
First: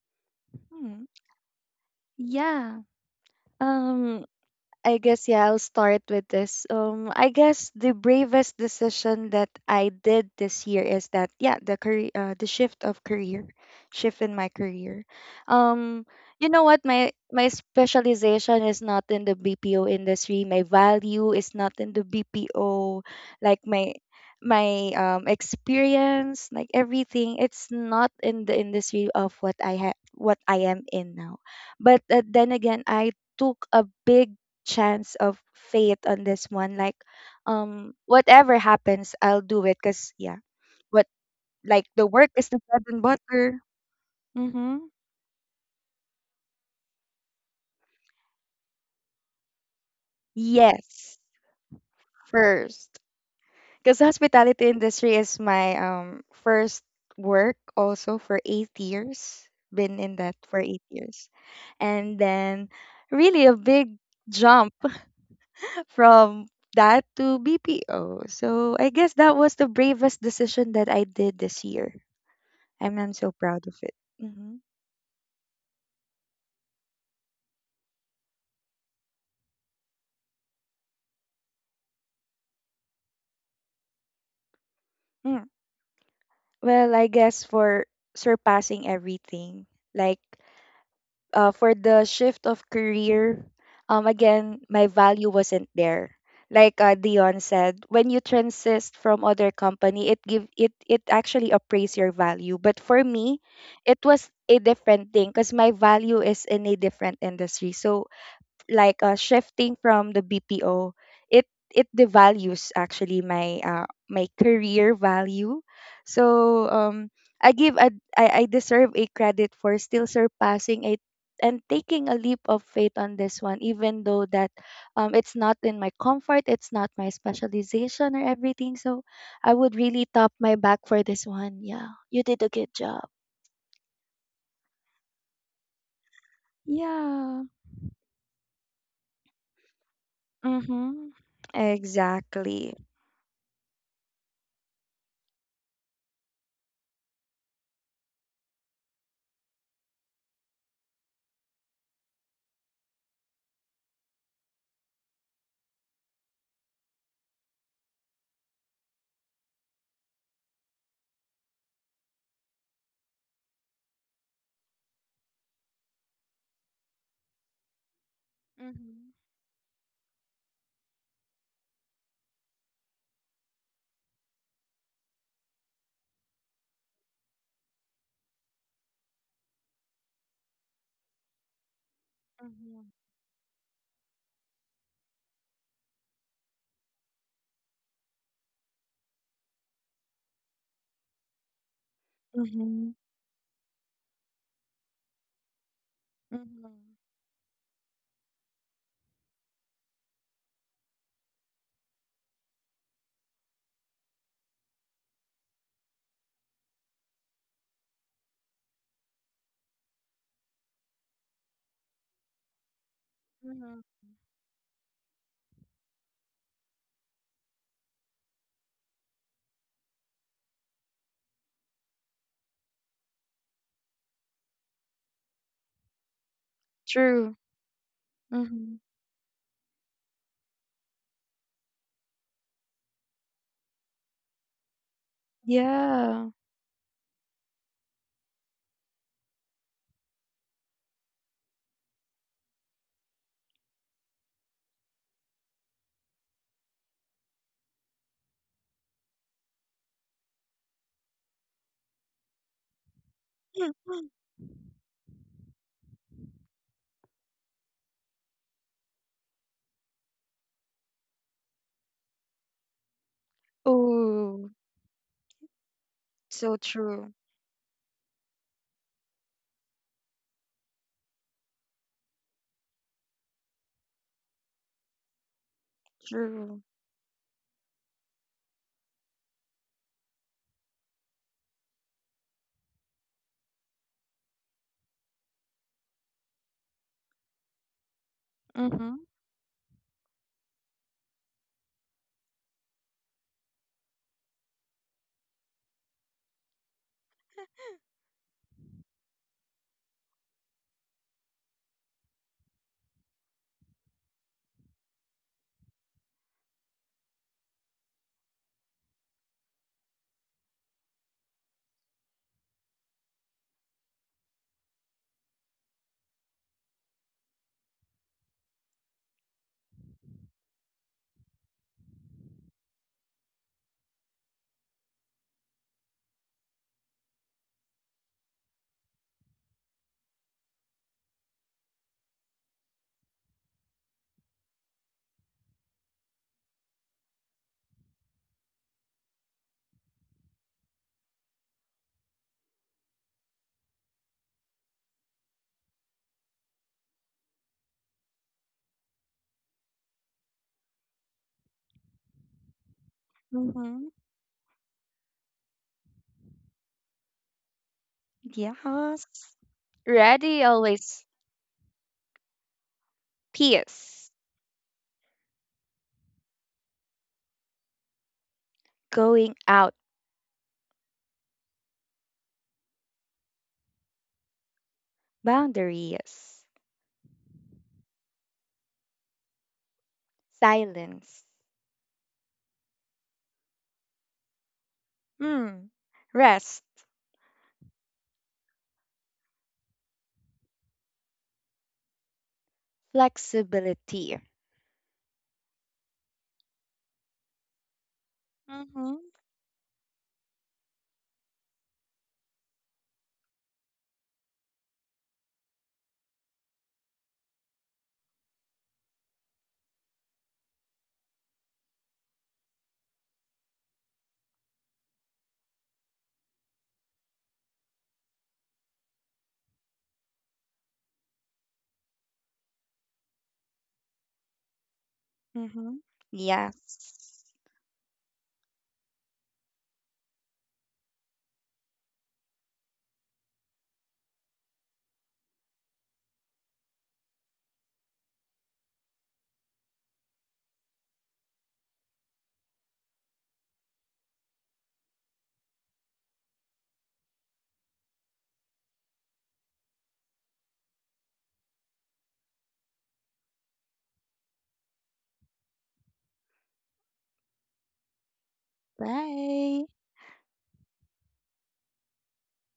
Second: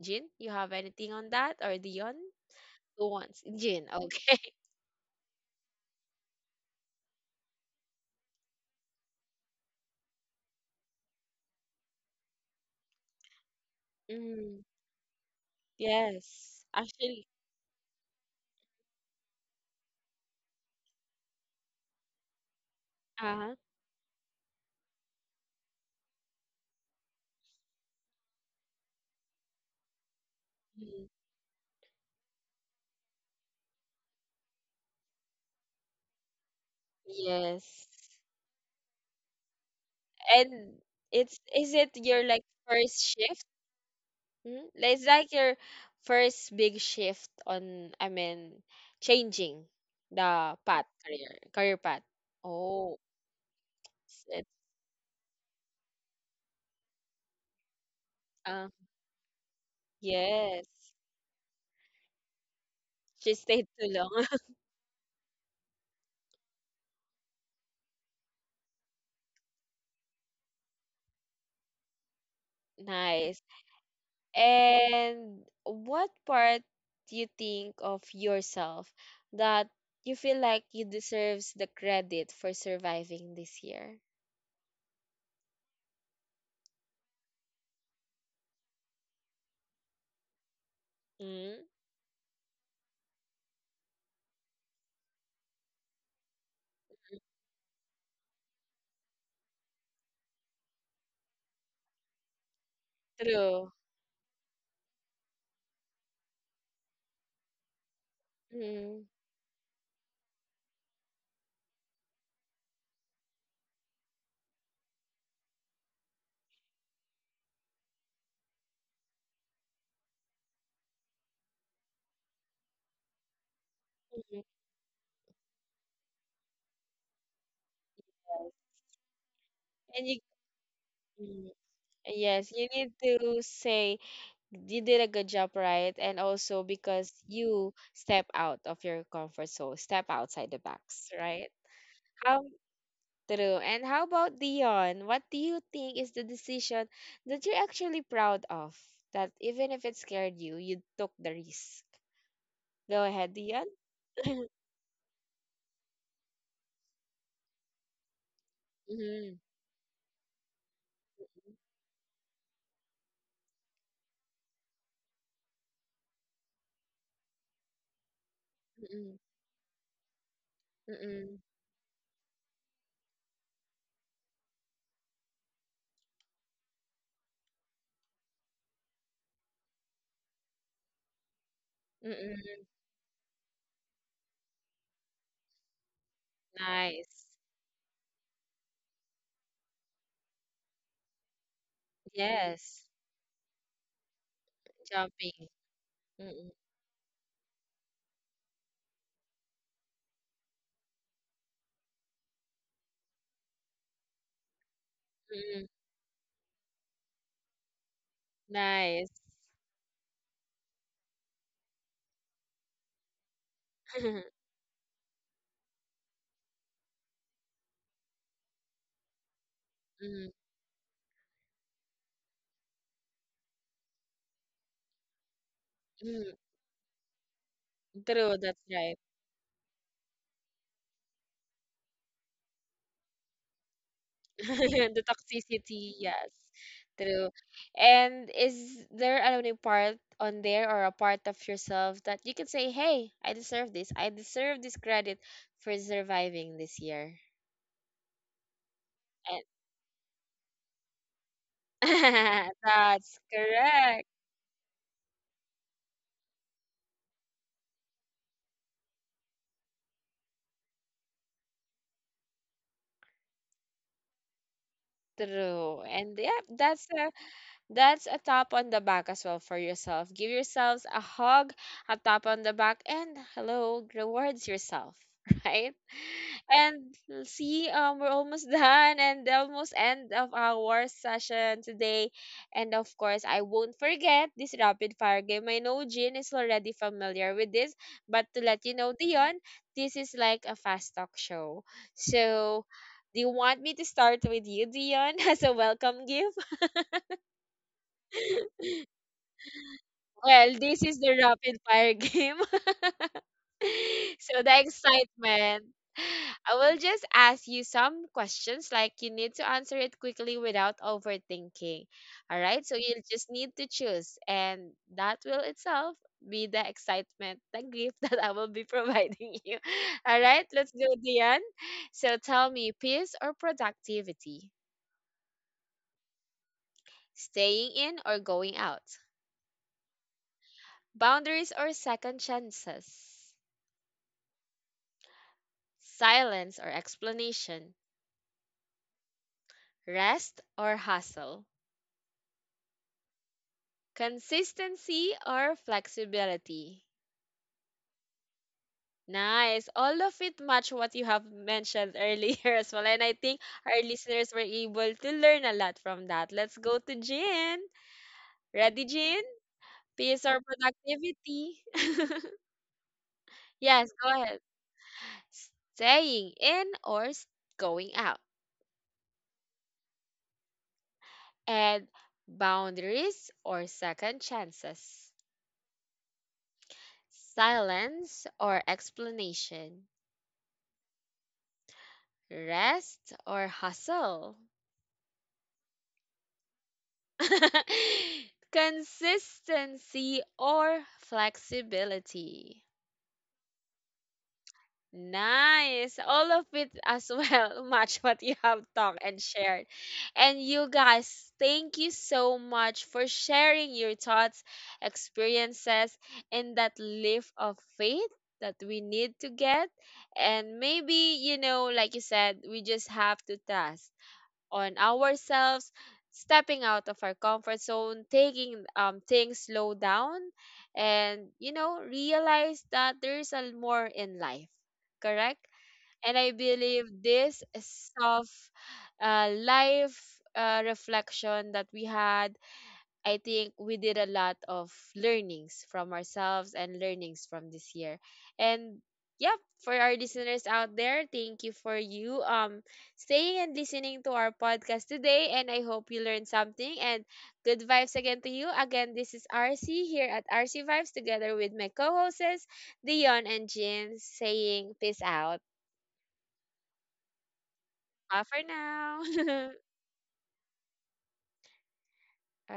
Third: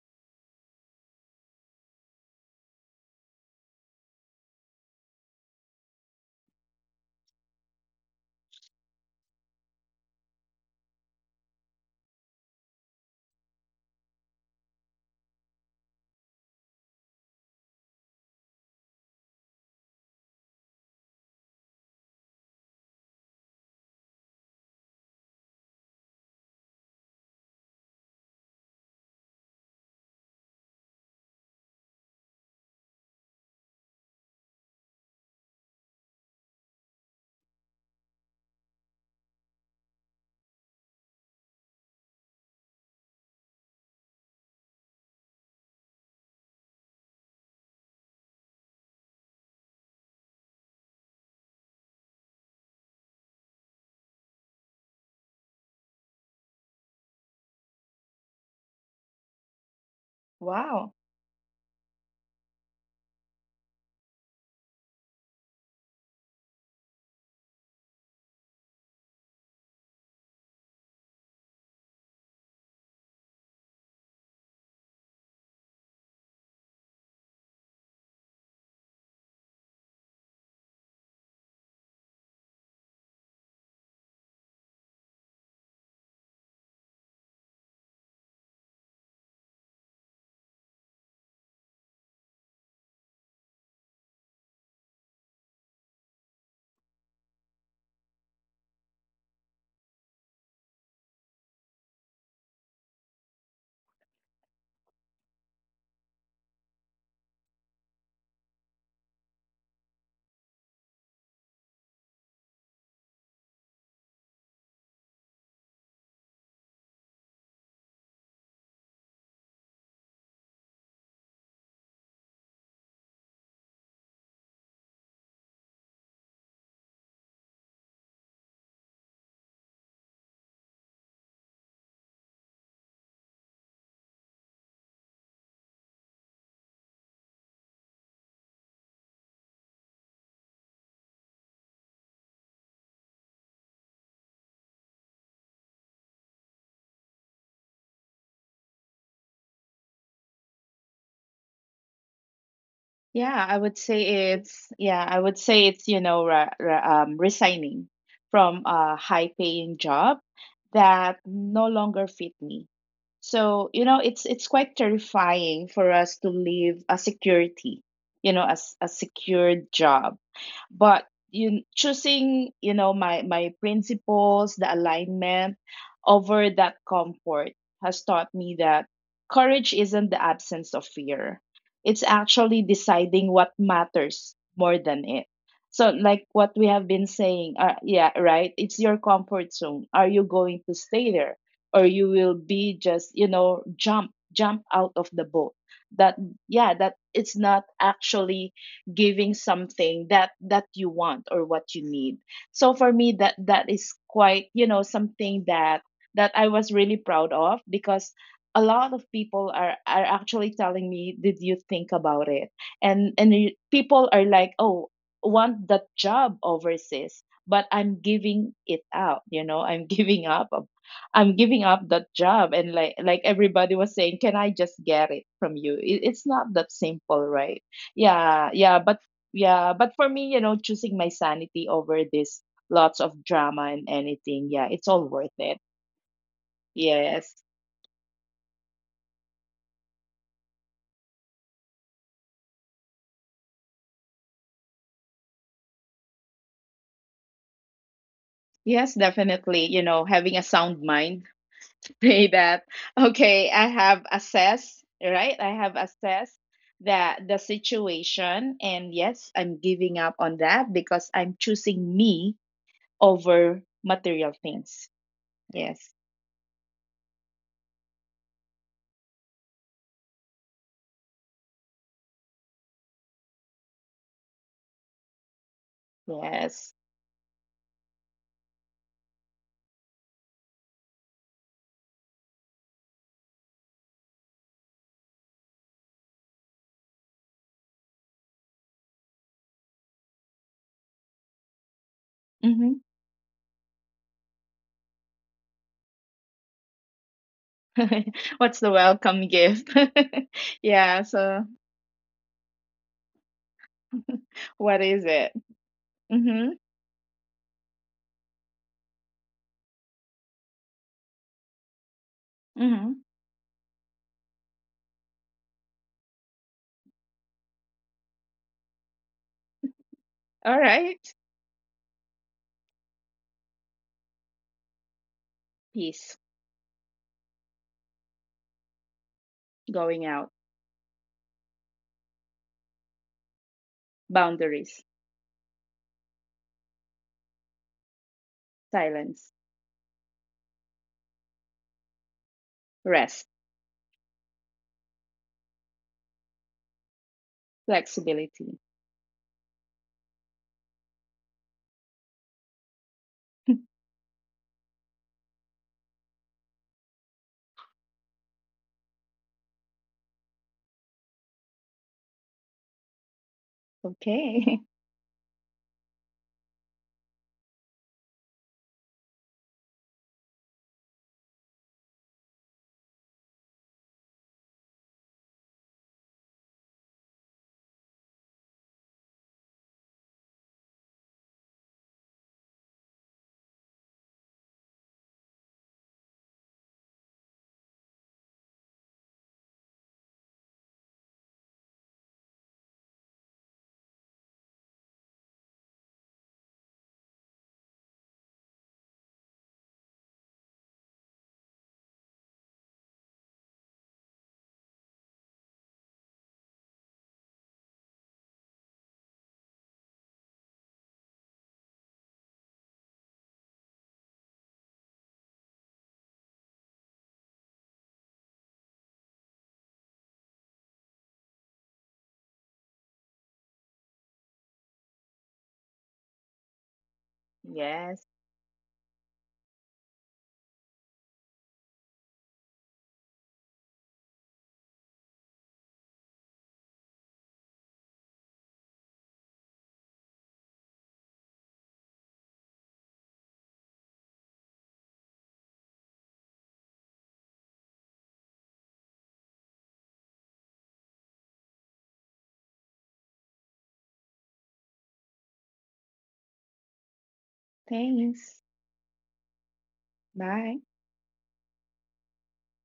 A: Jin, you have
B: Hmm.
A: anything on that? Or Dion?
B: Yeah.
A: Who wants? Jin,
B: Um.
A: okay.
B: I guess yeah, I'll start with this. I guess the bravest decision that I did this year is that yeah, the career, the shift of career, shift in my
A: Mm,
B: career. Um, you know
A: yes.
B: what? My
A: Actually,
B: my specialization is not in the BPO industry. My value is not in the BPO.
A: uh-huh.
B: Like my experience, like everything, it's not in the industry of what I have, what I am
A: Mm,
B: in now. But then again, I took a big chance of fate on this one. Like,
A: yes.
B: whatever happens, I'll do it. Cause yeah,
A: And
B: what,
A: it's is
B: like
A: it
B: the
A: your
B: work
A: like
B: is the bread
A: first
B: and
A: shift?
B: butter.
A: Mm?
B: Mm-hmm.
A: Like, it's like your first big shift on I mean changing the path
B: Yes,
A: career career path.
B: first.
A: Oh,
B: Cause
A: it's
B: hospitality industry is my first work also for
A: uh
B: 8 years. Been in that for
A: yes.
B: eight
C: wow.
B: years, and then
A: She
B: really a
A: stayed too
B: big
A: long.
B: jump from that to BPO. So I guess that was the bravest decision that I did this year. I'm so
A: Nice.
B: proud of it. Hmm.
A: And what part do you think of yourself that you feel like you deserves the credit for surviving this year?
B: Mm. Well, I guess for surpassing everything, like
A: Mm,
B: for the shift of career, again, my value wasn't there. Like Dion said, when you transist from other company, it give it it actually appraise your value. But for me,
A: true.
B: it was a different thing because my value is in a different industry. So like
A: Mm,
B: shifting from the BPO, it it devalues actually my career value. So I give a I deserve a credit for still surpassing it, and taking a leap of faith on this one, even though
A: mm,
B: that, it's not in my comfort, it's not my specialization or everything. So I would
A: and
B: really
A: you,
B: top my back for this
A: mm,
B: one. Yeah. You did a
A: yes, you
B: good
A: need
B: job.
A: to say you did a good job, right? And also because
B: Yeah.
A: you step out of your comfort zone, step outside the box,
B: Mm-hmm.
A: right? How?
B: Exactly.
A: True. And how about Dion? What do you think is the decision that you're actually proud of? That even if it scared you, you took the risk. Go ahead,
C: Yeah, I
A: Dion.
C: would say it's, yeah, I would say it's, you know, re re resigning from a
A: Mm-hmm.
C: high-paying job that no longer fit me. So, you know, it's quite terrifying for us to leave a security, you know, as a
B: Mm-hmm.
A: Mm-mm.
C: secured job. But
A: Mm-mm.
C: you choosing, you know, my principles, the alignment, over that comfort, has taught me that courage isn't the absence of fear, it's
A: Mm-mm.
C: actually deciding what matters more than it. So like what we have been
A: Nice.
C: saying, yeah, right, it's your comfort zone, are you going to stay there, or you will be
A: Yes.
B: Mhm.
C: just, you know, jump out of the
A: Jumping.
C: boat that,
A: Mm-mm.
C: yeah,
B: Mhm.
C: that it's not actually giving something that, that you want or what you need. So for me, that, that is quite, you know, something
A: Mm-mm.
C: that that I was really proud of, because a lot of
A: Nice.
C: people are actually telling me, did you think about it? And you,
B: Mhm.
C: people
A: mm-mm.
C: are like, oh, want that job overseas, but I'm giving it out. You know, I'm giving up, I'm giving up that job. And like everybody was saying, can I just get it from you? It, it's
A: Mm-mm.
C: not that simple,
B: True.
C: right?
A: True.
C: Yeah,
A: That's
B: Mhm.
A: right.
C: yeah, but for me, you know, choosing my sanity over this, lots of drama and anything, yeah, it's
A: The
C: all worth it.
A: toxicity, yes.
B: Yeah.
A: True.
C: Yes.
A: And is there a new part on there or a part of yourself that you can say, hey, I deserve this. I deserve this credit for surviving this year.
C: Yes,
A: And
C: definitely. You know, having a sound mind, say that,
A: that's
C: okay, I have
A: correct.
C: assessed, right? I have assessed that, the situation, and yes, I'm giving up on that, because I'm choosing me over material
B: Oh,
C: things.
A: True.
C: Yes,
A: And yeah,
B: so
A: that's a
B: true.
A: that's a tap on the back as well for yourself. Give yourselves a hug, a tap on the back, and hello, rewards yourself, right?
B: True.
C: yes.
A: And see, we're almost done and the almost end of our session today. And of course, I won't forget this rapid fire game. I know Jin is already familiar with this, but to let you know,
B: Mhm.
A: Dion, this is like a fast talk show. So,
C: Mhm.
A: do you want me to start with you, Dion, as a welcome gift?
C: What's the welcome gift?
A: Well, this
C: yeah,
A: is the
C: so
A: rapid fire game. So the
C: what is it?
A: excitement.
C: Mhm.
A: I will just ask you some questions like you need to answer it quickly without overthinking. All right? So you
C: Mhm.
A: just need to choose and that will itself be the excitement, the gift that I will be providing you. All right?
C: All
A: Let's go,
C: right.
A: Dion. So tell me, peace or productivity?
C: Peace,
A: Staying in or going out?
C: going out,
A: Boundaries or second chances?
C: boundaries,
A: Silence or explanation,
C: silence,
A: rest or hustle,
C: rest,
A: consistency or flexibility.
C: flexibility.
A: Nice. All of it match what you have mentioned earlier as well. And I think our
B: Mhm.
A: listeners were able to learn a lot from that. Let's go to Jin. Ready,
B: Yes.
A: Jin? Peace or
B: Ready always.
A: productivity? Yes, go
B: Peace.
A: ahead.
C: Okay.
A: Staying in or s- going out.
B: Going out.
A: And boundaries or second chances.
B: Boundaries.
A: Silence or explanation,
B: Silence.
A: rest or hustle,
B: Hmm. Rest.
A: consistency or flexibility.
B: Flexibility.
A: Nice. All of it as well match what you have talked
B: Mhm.
A: and shared. And you guys, thank you so much for sharing your thoughts, experiences, and that lift of faith that we need to get. And maybe, you know, like you said, we just have to trust on ourselves, stepping out of our comfort zone, taking things slow down, and you know, realize that there's a more in life. Correct?
B: Mhm.
A: And I believe
B: Yes.
A: this
C: Yes.
A: soft life reflection that we had I think we did a lot of learnings from ourselves and learnings from this year. And yeah, for our listeners out there, thank you for you staying and listening to our podcast today. And I hope you learned something. And good vibes again to you. Again, this is RC here at RC Vibes together with my co-hosts Dion and Jin saying peace out. Bye
C: Thanks.
A: for now.
B: Bye.
C: Bye.
A: All